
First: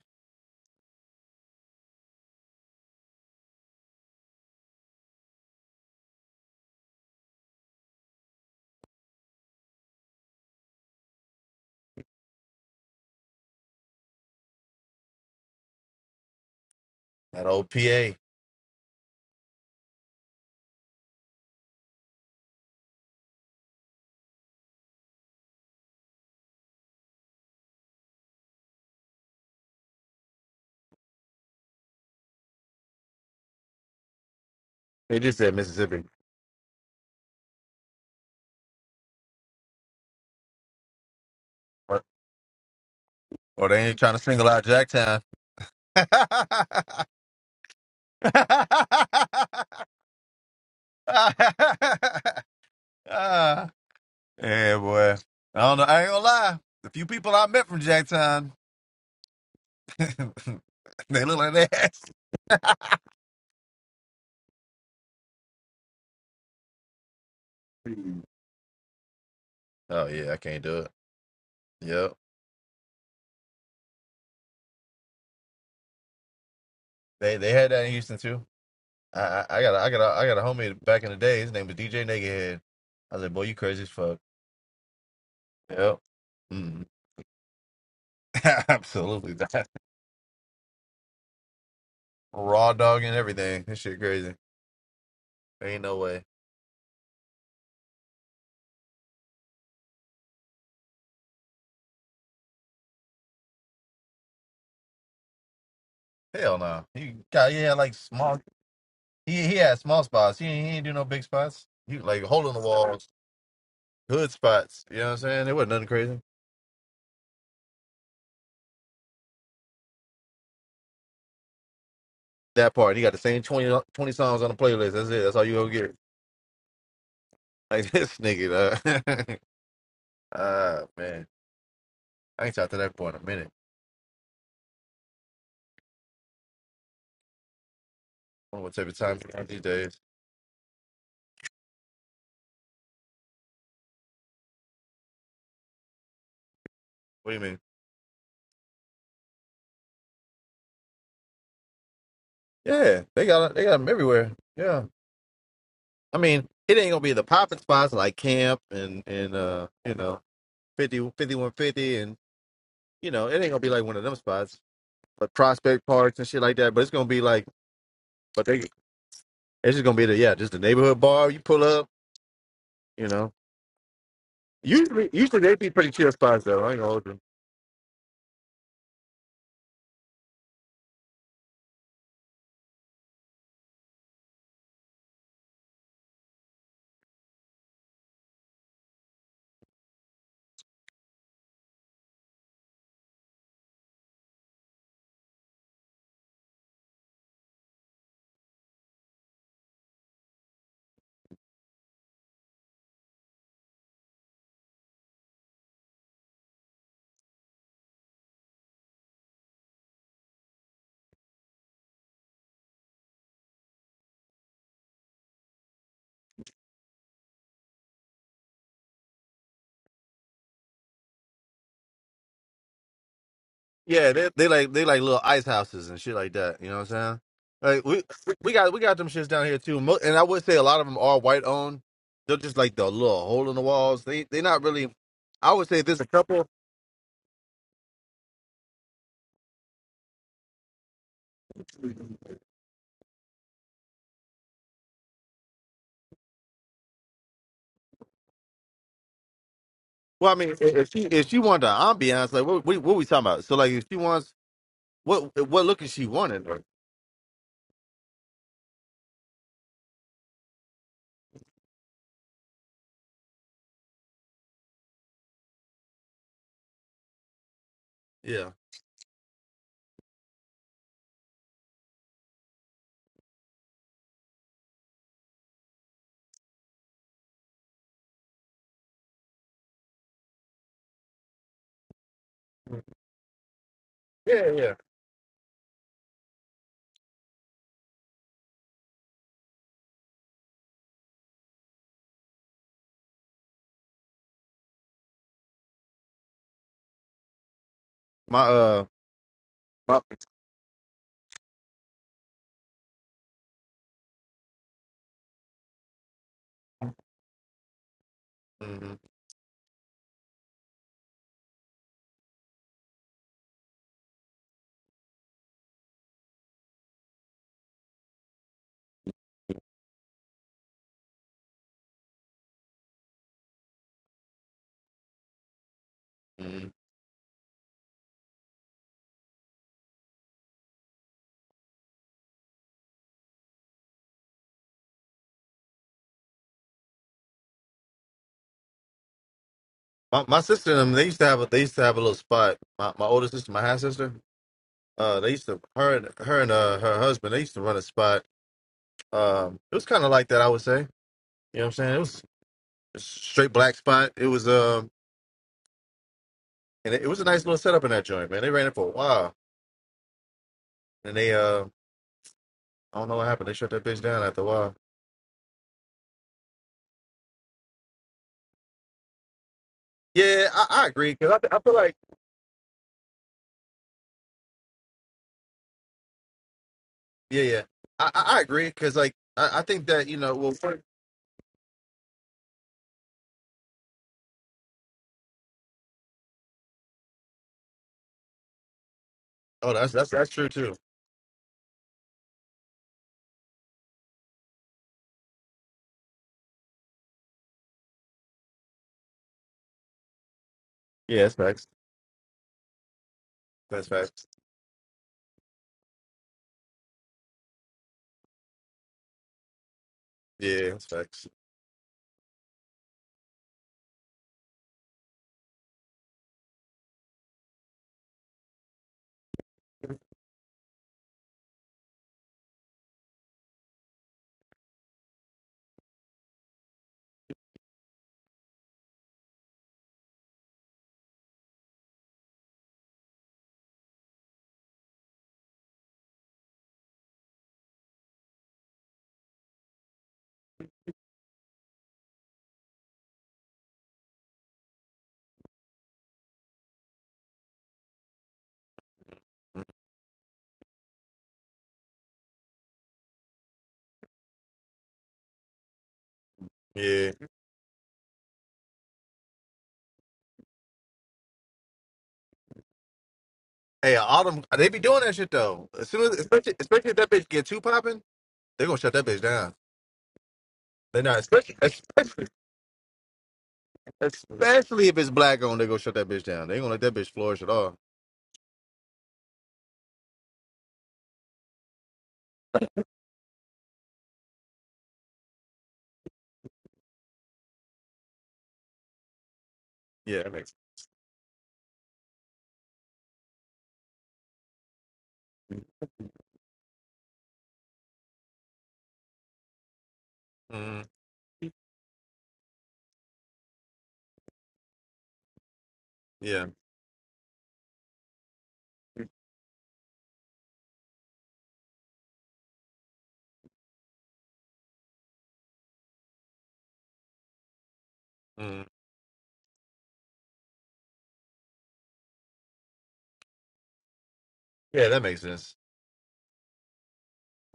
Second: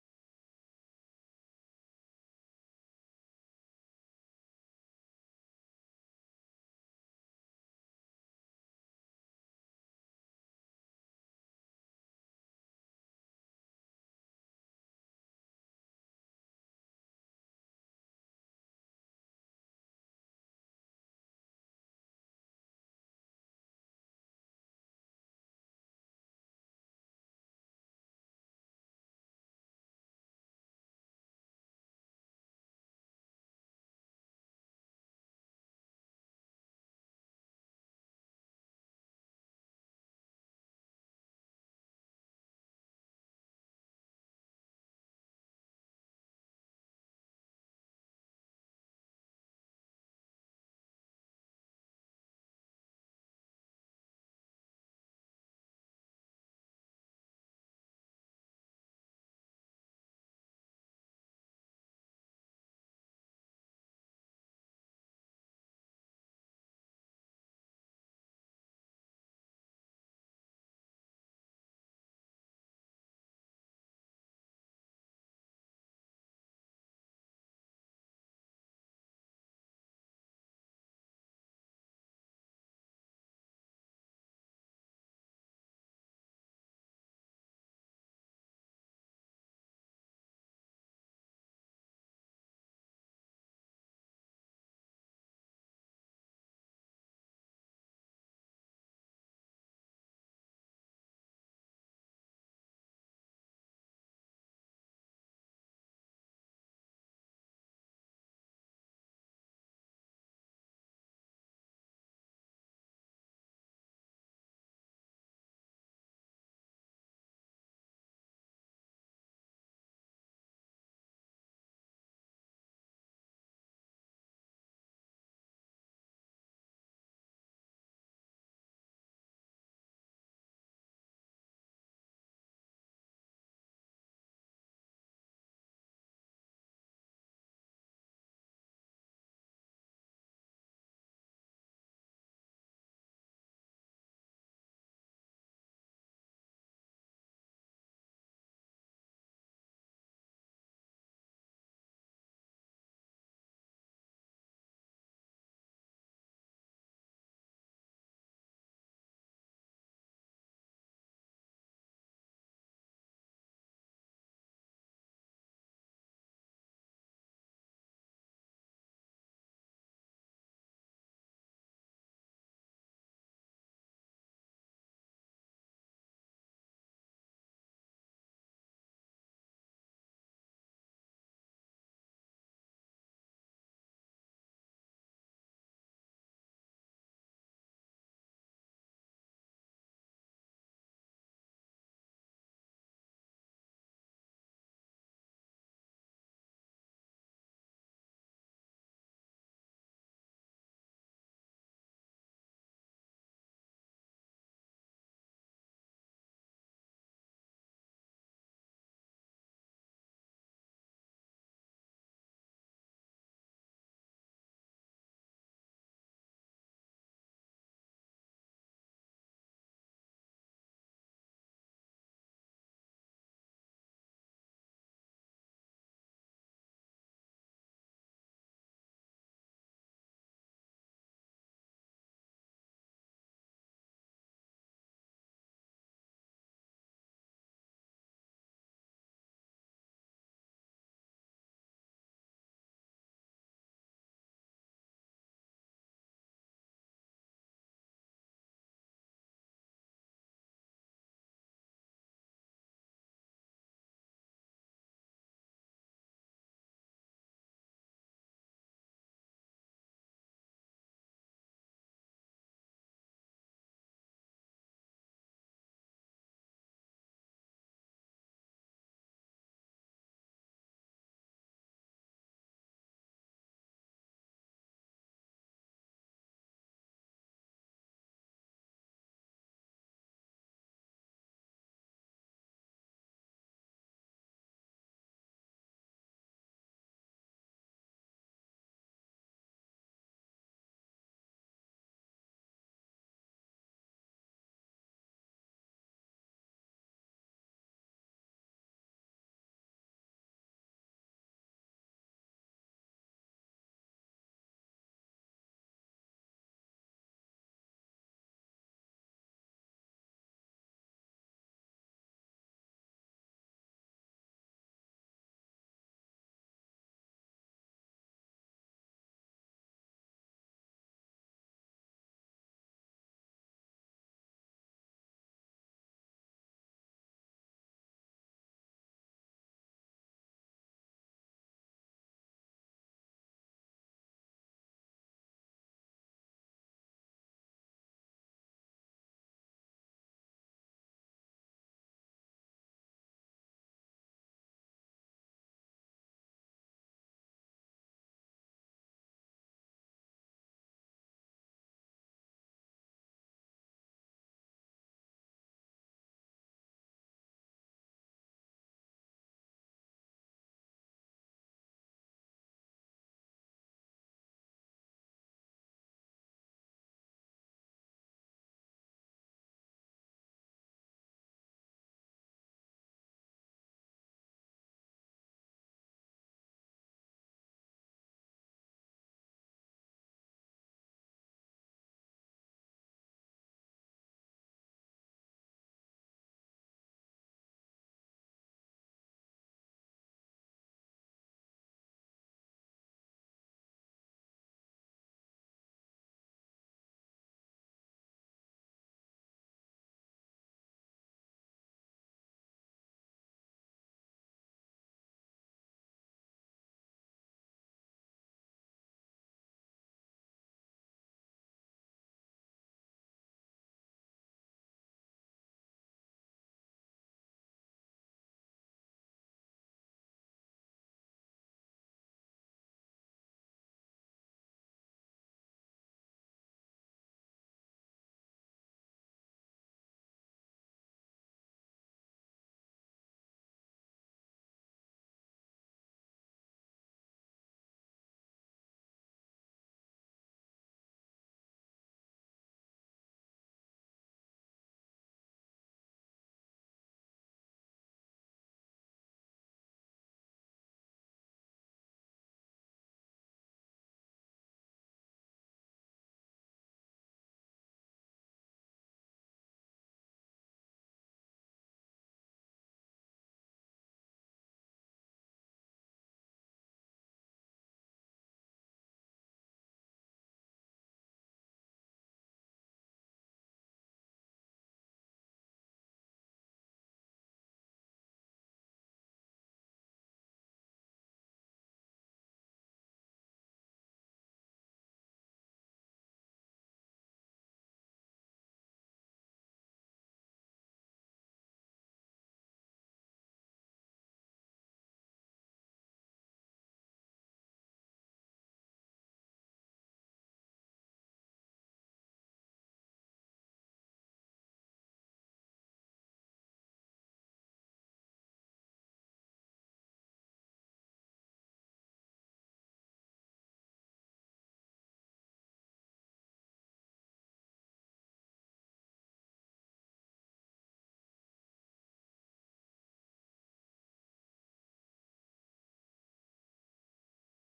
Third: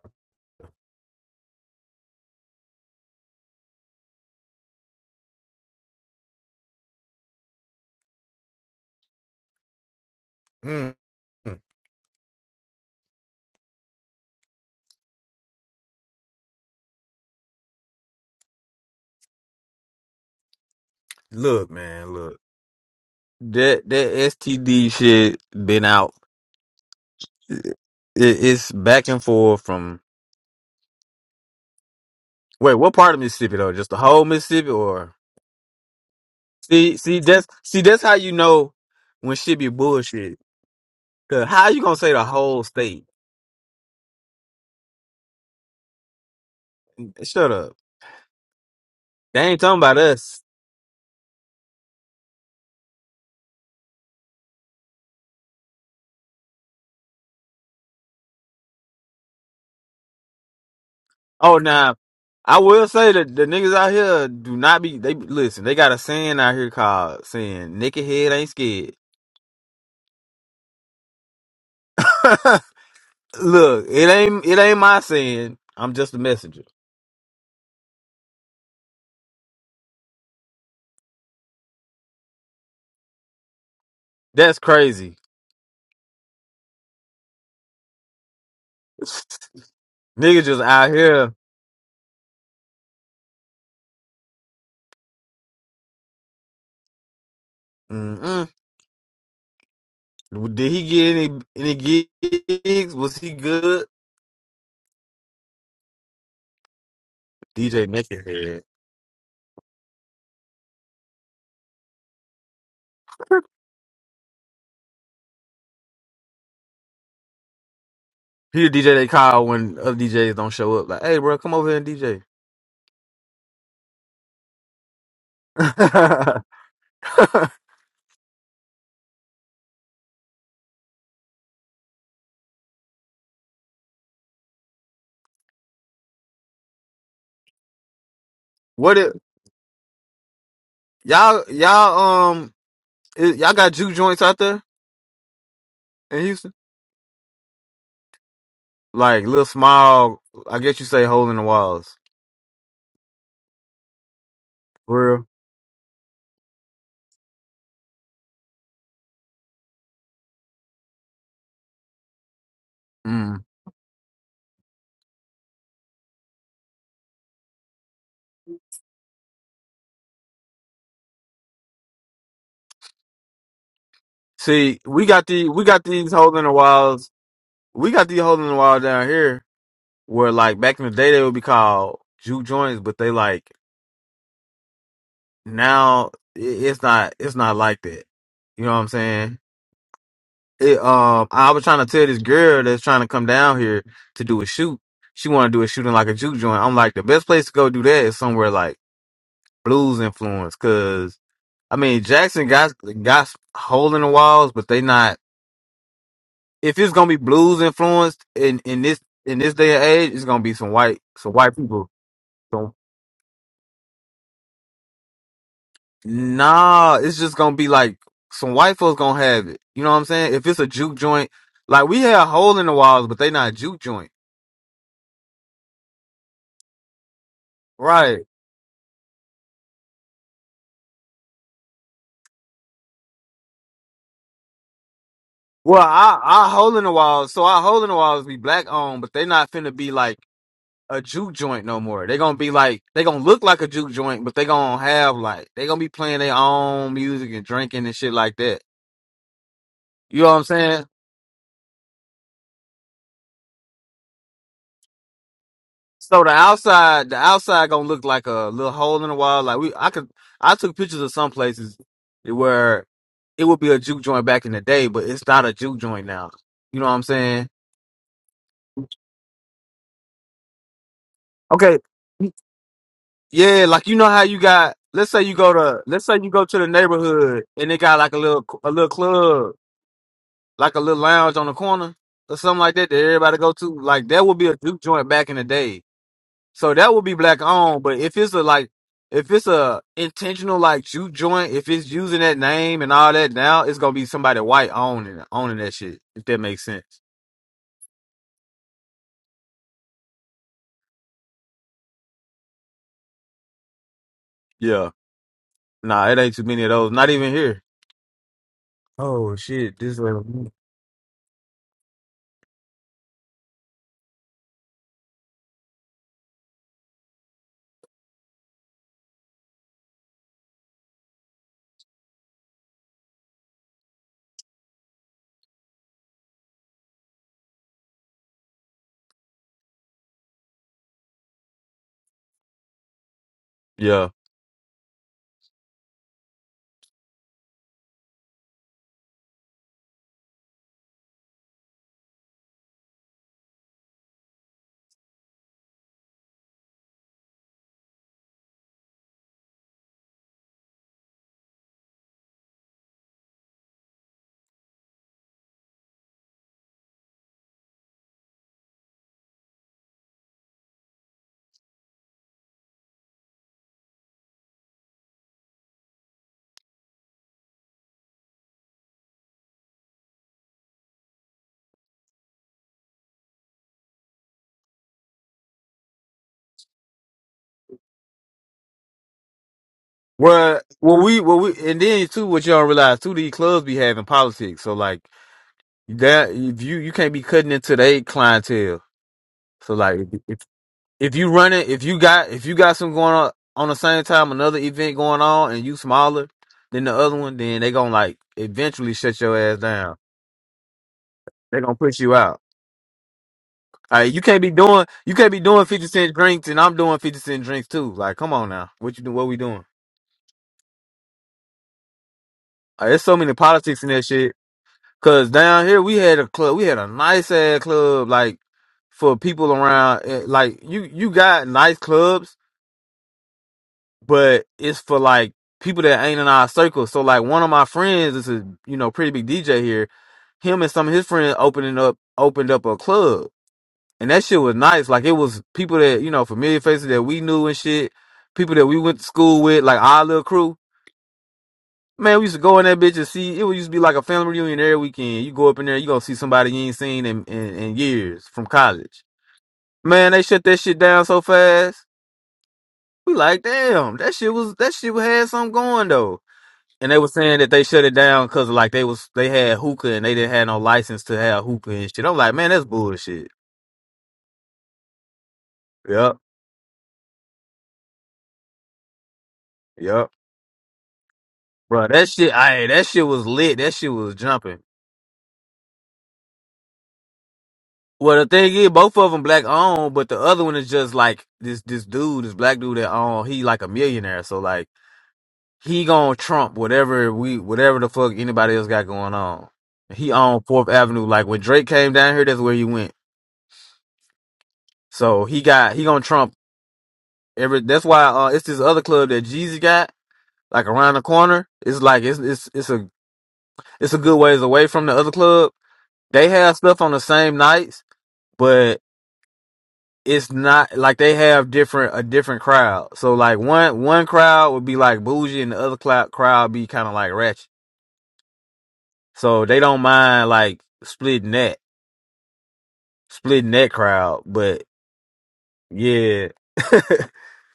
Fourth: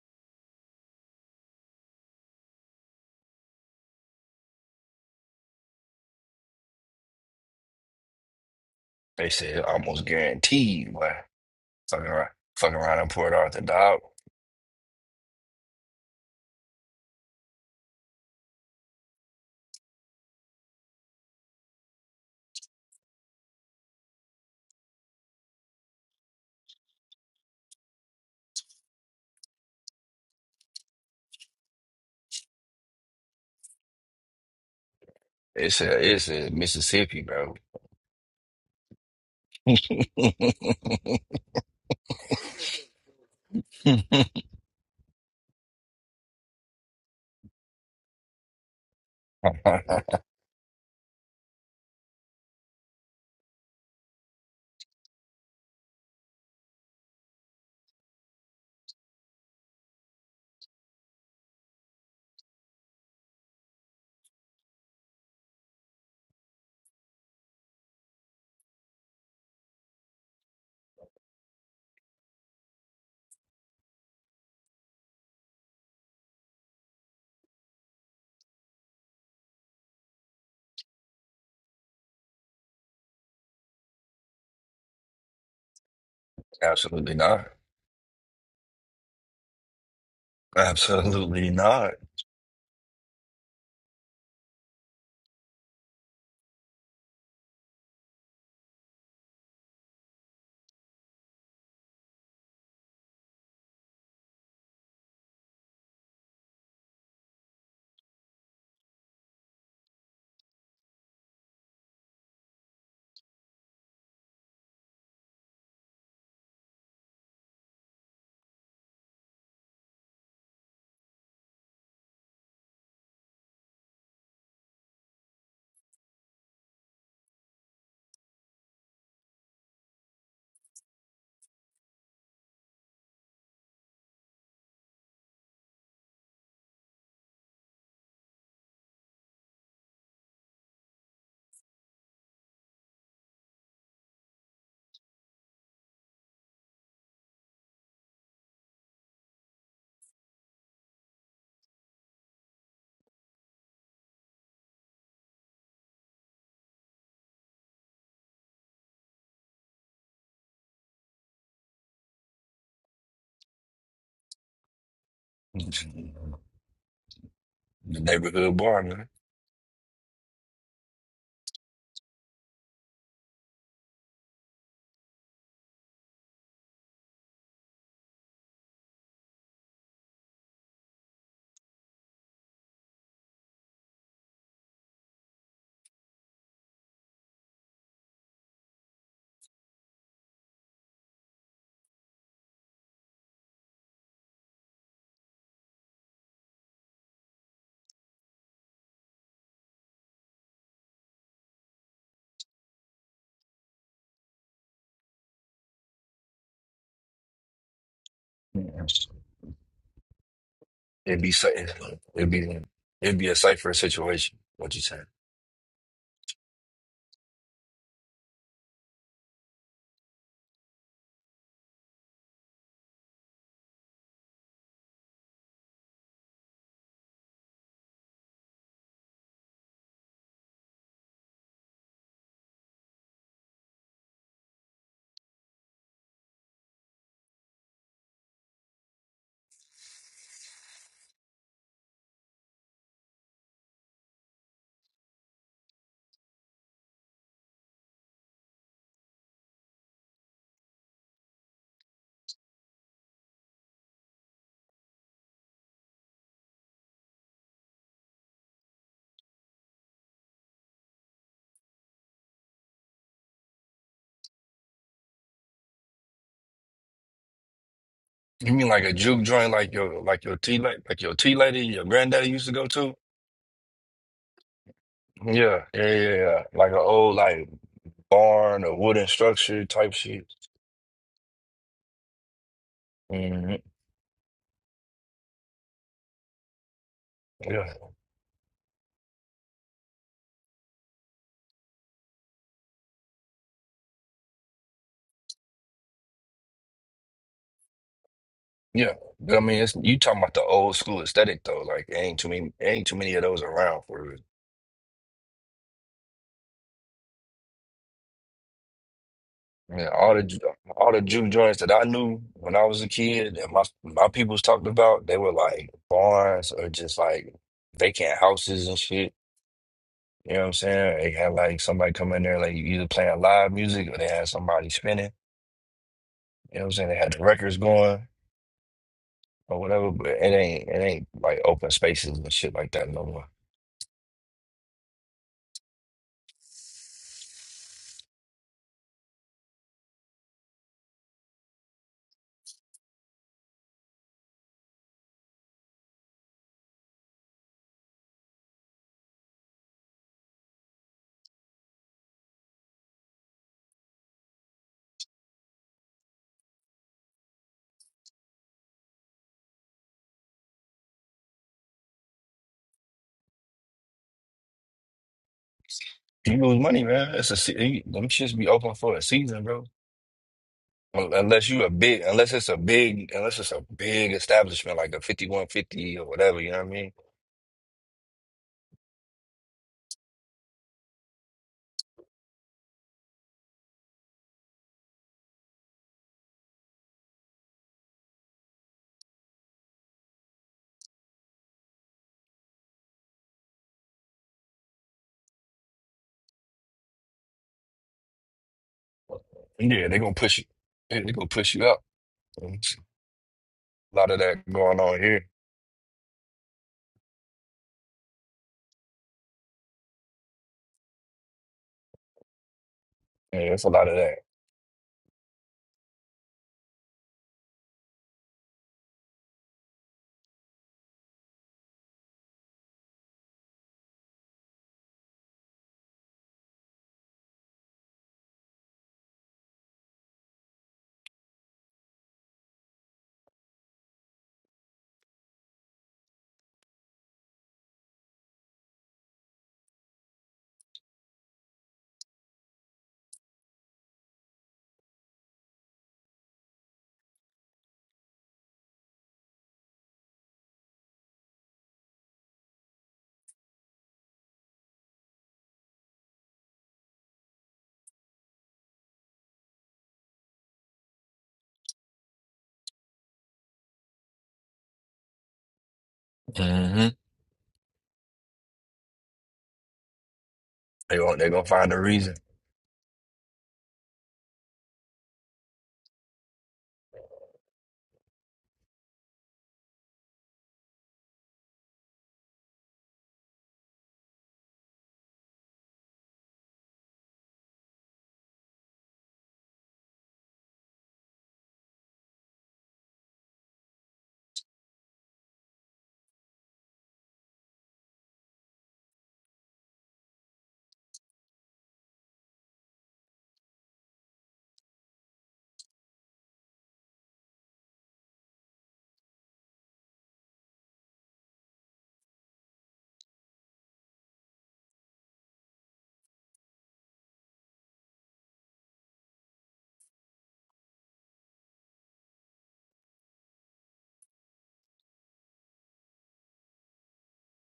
Speaker 4: They said almost guaranteed,
Speaker 2: mm,
Speaker 4: boy.
Speaker 2: mm.
Speaker 4: Fucking around, fucking around in Port Arthur, dog.
Speaker 3: That old PA. They
Speaker 2: look, man, look. That that STD shit been out. It, it's back and forth from. Wait, what part of Mississippi though? Just the whole Mississippi or?
Speaker 3: just said
Speaker 4: It's
Speaker 3: Mississippi.
Speaker 4: a, it's a
Speaker 2: See, see,
Speaker 4: Mississippi,
Speaker 2: that's
Speaker 4: bro.
Speaker 2: see, that's how you know when shit be
Speaker 4: [LAUGHS]
Speaker 2: bullshit. 'Cause how you gonna
Speaker 3: Or
Speaker 2: say the whole state?
Speaker 3: or they ain't trying to single out Jacktown.
Speaker 2: Shut up. They ain't
Speaker 3: [LAUGHS]
Speaker 2: talking about us.
Speaker 3: Ah, yeah, boy. I don't know. I ain't gonna lie. The few people I met from Jacktown, [LAUGHS] they look like
Speaker 2: Oh,
Speaker 3: they
Speaker 2: now
Speaker 3: ass.
Speaker 2: I will say that the niggas out here do not be. They listen. They got a saying out here called saying "naked head ain't scared."
Speaker 3: Oh yeah, I can't do it. Yep.
Speaker 2: [LAUGHS] Look, it ain't it ain't my saying. I'm just a messenger.
Speaker 3: They they had that in Houston too. I, I I got a, I got a, I got a homie back in the day. His name was DJ Niggerhead. I was like, boy, you crazy as fuck.
Speaker 2: That's crazy.
Speaker 3: Yep. Mm.
Speaker 4: Absolutely not.
Speaker 3: [LAUGHS] Absolutely not.
Speaker 2: Niggas just out here.
Speaker 4: Absolutely not.
Speaker 3: Raw dog and everything. This shit crazy. Ain't no way.
Speaker 2: Mm-mm. Did he get any any gigs? Was he good?
Speaker 3: Hell no. He got he had
Speaker 2: DJ
Speaker 3: like
Speaker 2: Naked
Speaker 3: small.
Speaker 2: Head.
Speaker 3: He he had small spots. He ain't, he ain't do no big spots. He like hole in the walls, hood spots. You know what I'm saying? It wasn't nothing crazy.
Speaker 2: He the DJ they call when other DJs don't show up. Like, hey, bro, come over here and DJ.
Speaker 3: That part. He got the same 20, o- twenty songs on the playlist. That's it. That's all you gonna get.
Speaker 2: [LAUGHS]
Speaker 3: Like [LAUGHS] this nigga. dawg. [LAUGHS] Ah man. I ain't shot to that point in a minute. I don't know what type of
Speaker 2: what it
Speaker 3: time you have these days.
Speaker 2: y'all y'all um it, y'all got juke joints out there in Houston?
Speaker 3: What do you mean?
Speaker 2: Like little small, I guess you say hole in the walls.
Speaker 3: Yeah, they got they got them everywhere. Yeah,
Speaker 2: For Real.
Speaker 3: I mean it ain't gonna be the popping spots like camp and and uh you know fifty fifty one fifty and you know it
Speaker 2: Mm.
Speaker 3: ain't gonna be like one of them spots, but prospect
Speaker 4: The
Speaker 3: parks and shit like that. But it's gonna be like, but
Speaker 4: neighborhood
Speaker 3: they
Speaker 4: bar, man.
Speaker 3: it's just gonna be the yeah just the neighborhood bar. You pull up, you know.
Speaker 2: See, we
Speaker 3: Usually,
Speaker 2: got
Speaker 3: usually
Speaker 2: the
Speaker 3: they
Speaker 2: we
Speaker 3: be
Speaker 2: got
Speaker 3: pretty chill
Speaker 2: these hole
Speaker 3: spots
Speaker 2: in the
Speaker 3: though. I ain't gonna hold
Speaker 2: walls.
Speaker 3: you.
Speaker 2: We got these hole in the wall down here where like back in the day they would be called juke joints, but they like now it, it's not it's not like that. You know what I'm saying? It, um, I was trying to tell this girl that's trying to come down here to do a shoot. She want to do a shooting like a juke joint. I'm like, the best place to go do that is somewhere like blues influence, cause I mean Jackson got got hole in the walls, but they not. If it's gonna be blues influenced in in this in this day and age, it's gonna be some white
Speaker 4: It'd be
Speaker 2: some white
Speaker 4: safe.
Speaker 2: people.
Speaker 4: It'd be
Speaker 2: So
Speaker 4: it'd be a safer situation. What you saying?
Speaker 2: nah, it's just gonna be like some white folks gonna have it. You know what I'm saying? If it's a juke joint, like we have hole in the walls, but they not juke joint.
Speaker 3: Yeah, they they like they like little ice houses and shit like that. You know what I'm saying? Like we
Speaker 2: Right.
Speaker 3: we got we got them shits down here too. Mo- And I would say a lot of them are white owned. They're just like the little hole in the walls. They they not really. I would say
Speaker 2: Well,
Speaker 3: there's a
Speaker 2: I
Speaker 3: couple.
Speaker 2: I hole in the walls, so our hole in the walls be black owned, but they not finna be like a juke joint no more. They gonna be like they gonna look like a juke joint, but they gonna have like they gonna be playing their own music and drinking and shit like that. You know
Speaker 3: Well, I
Speaker 2: what I'm
Speaker 3: mean, if
Speaker 2: saying?
Speaker 3: if she if she wanted the ambiance, like what we what we talking about? So like if she wants what what look is she
Speaker 2: So the
Speaker 3: wanting? Like,
Speaker 2: outside, the outside gonna look like a little hole in the wall. Like we, I could, I took pictures of some places where it would be a juke joint back in the day, but it's not a juke joint now. You know what I'm saying?
Speaker 3: yeah,
Speaker 4: You mean like a juke joint, like your like your tea la- like your tea lady,
Speaker 2: Okay.
Speaker 4: your granddaddy used to go to?
Speaker 2: Yeah, like you know how you got. Let's say you go
Speaker 4: Yeah,
Speaker 2: to.
Speaker 4: yeah,
Speaker 2: Let's
Speaker 4: yeah,
Speaker 2: say you
Speaker 4: yeah.
Speaker 2: go to the
Speaker 4: Like an old
Speaker 2: neighborhood
Speaker 4: like
Speaker 2: and they got like a little
Speaker 4: barn
Speaker 2: a
Speaker 4: or
Speaker 2: little
Speaker 4: wooden
Speaker 2: club,
Speaker 4: structure type shit.
Speaker 2: like a little lounge on the corner or something like that that everybody go
Speaker 4: hmm
Speaker 2: to. Like that would be
Speaker 3: yeah,
Speaker 2: a
Speaker 3: yeah.
Speaker 2: juke joint back in the day. So that would be black
Speaker 4: Yeah.
Speaker 2: owned. But if it's a like, if it's a intentional like juke joint, if it's using that name and all that now, it's gonna be somebody white owning owning that shit. If that makes sense.
Speaker 3: My uh,
Speaker 4: Yeah, but I mean, it's you
Speaker 3: my,
Speaker 4: talking about the old school aesthetic though. Like, ain't too many, ain't too many of those around for real.
Speaker 2: Yeah. Nah, it ain't too many of those. Not even here.
Speaker 3: mhm,
Speaker 2: Oh shit.
Speaker 4: Man,
Speaker 2: This.
Speaker 4: all the ju- all the juke joints that I knew when I was a kid, and my my peoples talked about, they were like barns or just like vacant houses and shit. You know what I'm saying? They had like somebody come in there, like either playing live music or they had somebody spinning. You know what
Speaker 3: mhm.
Speaker 4: I'm saying? They had the records going or whatever, but it ain't it ain't like open spaces and shit like that no more.
Speaker 2: Yeah.
Speaker 3: my my sister and them, they used to have a they used to have a little spot. My my older sister, my half sister. Uh, they used to her and her and uh, her husband. They used to run a spot. Um, it was kind of like that, I would say. You know what I'm saying? It was a straight black spot. It was um, and it, it was a nice little setup in that joint, man. They ran it for a while, and they uh, I don't know what happened. They shut that bitch down after a while.
Speaker 4: You lose money, man. It's a se- you- them shits be open for a season, bro.
Speaker 3: Yeah, I, I agree
Speaker 4: Un-
Speaker 3: because
Speaker 4: Unless
Speaker 3: I, I
Speaker 4: you a
Speaker 3: feel like
Speaker 4: big, unless it's a big, unless it's a big establishment like a fifty one fifty or whatever. You know what I mean?
Speaker 3: yeah, yeah, I I, I agree because like I, I think that you know well,
Speaker 2: Well,
Speaker 3: for-
Speaker 2: well, we, well, we, and then too, what you don't realize too, these clubs be having politics. So like that, if you you can't be cutting into their clientele. So
Speaker 3: oh that's
Speaker 2: like
Speaker 3: that's
Speaker 2: if
Speaker 3: that's
Speaker 2: if
Speaker 3: true too.
Speaker 2: if you run it, if you got if you got some going on on the same time, another event going on, and you smaller than the other one, then they gonna like eventually shut your ass
Speaker 4: Yeah,
Speaker 2: down.
Speaker 4: they gonna push you. They they
Speaker 3: Yeah,
Speaker 4: gonna
Speaker 3: that's
Speaker 4: push
Speaker 2: They
Speaker 4: you
Speaker 3: facts.
Speaker 2: gonna
Speaker 4: out.
Speaker 2: push you out.
Speaker 4: It's
Speaker 3: That's
Speaker 4: a lot
Speaker 2: Like
Speaker 4: of
Speaker 2: you
Speaker 3: facts.
Speaker 2: can't
Speaker 4: that
Speaker 2: be
Speaker 4: going
Speaker 2: doing
Speaker 4: on
Speaker 2: you
Speaker 4: here.
Speaker 2: can't be doing fifty cent drinks, and I'm doing fifty cent drinks too. Like come on now, what you do? What we doing?
Speaker 3: Yeah, that's facts.
Speaker 2: Uh, there's so many
Speaker 4: Yeah, it's a
Speaker 2: politics
Speaker 4: lot
Speaker 2: in
Speaker 4: of
Speaker 2: that shit.
Speaker 4: that.
Speaker 2: Cause down here we had a club, we had a nice ass club, like for people around. eh, Like you, you got nice clubs, but it's for like people that ain't in our circle. So like one of my friends is a you know pretty big DJ here. Him and some of his friends opening up opened up a club, and that shit was nice. Like it was people that you know familiar faces that we knew and shit. People that we went to school with, like our little crew. Man, we used to go in that bitch and see. It would used to be like a family reunion every weekend. You go up in there, you gonna see somebody you ain't seen in, in, in years from college.
Speaker 3: mm,
Speaker 2: Man, they shut that shit down so fast. We like, damn, that shit was that shit had something going though. And they were
Speaker 3: Yeah.
Speaker 2: saying that they shut it down because like they was they had hookah and they didn't have no license to have hookah and shit. I'm like, man, that's bullshit.
Speaker 3: Hey, all them they be doing that shit though. As soon
Speaker 2: Yep,
Speaker 3: as especially
Speaker 4: hmm
Speaker 3: especially if that bitch get too popping. They're gonna shut that bitch down.
Speaker 2: yep,
Speaker 4: They
Speaker 3: They're
Speaker 4: gonna
Speaker 3: not
Speaker 4: they gonna
Speaker 3: especially
Speaker 4: find a
Speaker 2: bro. That
Speaker 4: reason.
Speaker 3: especially
Speaker 2: shit, I that shit was lit. That shit was jumping.
Speaker 3: especially if it's black owned, they're gonna shut that bitch down. They ain't gonna let that bitch flourish at all.
Speaker 2: Well, the thing is, both of them black owned, but the other one is just like this this dude, this black dude that own. He like a millionaire, so like he gonna trump whatever we whatever the fuck anybody else got going on. He
Speaker 3: Yeah, that
Speaker 2: owned
Speaker 3: makes
Speaker 2: Fourth Avenue. Like when Drake came down here, that's where he went. So he got he gonna trump every. That's why uh, it's this other club that Jeezy got like
Speaker 3: mm,
Speaker 2: around the corner. It's like it's it's it's a it's a good ways away from the other club. They
Speaker 3: yeah.
Speaker 2: have stuff on the same nights, but. it's not like they have different a different crowd. So like one one crowd would be like bougie, and the other crowd crowd be kind of like ratchet.
Speaker 3: Mm,
Speaker 2: So they don't mind like splitting that splitting that crowd. But
Speaker 3: yeah, that makes sense.
Speaker 2: yeah, [LAUGHS]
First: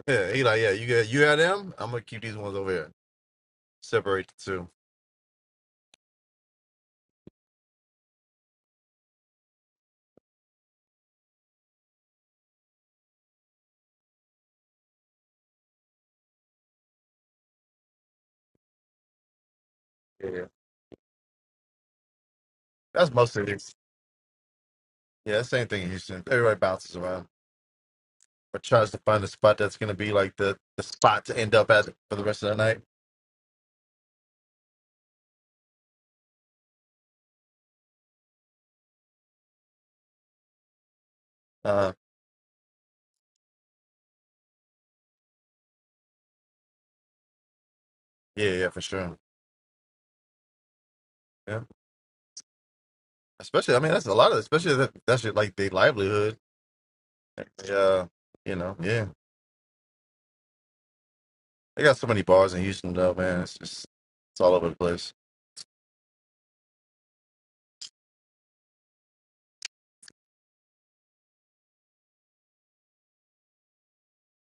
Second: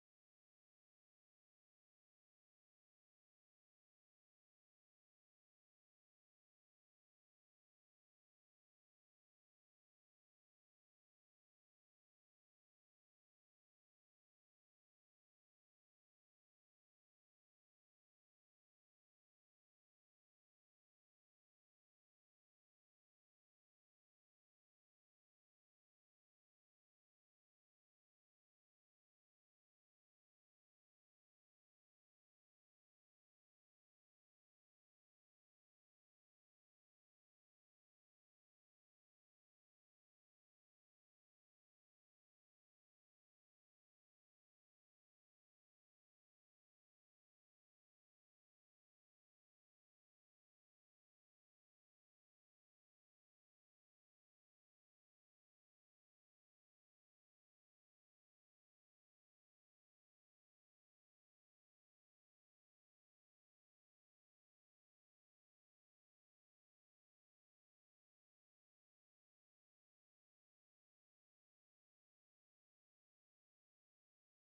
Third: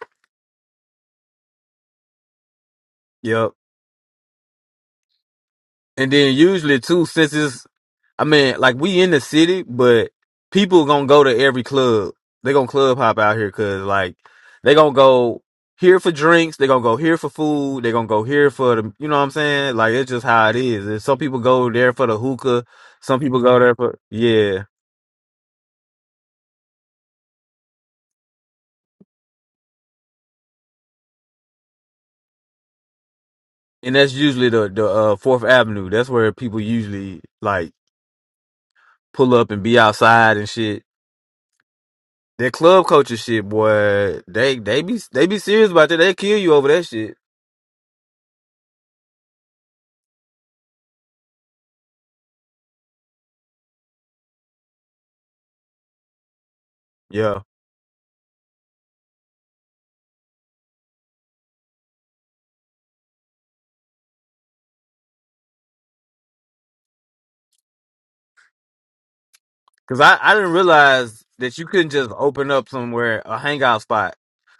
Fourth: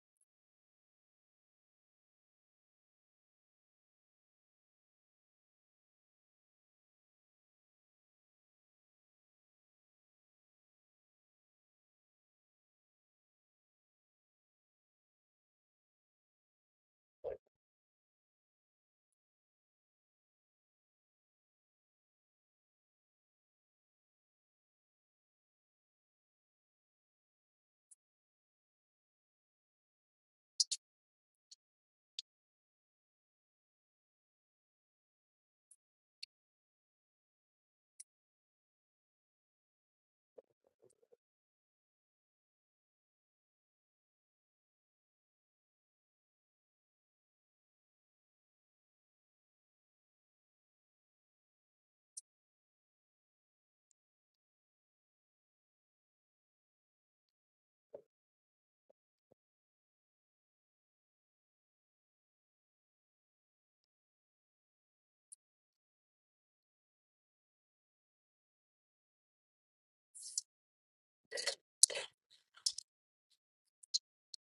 Speaker 3: Yeah, he like, yeah, you got you got them, I'm gonna keep these ones over here.
Speaker 2: yep.
Speaker 3: Separate the two.
Speaker 2: And then usually too, since it's I mean, like we in the city, but people gonna go to every club. They gonna club hop out here because like they gonna go here for drinks. They gonna go here for food. They gonna go here for the you know what I'm saying. Like it's just
Speaker 3: Yeah.
Speaker 2: how it is. And some people go there for the hookah.
Speaker 3: That's
Speaker 2: Some
Speaker 3: most
Speaker 2: people
Speaker 3: of
Speaker 2: go
Speaker 3: these.
Speaker 2: there for yeah.
Speaker 3: Yeah, same thing in Houston. Everybody bounces around. or tries to find a spot that's gonna be like the, the spot to end up at for the rest of the night.
Speaker 2: And that's usually the the uh, Fourth Avenue. That's where people usually like pull up and be outside and shit.
Speaker 3: Uh
Speaker 2: That club culture shit, boy. They they be they be serious about that. They kill you over that shit.
Speaker 3: yeah, yeah, for sure. Yeah. Especially I mean that's a lot of especially that, that's your, like the livelihood.
Speaker 2: Yeah.
Speaker 3: Yeah, you know, yeah. They got so many bars in Houston, though, man. It's just it's all over the place.
Speaker 2: Cause I, I didn't realize that you couldn't just open up somewhere a hangout spot.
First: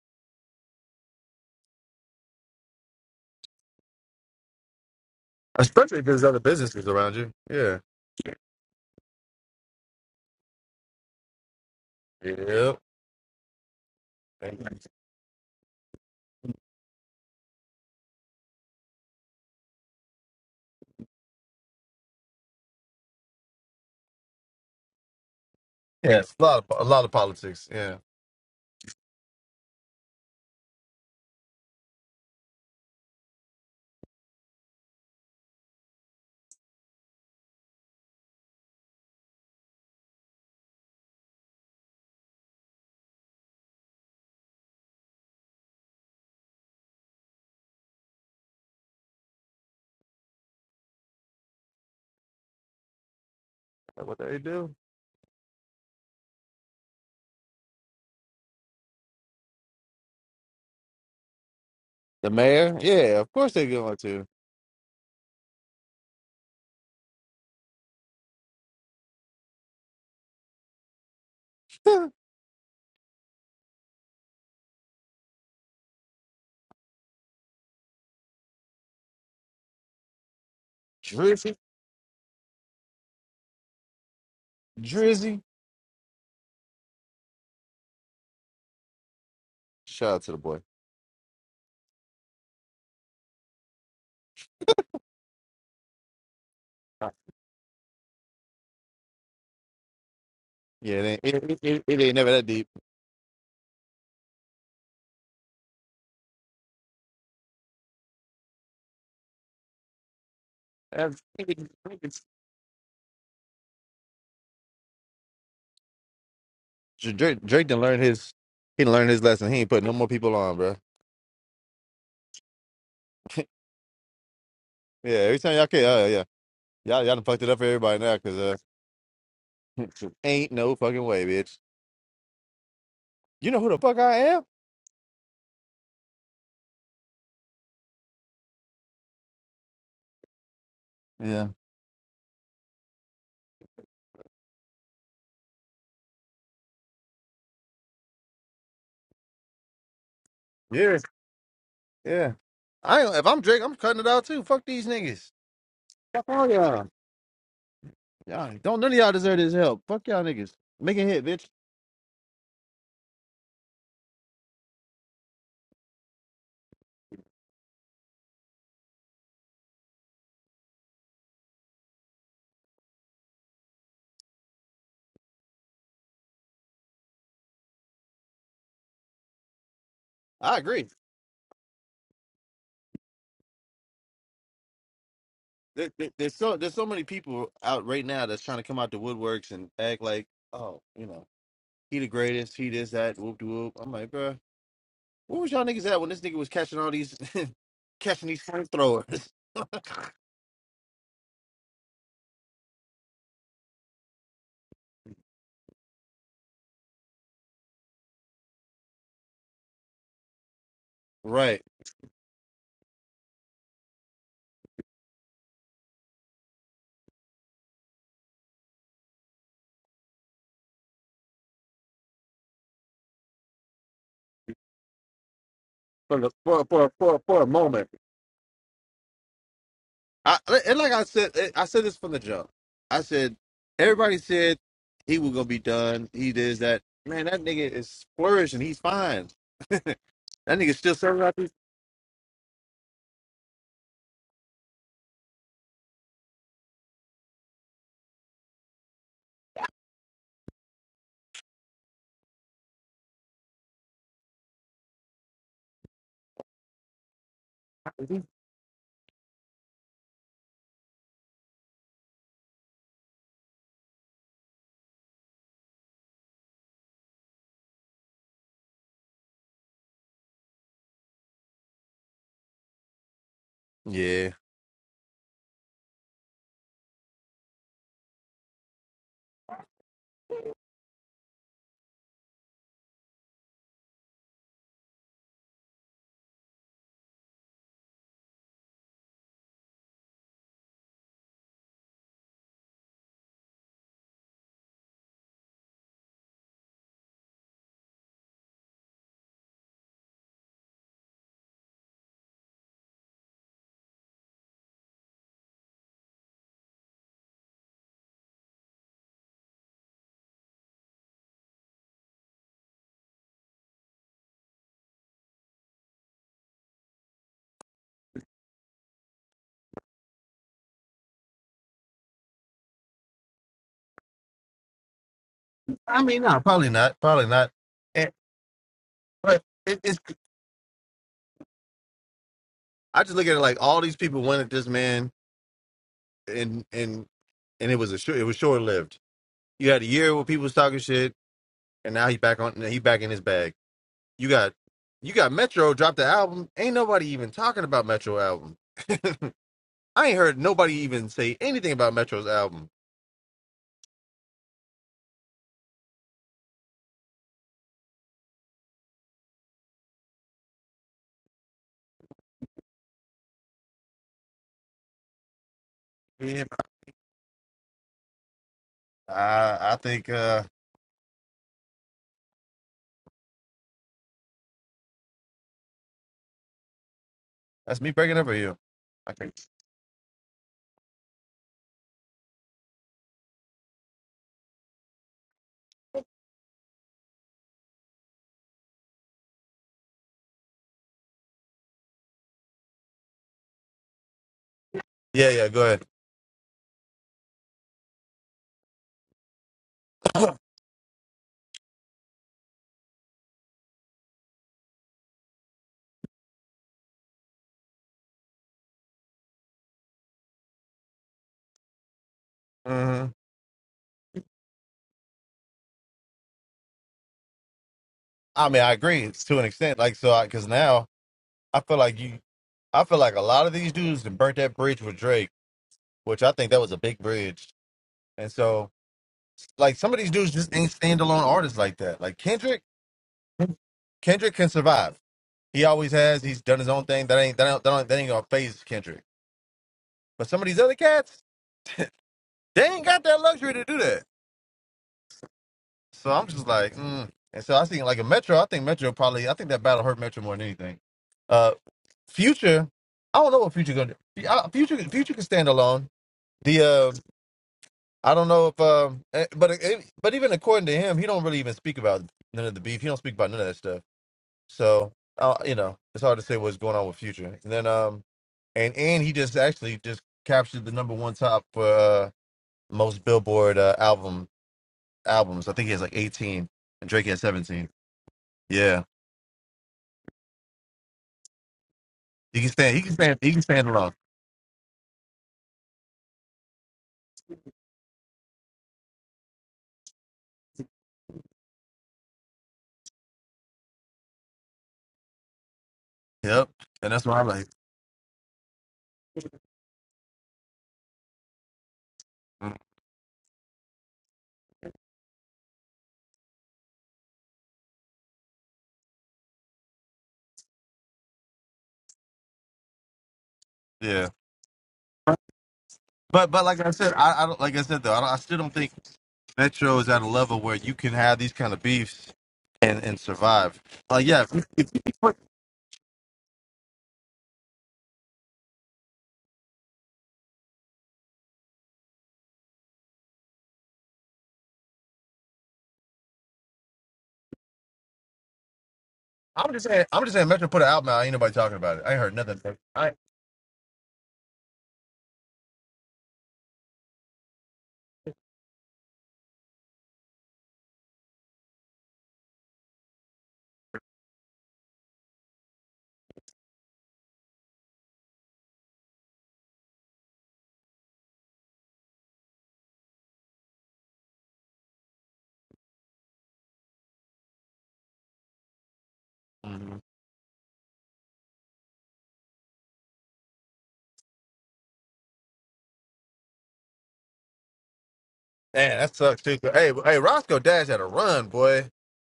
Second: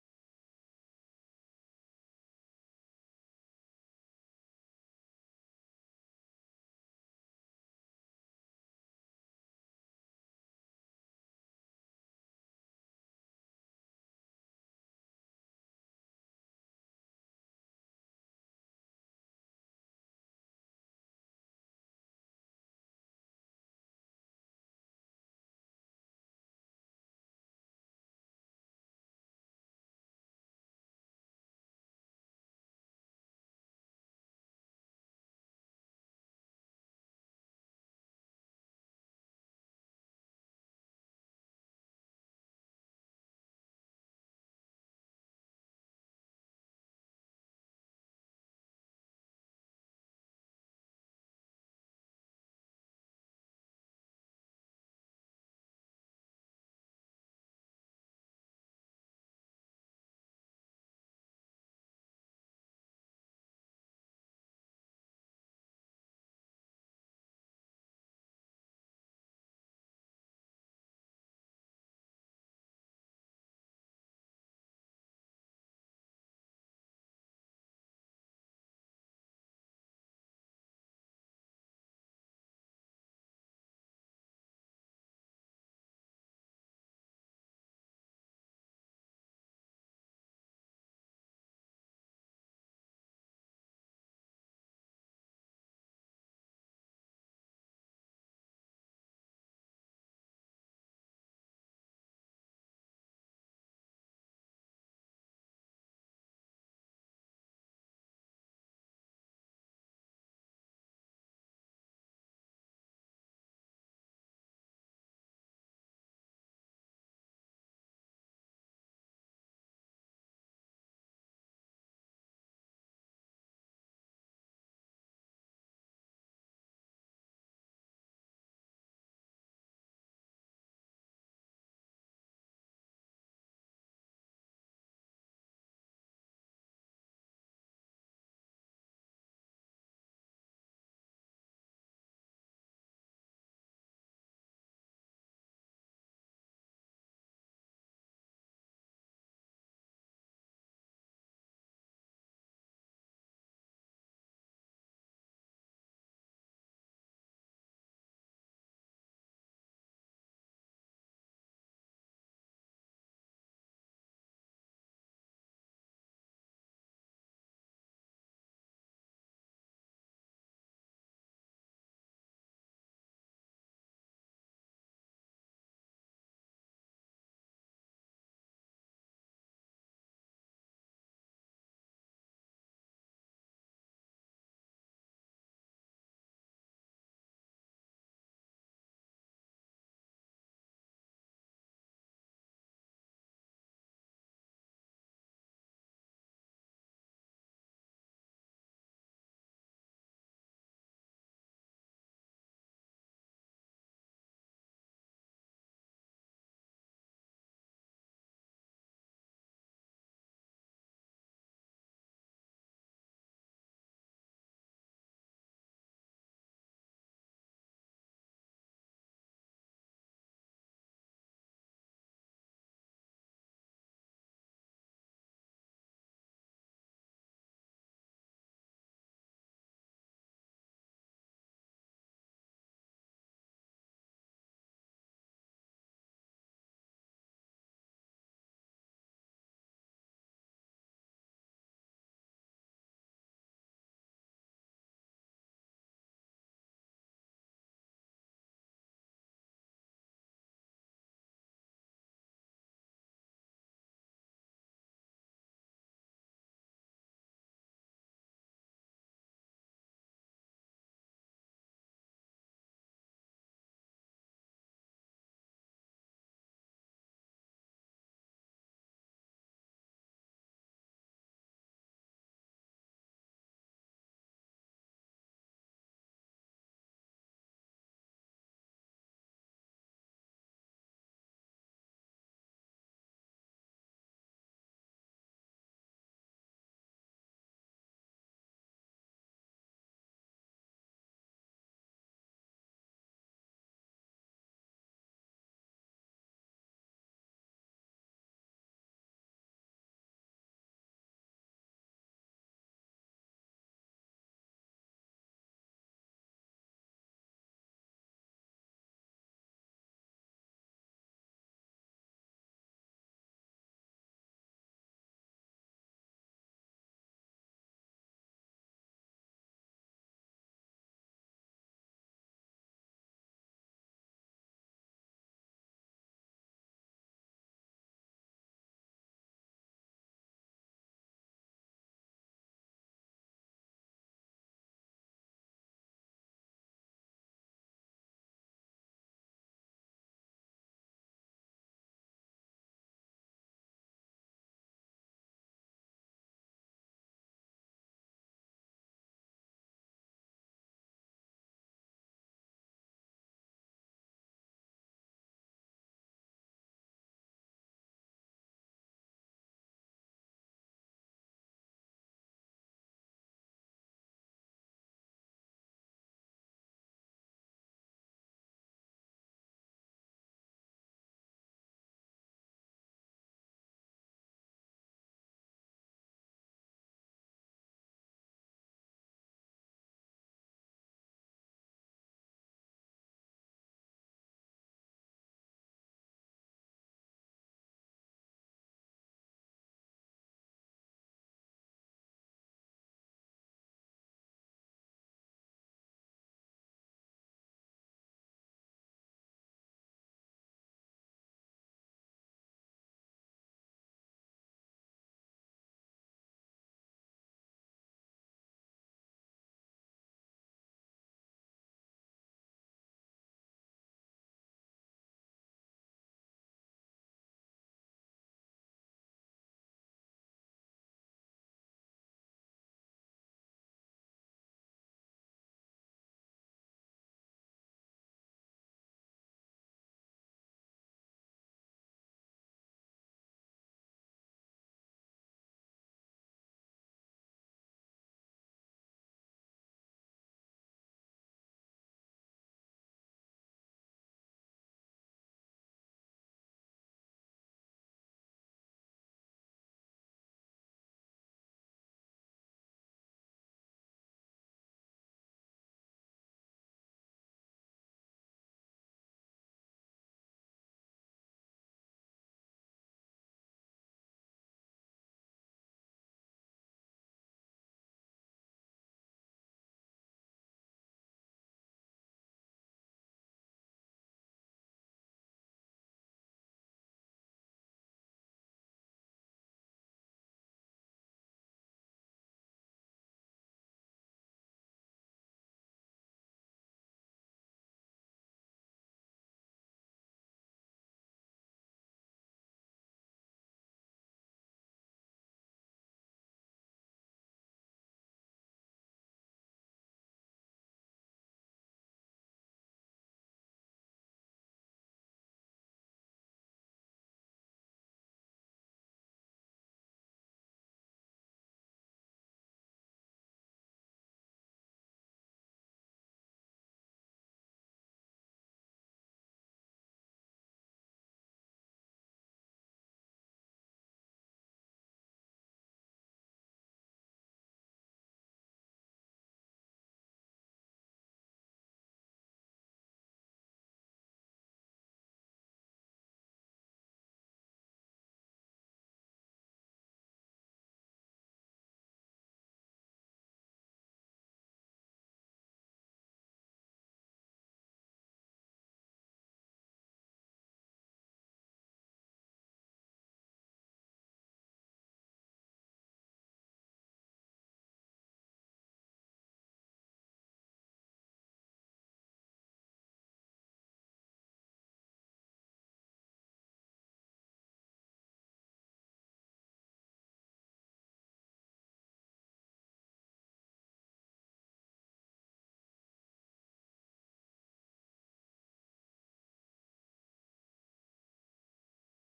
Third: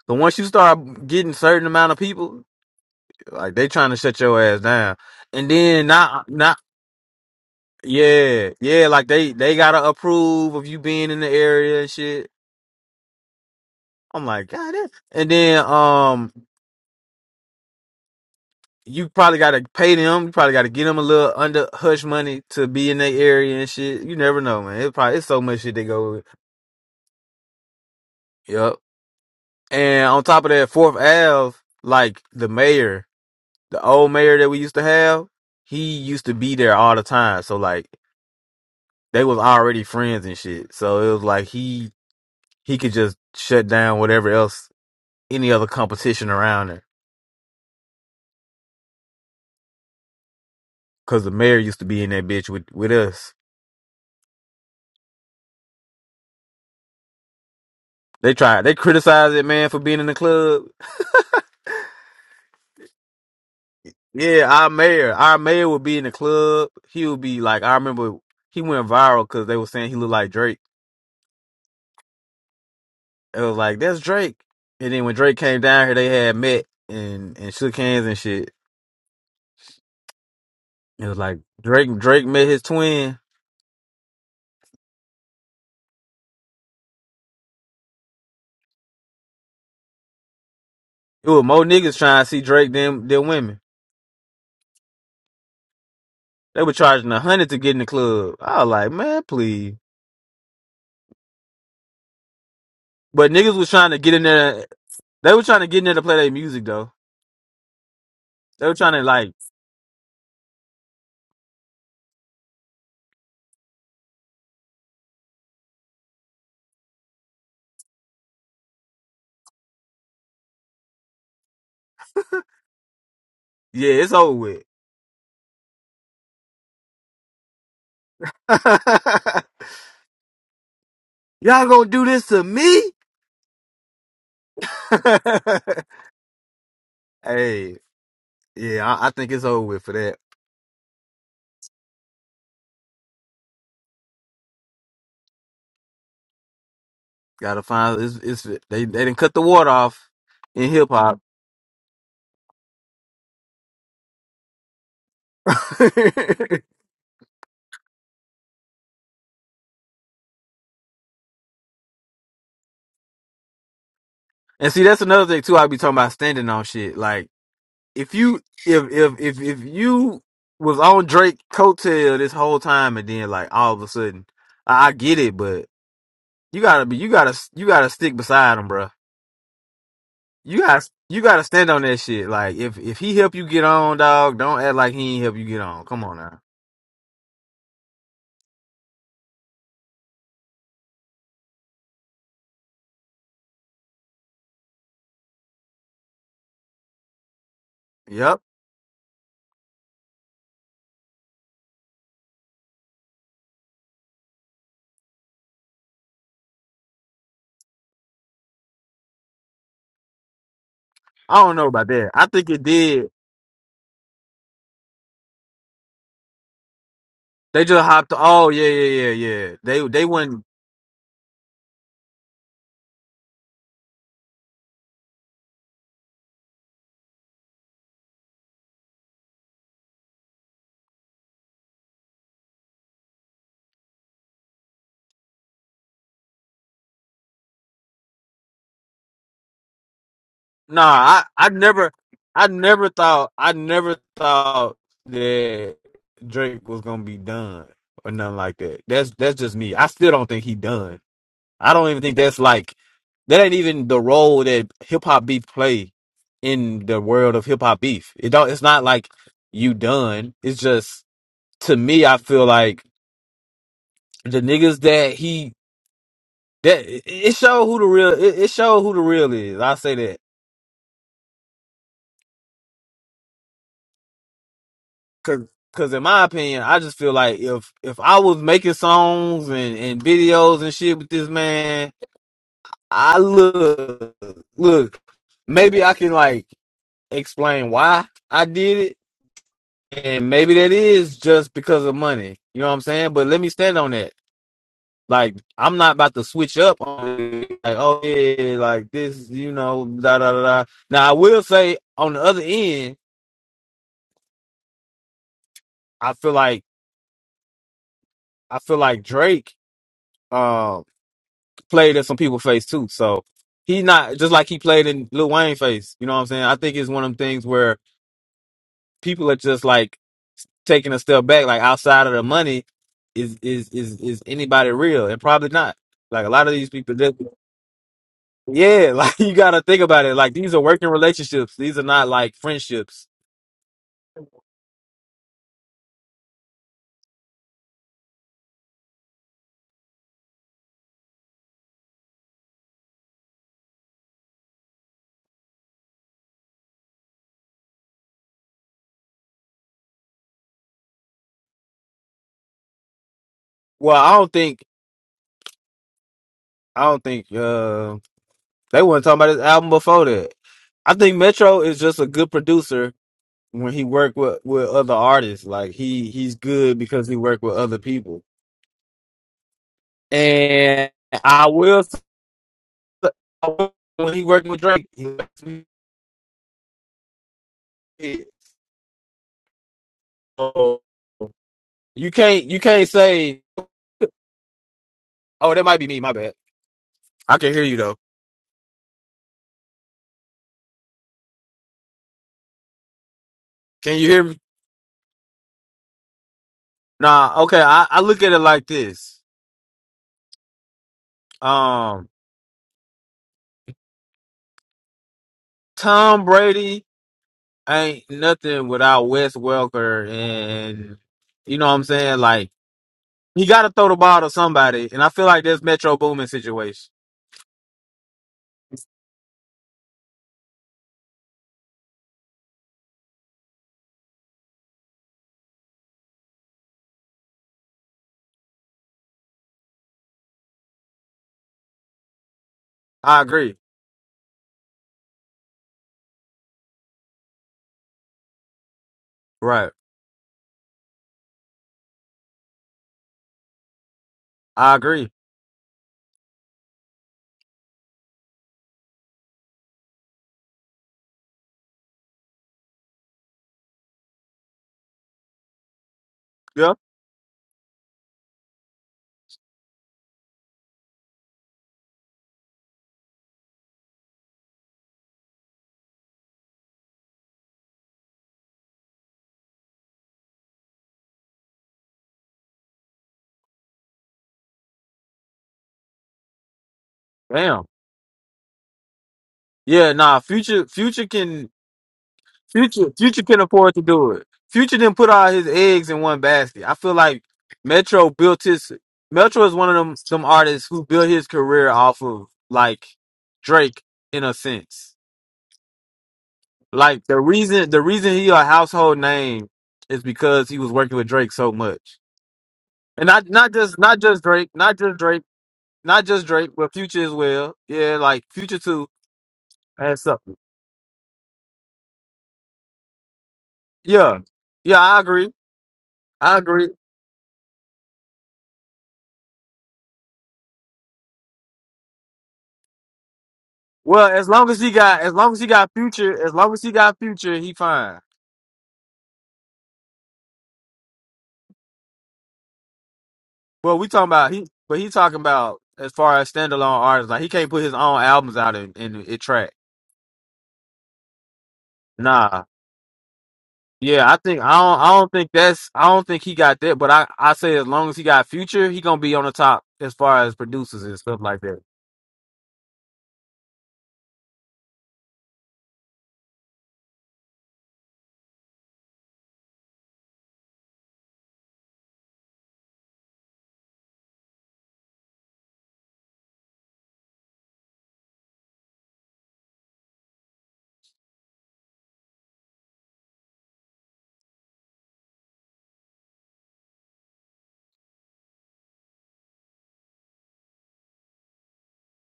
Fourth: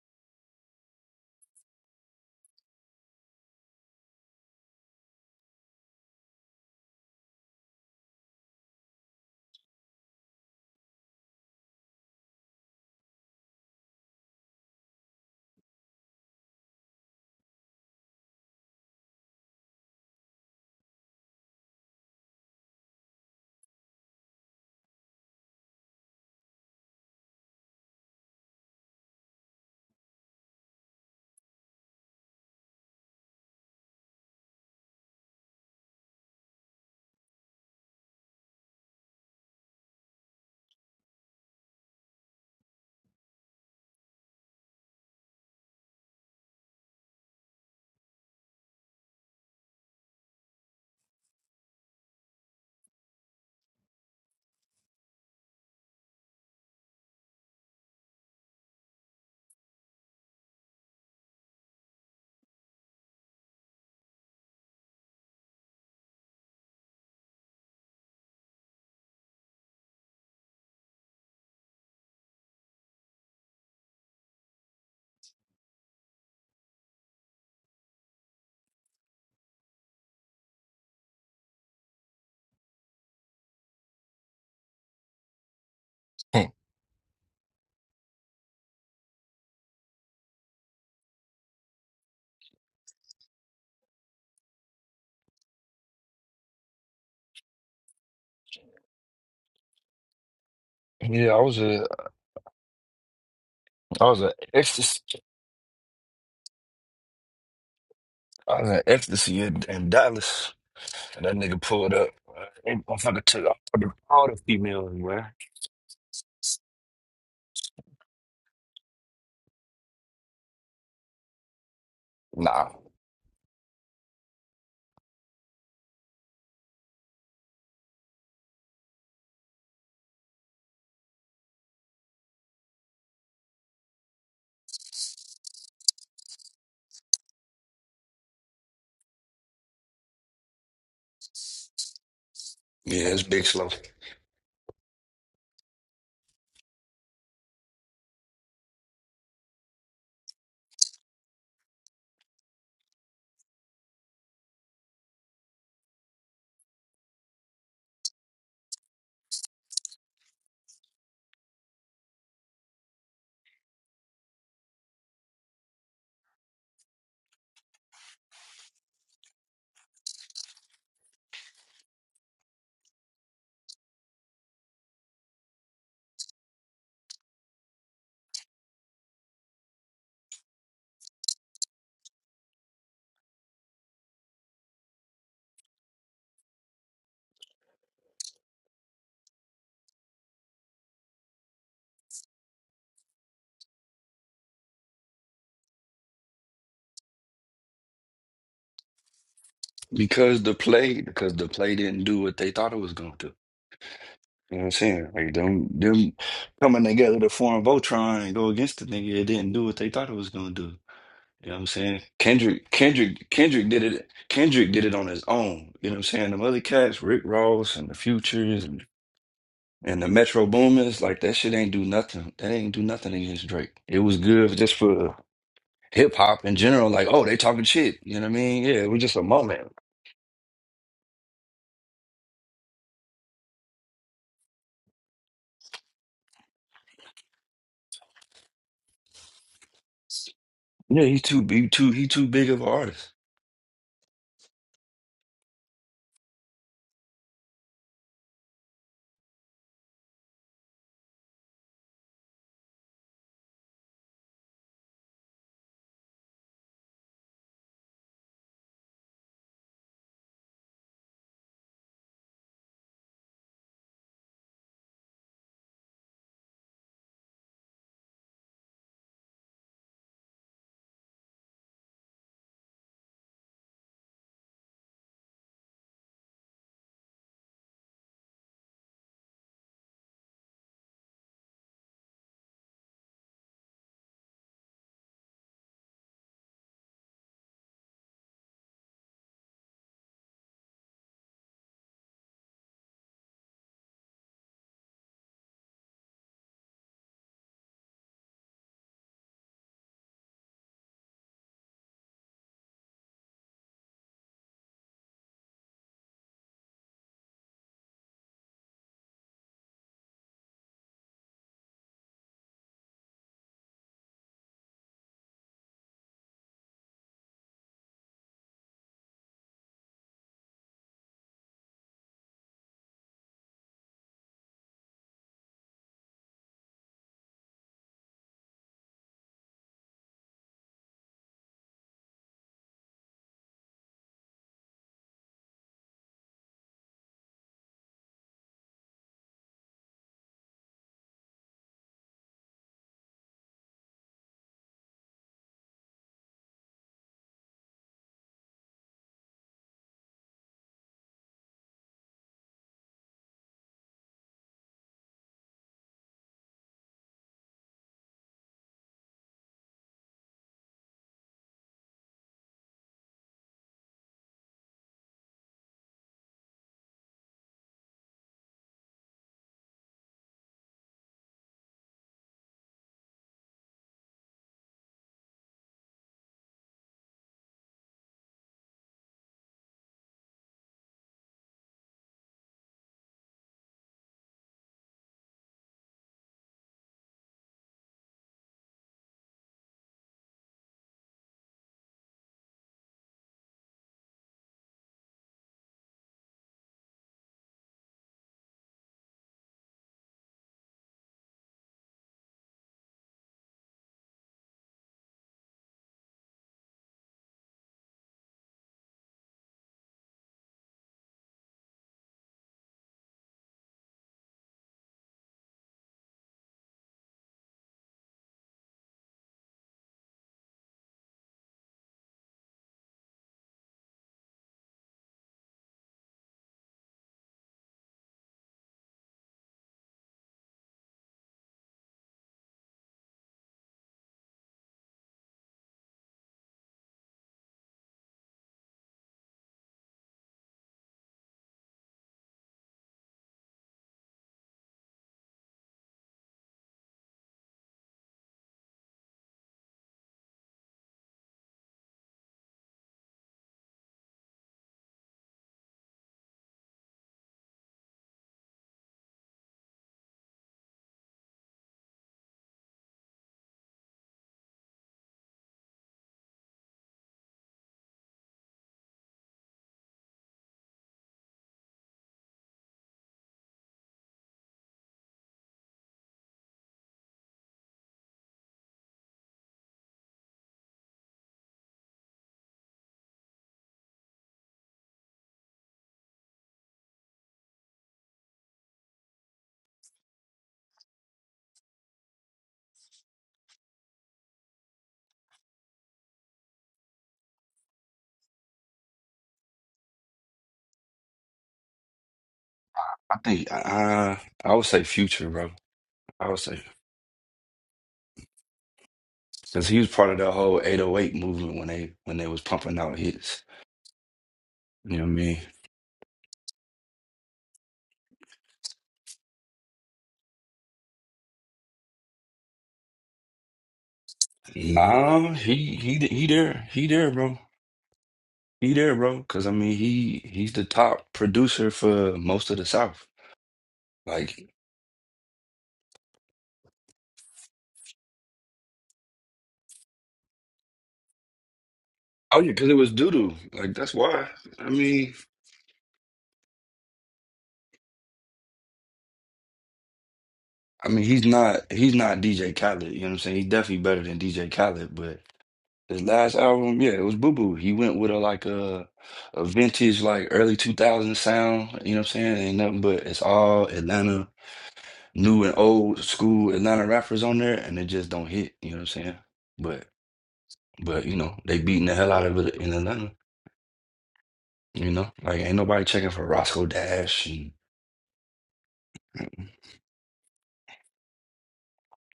Speaker 2: But once you start getting certain amount of people, like they trying to shut your ass down. And then
Speaker 3: Especially if there's
Speaker 2: not
Speaker 3: other
Speaker 2: not
Speaker 3: businesses around you. Yeah.
Speaker 2: yeah, yeah, like they they gotta approve of you being in the area and shit.
Speaker 3: Yep.
Speaker 2: I'm like, God that and then um you probably gotta pay them, you probably gotta get them a little under hush money to be in their area and shit. You never know, man. It probably it's so much shit they go
Speaker 3: Yeah,
Speaker 2: with.
Speaker 3: it's a lot of a lot of politics. Yeah.
Speaker 2: Yup. And on top of that, fourth Ave, like the mayor. the old mayor that we used to have, he used to be there all the time. So like they was already friends and shit. So it was like he he could just shut down whatever else any other competition around there. Cause the mayor used to be in that bitch with with us.
Speaker 3: What they do?
Speaker 2: They tried they criticized it man for being in the club.
Speaker 3: The mayor? Yeah, of course they're going to.
Speaker 2: Yeah, our mayor, our mayor would be in the club. He would be like I remember he went viral because they were saying he looked like Drake.
Speaker 3: [LAUGHS]
Speaker 2: It was like that's Drake. And then when Drake came down here, they had met and and shook hands and shit. It was like
Speaker 3: Drizzy,
Speaker 2: Drake. Drake met his twin.
Speaker 3: Drizzy.
Speaker 4: Hmm.
Speaker 3: Shout out to the boy.
Speaker 2: It was more niggas trying to see Drake than than women. They were charging a hundred to get in the club. I was like, man, please.
Speaker 3: Yeah, it
Speaker 4: Yeah,
Speaker 3: ain't,
Speaker 4: I was
Speaker 3: it, it,
Speaker 4: a
Speaker 3: it ain't never that deep.
Speaker 2: But niggas was trying to
Speaker 4: I
Speaker 2: get
Speaker 4: was
Speaker 2: in
Speaker 4: a
Speaker 2: there.
Speaker 4: ecstasy.
Speaker 2: They were trying to get in there to play their music though.
Speaker 4: I
Speaker 2: They
Speaker 4: was
Speaker 2: were
Speaker 4: in
Speaker 2: trying to like,
Speaker 4: ecstasy in, in Dallas,
Speaker 3: That's-
Speaker 4: and that nigga pulled up. That motherfucker took all the all the females, man.
Speaker 3: [LAUGHS] Drake, Drake didn't learn his he done learned his lesson. He ain't put no more people on, bro.
Speaker 4: Nah,
Speaker 3: [LAUGHS] yeah,
Speaker 2: yeah, it's over with.
Speaker 3: every time y'all can, uh, yeah, yeah. y'all y'all done fucked it up for everybody now, now 'cause uh,
Speaker 2: [LAUGHS]
Speaker 3: [LAUGHS] Ain't no fucking way, bitch.
Speaker 2: Y'all gonna do this to me?
Speaker 3: You know who the fuck I am?
Speaker 2: [LAUGHS] hey, yeah, I, I think it's over with for that.
Speaker 3: Yeah.
Speaker 4: yeah, it's big slow.
Speaker 2: Gotta find it's, it's they they didn't cut the water off in hip
Speaker 3: Yeah,
Speaker 2: hop.
Speaker 3: yeah. I ain't- if I'm Drake, I'm cutting it out too. Fuck these niggas.
Speaker 2: [LAUGHS] and
Speaker 3: Fuck all y'all. Y'all don't none of y'all deserve this help. Fuck y'all niggas. Make a hit, bitch.
Speaker 2: see, that's another thing too. I be talking about standing on shit like. if you if if if if you was on Drake coattail this whole time and then like all of a sudden I, I get it, but you gotta be you gotta you gotta stick beside him, bro
Speaker 3: I
Speaker 2: You
Speaker 3: agree.
Speaker 2: gotta you gotta stand on that shit. Like if if he help you get on, dog, don't act like he ain't help you get on.
Speaker 3: There,
Speaker 2: Come
Speaker 3: there-
Speaker 2: on
Speaker 3: there's
Speaker 2: now.
Speaker 3: so there's so many people out right now that's trying to come out the woodworks and act like, oh, you know, he the greatest, he this that, whoop de whoop. I'm like, bruh, where was y'all niggas at when this nigga was catching all these [LAUGHS] catching
Speaker 2: Yep.
Speaker 3: these flamethrowers? [LAUGHS]
Speaker 4: Because the play, because the play didn't do what they thought it was going to. You know what I'm saying? Like them, them coming together to form Voltron and go against the nigga, it didn't do what they thought it was going to do.
Speaker 2: I
Speaker 4: You know
Speaker 2: don't
Speaker 4: what
Speaker 3: right.
Speaker 4: I'm
Speaker 2: know about
Speaker 4: saying?
Speaker 2: that. I think it
Speaker 4: Kendrick,
Speaker 2: did.
Speaker 4: Kendrick, Kendrick did it. Kendrick did it on his own. You know what I'm saying? Them other cats, Rick
Speaker 2: They
Speaker 4: Ross
Speaker 2: just
Speaker 4: and the
Speaker 2: hopped. Oh yeah
Speaker 4: Futures and
Speaker 2: yeah yeah yeah. They
Speaker 4: and
Speaker 2: they
Speaker 4: the
Speaker 2: weren't
Speaker 4: Metro Boomers, like that shit ain't do nothing. That ain't do nothing against Drake. It was good just for hip
Speaker 3: For the
Speaker 4: hop in
Speaker 3: for
Speaker 4: general.
Speaker 3: for
Speaker 4: Like,
Speaker 3: for
Speaker 4: oh, they
Speaker 3: for a
Speaker 4: talking
Speaker 3: moment.
Speaker 4: shit. You know what I mean? Yeah, it was just a moment.
Speaker 3: I, and like I said, eh, I said this from the jump. I said everybody said he was gonna be done. He did that. Man, that nigga is flourishing. He's fine. That nigga
Speaker 2: Nah,
Speaker 3: still
Speaker 4: Yeah, he
Speaker 3: serving
Speaker 2: I,
Speaker 3: out
Speaker 4: too,
Speaker 2: I
Speaker 3: these.
Speaker 4: he too,
Speaker 2: never,
Speaker 4: he too
Speaker 2: I
Speaker 4: big of an
Speaker 2: never
Speaker 4: artist.
Speaker 2: thought, I never thought that Drake was gonna be done or nothing like that. That's that's just me. I still don't think he done. I don't even think that's like that ain't even the role that hip hop beef play in the world of hip hop beef. It don't. It's not like you done. It's just to me, I feel like the niggas that he that it it show who the real it, it show who the real is. I say that
Speaker 3: Yeah.
Speaker 2: Cause, cause in my opinion, I just feel like if if I was making songs and and videos and shit with this man, I look look maybe I can like explain why I did it, and maybe that is just because of money. You know what I'm saying? But let me stand on that. Like I'm not about to switch up on it. like oh yeah like this you know da da da da. Now I will say on the other end, I feel like I feel like Drake. um. played in some people's face too. So he not just like he played in Lil Wayne face. You know what I'm saying? I think it's one of them things where people are just like taking a step back, like outside of the money, is is is is anybody real? And probably not.
Speaker 3: I mean,
Speaker 2: Like a
Speaker 3: no,
Speaker 2: lot of
Speaker 3: probably
Speaker 2: these people
Speaker 3: not.
Speaker 2: that
Speaker 3: Probably not. And,
Speaker 2: yeah, [LAUGHS] like you
Speaker 3: but
Speaker 2: gotta
Speaker 3: it,
Speaker 2: think
Speaker 3: it's.
Speaker 2: about it. Like these are working relationships. These are not like
Speaker 3: I
Speaker 2: friendships.
Speaker 3: just look at it like all these people wanted this man, and and and it was a short, it was short lived. You had a year where people was talking shit, and now he back on. He back in his bag. You got you got Metro dropped the album. Ain't nobody even talking about Metro album. I ain't heard nobody even say anything about Metro's album.
Speaker 2: Well, I don't think I don't think uh they weren't talking about this album before that. I think Metro is just a good producer when he worked with with other artists. Like he he's
Speaker 3: Yeah,
Speaker 2: good because he worked with other people.
Speaker 3: I, I think uh,
Speaker 2: And I will s- I will- when he worked with Drake, he worked with
Speaker 3: that's me breaking
Speaker 2: me.
Speaker 3: up for you. I think.
Speaker 2: So, you can't you can't say oh that might be me. My bad. I can hear you though. Can you hear me?
Speaker 3: Yeah, yeah, go ahead.
Speaker 2: Nah. Okay. I I look at it like this.
Speaker 3: [COUGHS]
Speaker 2: Um, Tom Brady ain't nothing without Wes Welker and you know what I'm saying like.
Speaker 3: [CLEARS THROAT] hmm
Speaker 2: He got to throw the ball to somebody, and I feel like this Metro Boomin situation.
Speaker 3: I mean, I agree it's to an extent. Like, so because now I feel like you, I feel like a lot of these dudes done burnt that bridge with Drake, which I think that was a big bridge. And so, like, some of these dudes just ain't standalone artists like that. Like Kendrick,
Speaker 2: I agree.
Speaker 3: Kendrick can survive. He always has. He's done his own thing. That ain't that ain't that ain't, that ain't gonna phase Kendrick.
Speaker 2: Right.
Speaker 3: But some of these other cats, they ain't got that luxury to do that.
Speaker 2: I agree.
Speaker 3: So I'm just like, mm. and so I think like a Metro. I think Metro probably. I think that battle hurt Metro more than anything. Uh, Future. I don't know what Future gonna do. Uh, Future Future can stand alone. The
Speaker 2: Yep.
Speaker 3: uh, I don't know if um, eh, but eh, but even according to him, he don't really even speak about none of the beef. He don't speak about none of that stuff. So uh, you know, it's hard to say what's going on with Future. And then um, and and he just actually just captured the number one top for uh, most Billboard uh, album albums. I think he has like 18, and Drake has
Speaker 2: Damn.
Speaker 3: 17. Yeah.
Speaker 2: Yeah, nah, future future can
Speaker 3: He can stand. He
Speaker 2: future
Speaker 3: can stand.
Speaker 2: future
Speaker 3: He
Speaker 2: can
Speaker 3: can stand
Speaker 2: afford to
Speaker 3: alone.
Speaker 2: do it. Future didn't put all his eggs in one basket. I feel like Metro built his Metro is one of them some artists who built his career off of like Drake in a sense.
Speaker 3: Yep. And that's
Speaker 2: Like
Speaker 3: why
Speaker 2: the
Speaker 3: I like.
Speaker 2: reason the reason he a household name is because he was working with Drake so much.
Speaker 3: Mm,
Speaker 2: And
Speaker 4: I
Speaker 2: not
Speaker 4: think
Speaker 2: not just not
Speaker 4: I
Speaker 2: just Drake,
Speaker 4: I would
Speaker 2: not
Speaker 4: say
Speaker 2: just Drake,
Speaker 4: Future, bro.
Speaker 2: not just
Speaker 4: I would
Speaker 2: Drake,
Speaker 4: say
Speaker 2: but Future as well. Yeah, like Future too
Speaker 4: because he was
Speaker 2: and
Speaker 4: part of the
Speaker 2: something.
Speaker 4: whole 808 movement when they when they was pumping out hits.
Speaker 3: Yeah.
Speaker 2: Yeah, yeah,
Speaker 4: You
Speaker 2: I
Speaker 4: know what I
Speaker 2: agree.
Speaker 4: mean?
Speaker 3: But
Speaker 2: I
Speaker 3: but like
Speaker 2: agree.
Speaker 3: I said, I, I don't like I said though. I, don't, I still don't think Metro is at a level where you can have these kind of beefs and and survive. Like
Speaker 2: Well,
Speaker 3: yeah,
Speaker 2: as
Speaker 3: if you
Speaker 2: long as he got, as
Speaker 3: put-
Speaker 4: Nah,
Speaker 2: long as he got
Speaker 4: he he
Speaker 2: future,
Speaker 4: he
Speaker 2: as long as
Speaker 4: there,
Speaker 2: he
Speaker 4: he
Speaker 2: got
Speaker 4: there,
Speaker 2: future,
Speaker 4: bro.
Speaker 2: he fine.
Speaker 4: He there, bro. Because I mean, he he's the top producer for most of the South.
Speaker 2: Well, we talking about he,
Speaker 4: Like,
Speaker 2: but he talking about as far as standalone artists, like he can't put his own albums out and, and it
Speaker 3: I'm
Speaker 2: track.
Speaker 3: just saying. I'm just saying. Metro put an album out. Ain't nobody talking about it. I ain't heard
Speaker 4: oh
Speaker 3: nothing.
Speaker 2: Nah,
Speaker 4: yeah, because it
Speaker 3: I
Speaker 4: was Doodoo. Like that's
Speaker 2: yeah, I
Speaker 4: why.
Speaker 2: think I
Speaker 4: I
Speaker 2: don't, I don't
Speaker 4: mean,
Speaker 2: think that's, I don't think he got that. But I, I say as long as he got future, he gonna be on the top as far as producers
Speaker 4: I
Speaker 2: and
Speaker 4: mean,
Speaker 2: stuff
Speaker 4: he's
Speaker 2: like that.
Speaker 4: not he's not DJ Khaled. You know what I'm saying? He's definitely better than DJ Khaled, but. His last album, yeah, it was Boo Boo. He went with a like a a vintage like early 2000 sound, you know what I'm saying? Ain't nothing but it's all Atlanta, new and old school Atlanta rappers on there and it just don't hit, you know what I'm saying?
Speaker 3: Mhm. man,
Speaker 4: But but you know, they beating the hell out of it in Atlanta, you know? Like ain't nobody checking for Roscoe Dash and
Speaker 3: that sucks too. But, Hey hey, Roscoe Dash had a run, boy.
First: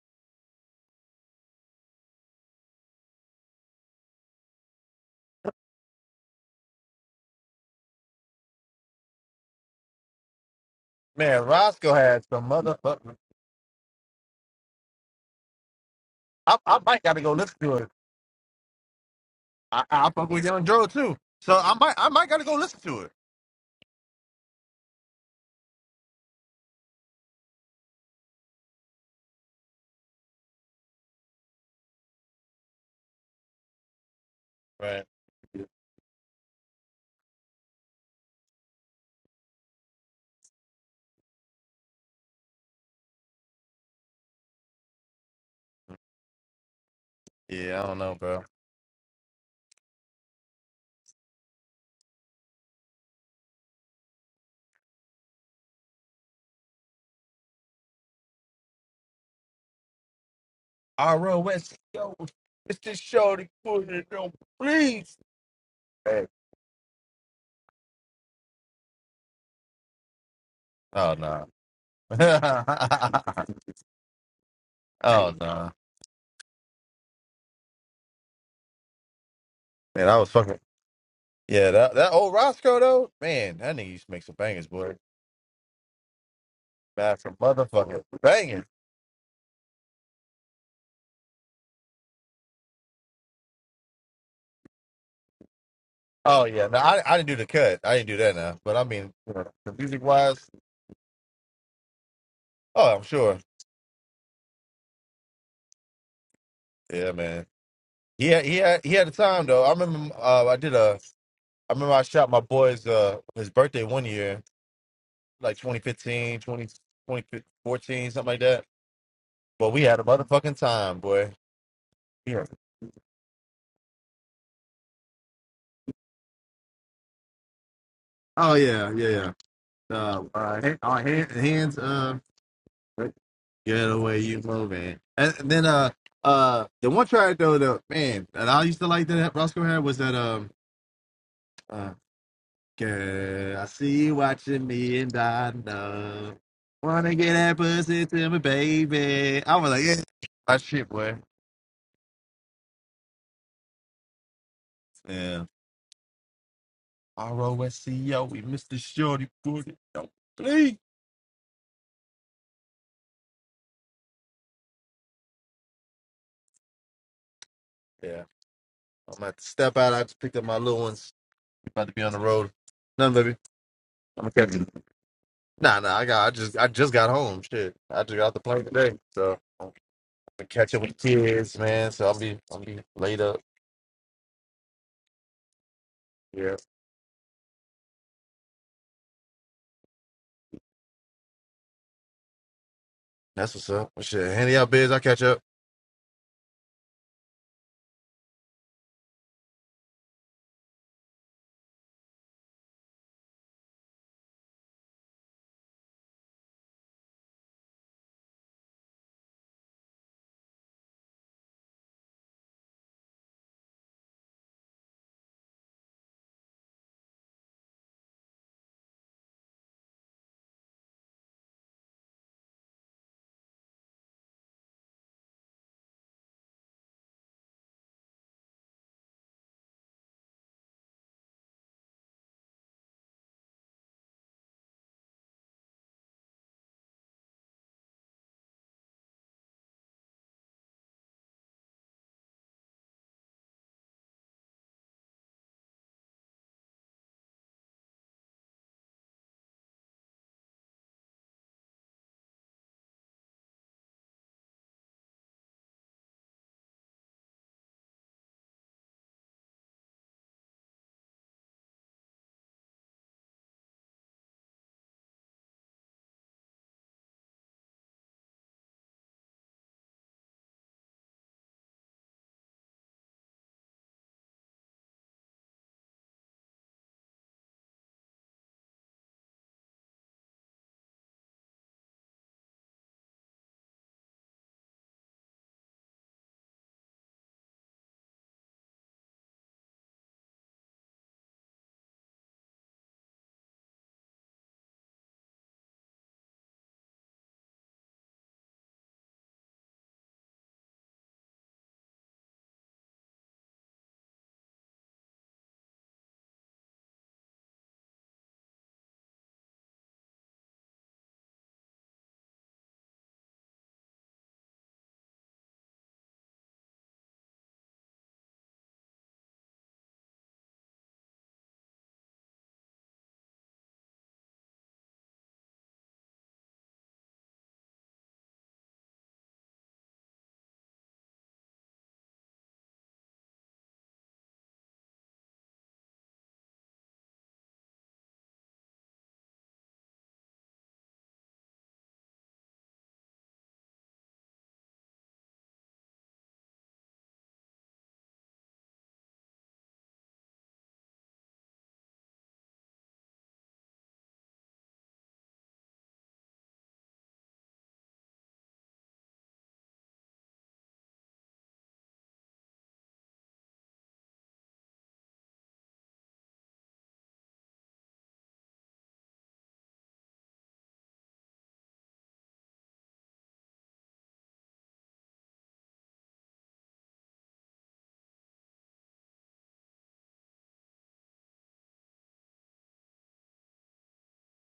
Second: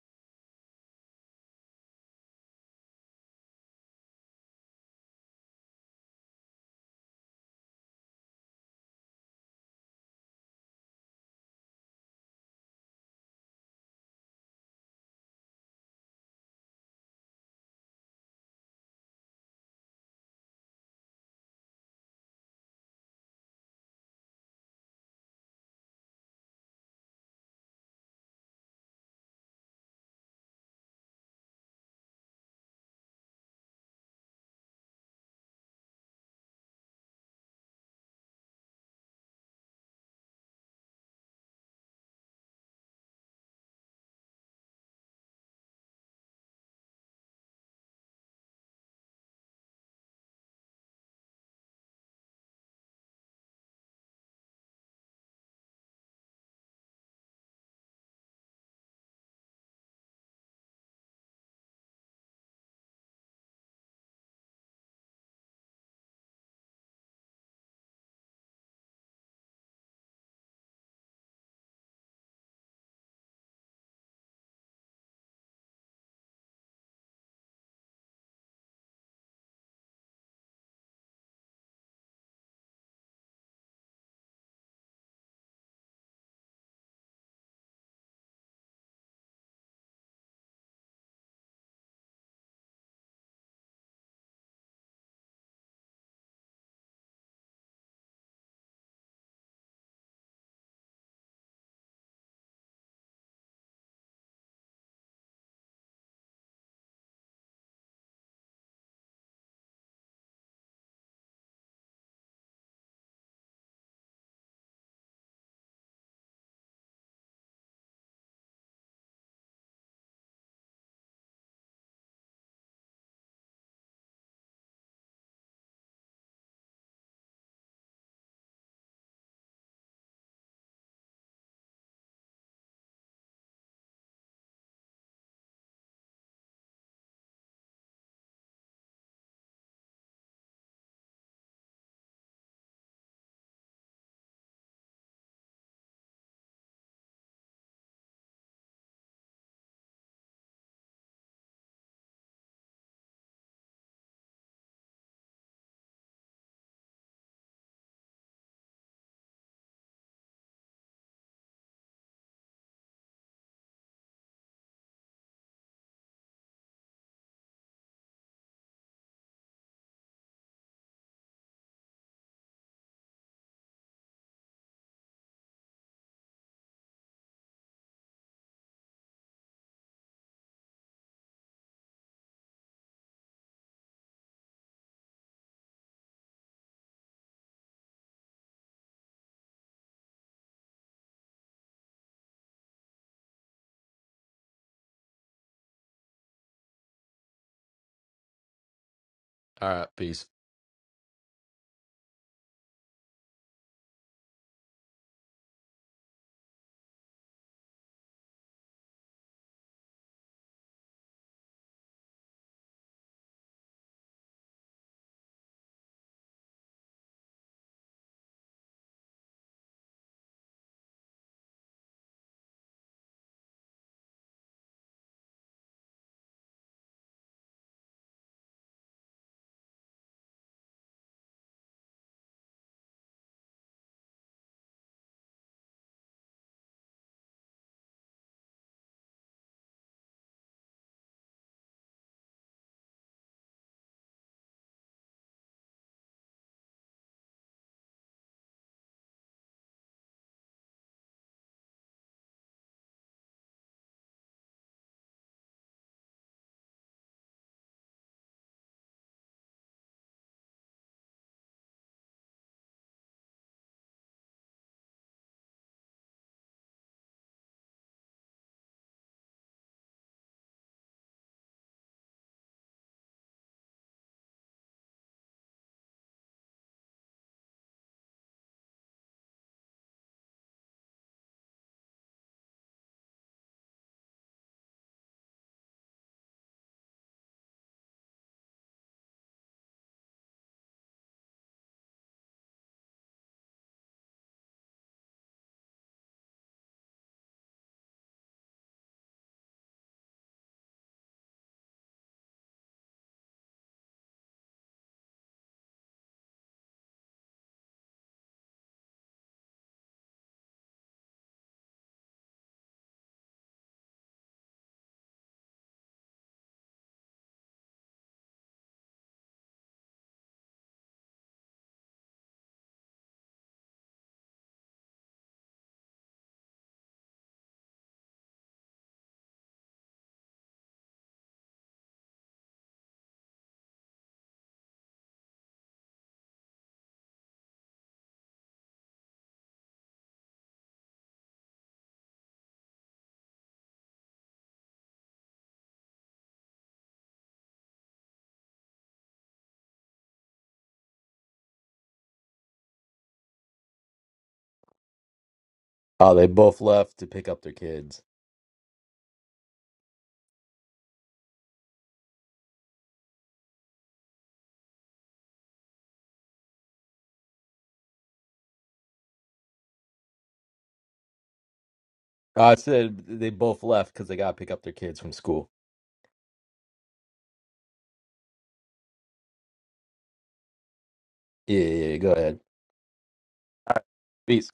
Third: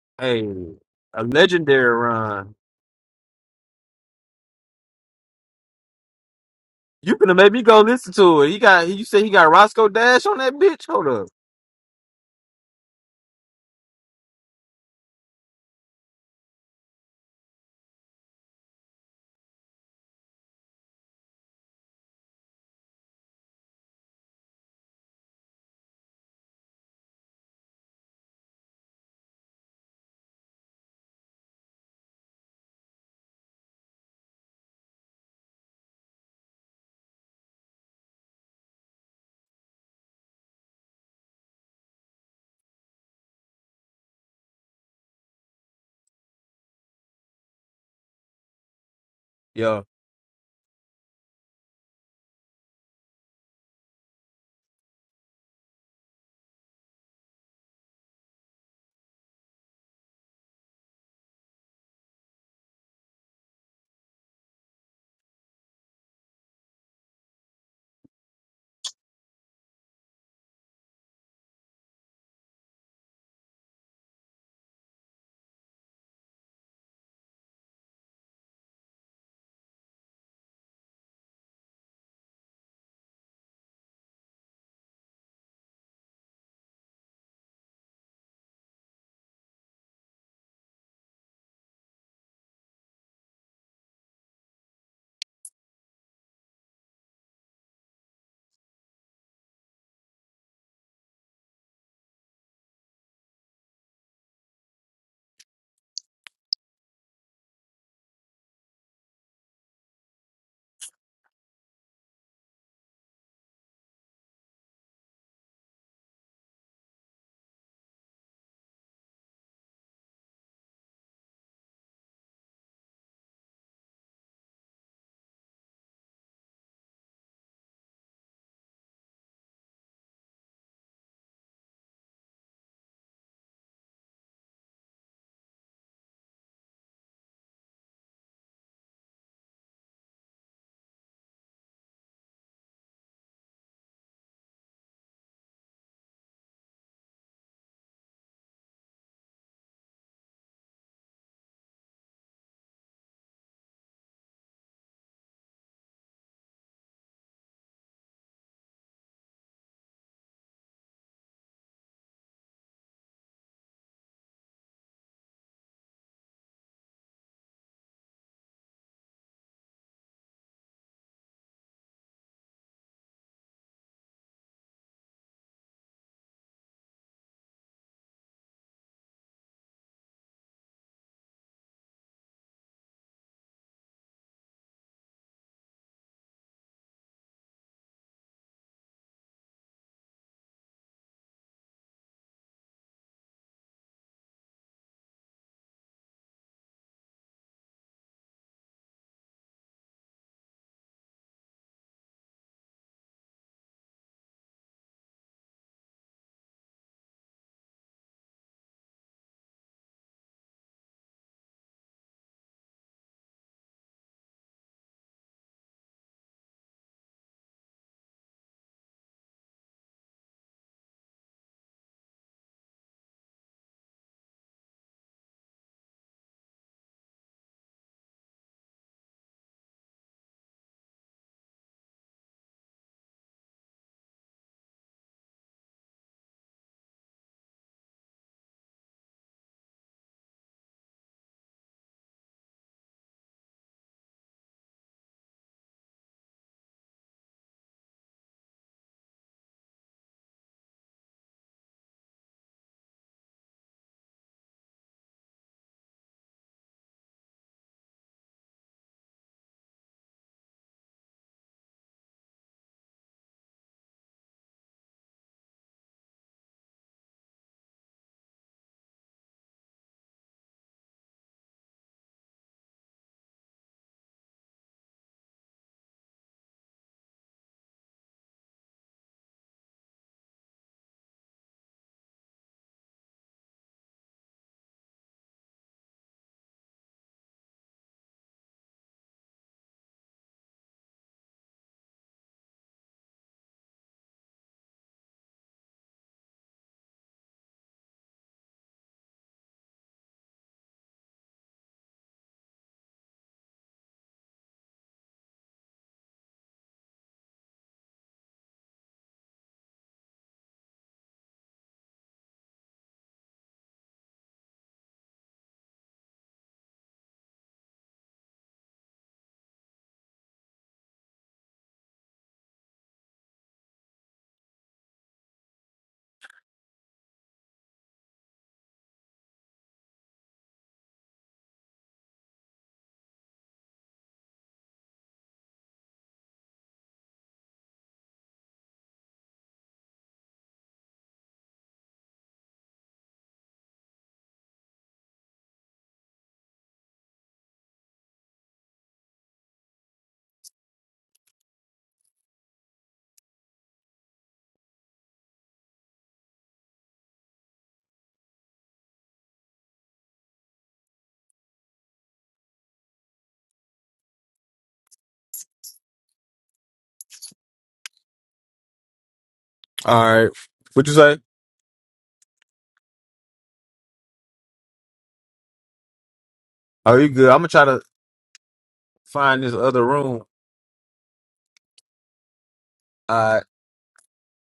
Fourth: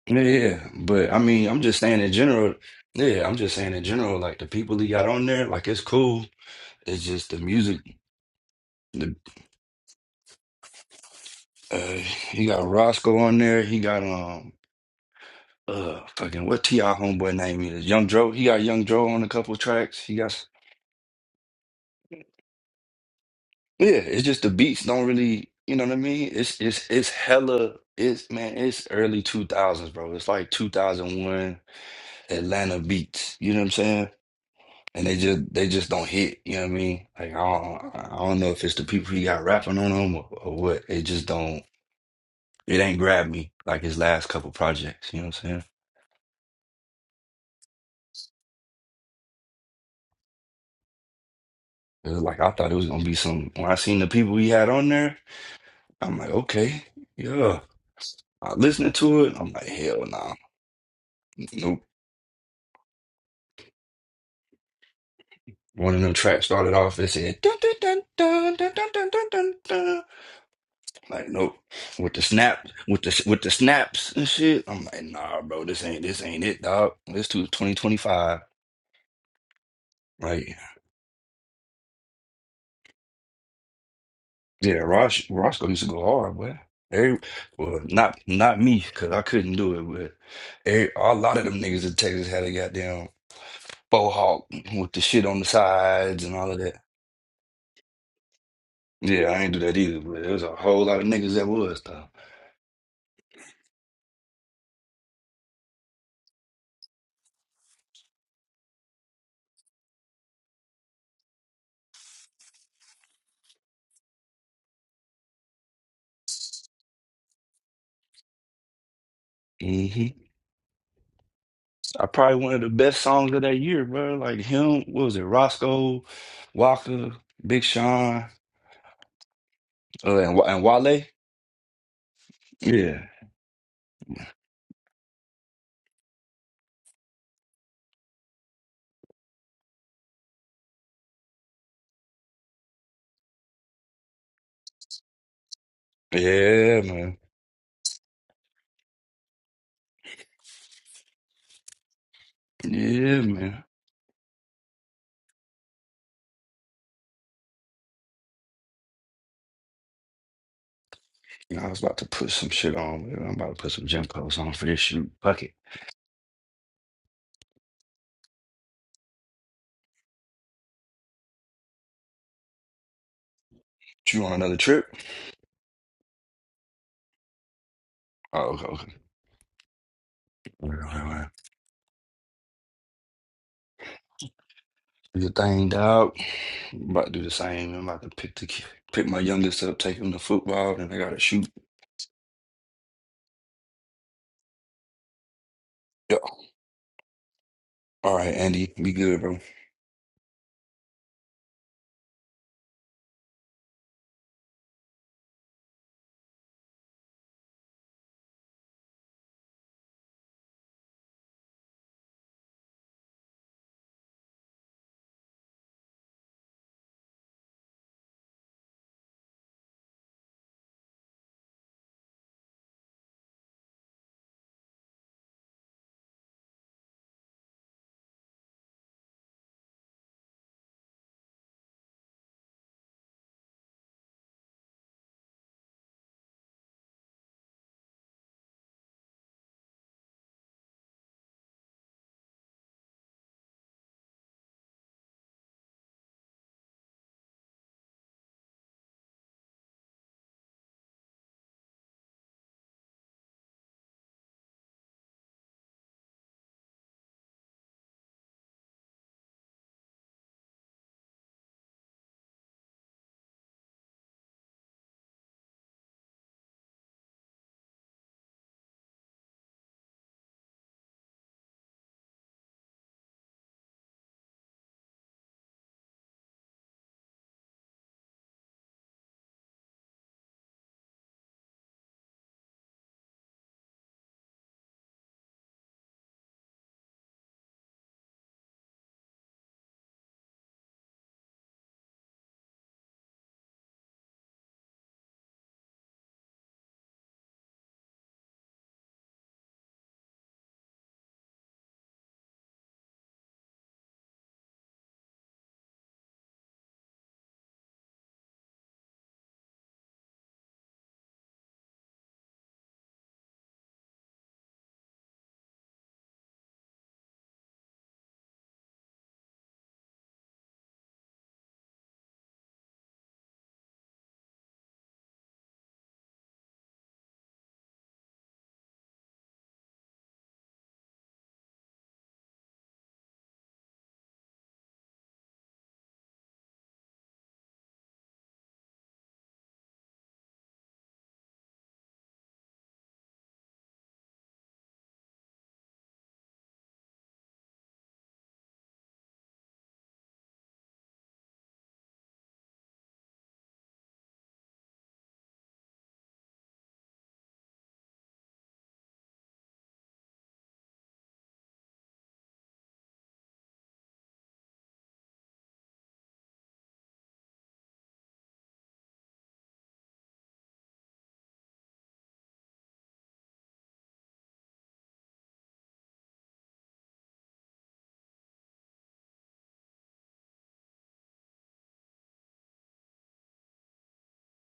Speaker 4: yeah,
Speaker 2: Hey,
Speaker 4: yeah. But I
Speaker 2: a
Speaker 4: mean, I'm just
Speaker 2: legendary
Speaker 4: saying in general,
Speaker 2: run.
Speaker 4: yeah, I'm just saying in general like the people he got on there, like it's cool. It's
Speaker 2: You
Speaker 4: just
Speaker 2: gonna
Speaker 4: the
Speaker 2: make me
Speaker 4: music.
Speaker 2: go listen to it? He got, you say he got Roscoe Dash on that bitch. Hold up.
Speaker 3: Man,
Speaker 4: Uh,
Speaker 3: Roscoe had
Speaker 4: he
Speaker 3: some
Speaker 4: got
Speaker 3: motherfucking.
Speaker 4: Roscoe on there. He got um uh fucking
Speaker 3: I,
Speaker 4: what
Speaker 3: I
Speaker 4: Ti
Speaker 3: might gotta go
Speaker 4: homeboy
Speaker 3: listen
Speaker 4: name
Speaker 3: to
Speaker 4: is
Speaker 3: it.
Speaker 4: Young Dro. He got Young Dro on a couple
Speaker 3: I,
Speaker 4: tracks.
Speaker 3: I
Speaker 4: He
Speaker 3: fuck
Speaker 4: got
Speaker 3: with
Speaker 4: s-
Speaker 3: Young Dro too, so I might I might gotta go listen to it.
Speaker 4: yeah. It's just the beats don't really you know what I mean. It's it's it's hella. It's man. It's early two thousands, bro. It's like two thousand one Atlanta beats. You know what I'm saying?
Speaker 3: Right.
Speaker 4: And they just they just don't hit. You know what I mean? Like I don't I don't know if it's the people he got rapping on them or, or what. It just don't. It ain't grabbed me like his last couple projects. You know what I'm saying?
Speaker 3: Yeah, I don't know, bro.
Speaker 2: Yeah.
Speaker 4: It was like I thought it was gonna be some. When I seen the people he had on there, I'm like, okay, yeah. I listening to it, I'm like, hell nah,
Speaker 3: R-O-S,
Speaker 4: nope.
Speaker 3: it's this show that put it on, please.
Speaker 4: One of them
Speaker 3: Hey.
Speaker 4: tracks started off. It said dun dun dun dun dun dun dun dun dun. dun.
Speaker 3: Oh,
Speaker 4: Like
Speaker 3: no.
Speaker 4: nope, with the snap, with the with the snaps and shit. I'm
Speaker 3: [LAUGHS]
Speaker 4: like,
Speaker 3: oh,
Speaker 4: nah, bro,
Speaker 3: no.
Speaker 4: this ain't this ain't it, dog. This too 2025.
Speaker 3: Man, I was
Speaker 4: Like
Speaker 3: fucking. Yeah, that, that old Roscoe, though, man, that nigga used to make some bangers,
Speaker 4: yeah,
Speaker 3: boy.
Speaker 4: Rosh, Roscoe used to go hard, boy. Every,
Speaker 3: Bad for
Speaker 4: well,
Speaker 3: motherfucking
Speaker 4: not not
Speaker 3: bangers.
Speaker 4: me, cause I couldn't do it, but every, a lot of them niggas in Texas had a goddamn. Bohawk with the shit on the sides and
Speaker 3: Oh,
Speaker 4: all of
Speaker 3: yeah. No,
Speaker 4: that.
Speaker 3: I, I didn't do the cut. I didn't do that now. But I mean,
Speaker 4: Yeah, I ain't do that either,
Speaker 3: music
Speaker 4: but there was
Speaker 3: wise,
Speaker 4: a whole lot of niggas that was though.
Speaker 3: oh, I'm sure. Yeah, man. He had, he had, he had the time, though. I remember uh, I did a. I remember I shot my boy's uh, his birthday one year like 2015, 20, 2014, something like that. But we had a
Speaker 4: hmm
Speaker 3: motherfucking time, boy.
Speaker 4: I
Speaker 3: Yeah.
Speaker 4: probably one of the best songs of that year, bro. Like him, what was it? Roscoe, Walker, Big Sean,
Speaker 3: Oh yeah, yeah, yeah.
Speaker 4: uh,
Speaker 3: Uh,
Speaker 4: and, Wa-
Speaker 3: uh,
Speaker 4: and
Speaker 3: hand, uh,
Speaker 4: Wale.
Speaker 3: hand, hands, uh,
Speaker 4: Yeah,
Speaker 3: get away, you move, And, and then, uh, uh, the one track though, the man, that I used to like that Roscoe had was that, um, uh, girl, I see you watching me and I know.
Speaker 4: yeah,
Speaker 3: Wanna
Speaker 4: man.
Speaker 3: get that pussy to me, baby. I was like, yeah, my shit, boy.
Speaker 4: Yeah, man.
Speaker 3: Yeah. R-O-S-C-O. We missed the shorty for it. Don't bleed.
Speaker 4: Nah, I was about to put some shit on. man. I'm about to put some gym clothes on for this shoot. Fuck it.
Speaker 3: Yeah. I'm about to step out. I just picked up my little ones. We About to be on the road. None, baby.
Speaker 4: You
Speaker 3: I'm gonna
Speaker 4: on
Speaker 3: catch
Speaker 4: another
Speaker 3: you.
Speaker 4: trip?
Speaker 3: Nah, nah. I got. I just. I just got home. Shit. I just got off
Speaker 4: Oh,
Speaker 3: the plane
Speaker 4: okay.
Speaker 3: today. So I'm gonna catch up with the
Speaker 4: okay.
Speaker 3: kids, man. So I'll be. I'll be laid up.
Speaker 4: Get thing, out.
Speaker 3: Yeah.
Speaker 4: I'm about to do the same. I'm about to pick the ki- pick my youngest up, take him to football, and I gotta shoot.
Speaker 3: That's what's up. Shit. Handy out, biz. I catch up.
Speaker 4: Yeah. All right, Andy, be good, bro.
Speaker 1: All right, peace. Oh, they both left to pick up their kids.
Speaker 2: All right. What you say?
Speaker 1: Oh, I said they both left because they got to pick up their kids from school.
Speaker 2: Oh, you good? I'm gonna try to find this other room.
Speaker 1: Yeah, yeah, yeah, go ahead.
Speaker 2: All right.
Speaker 1: Peace.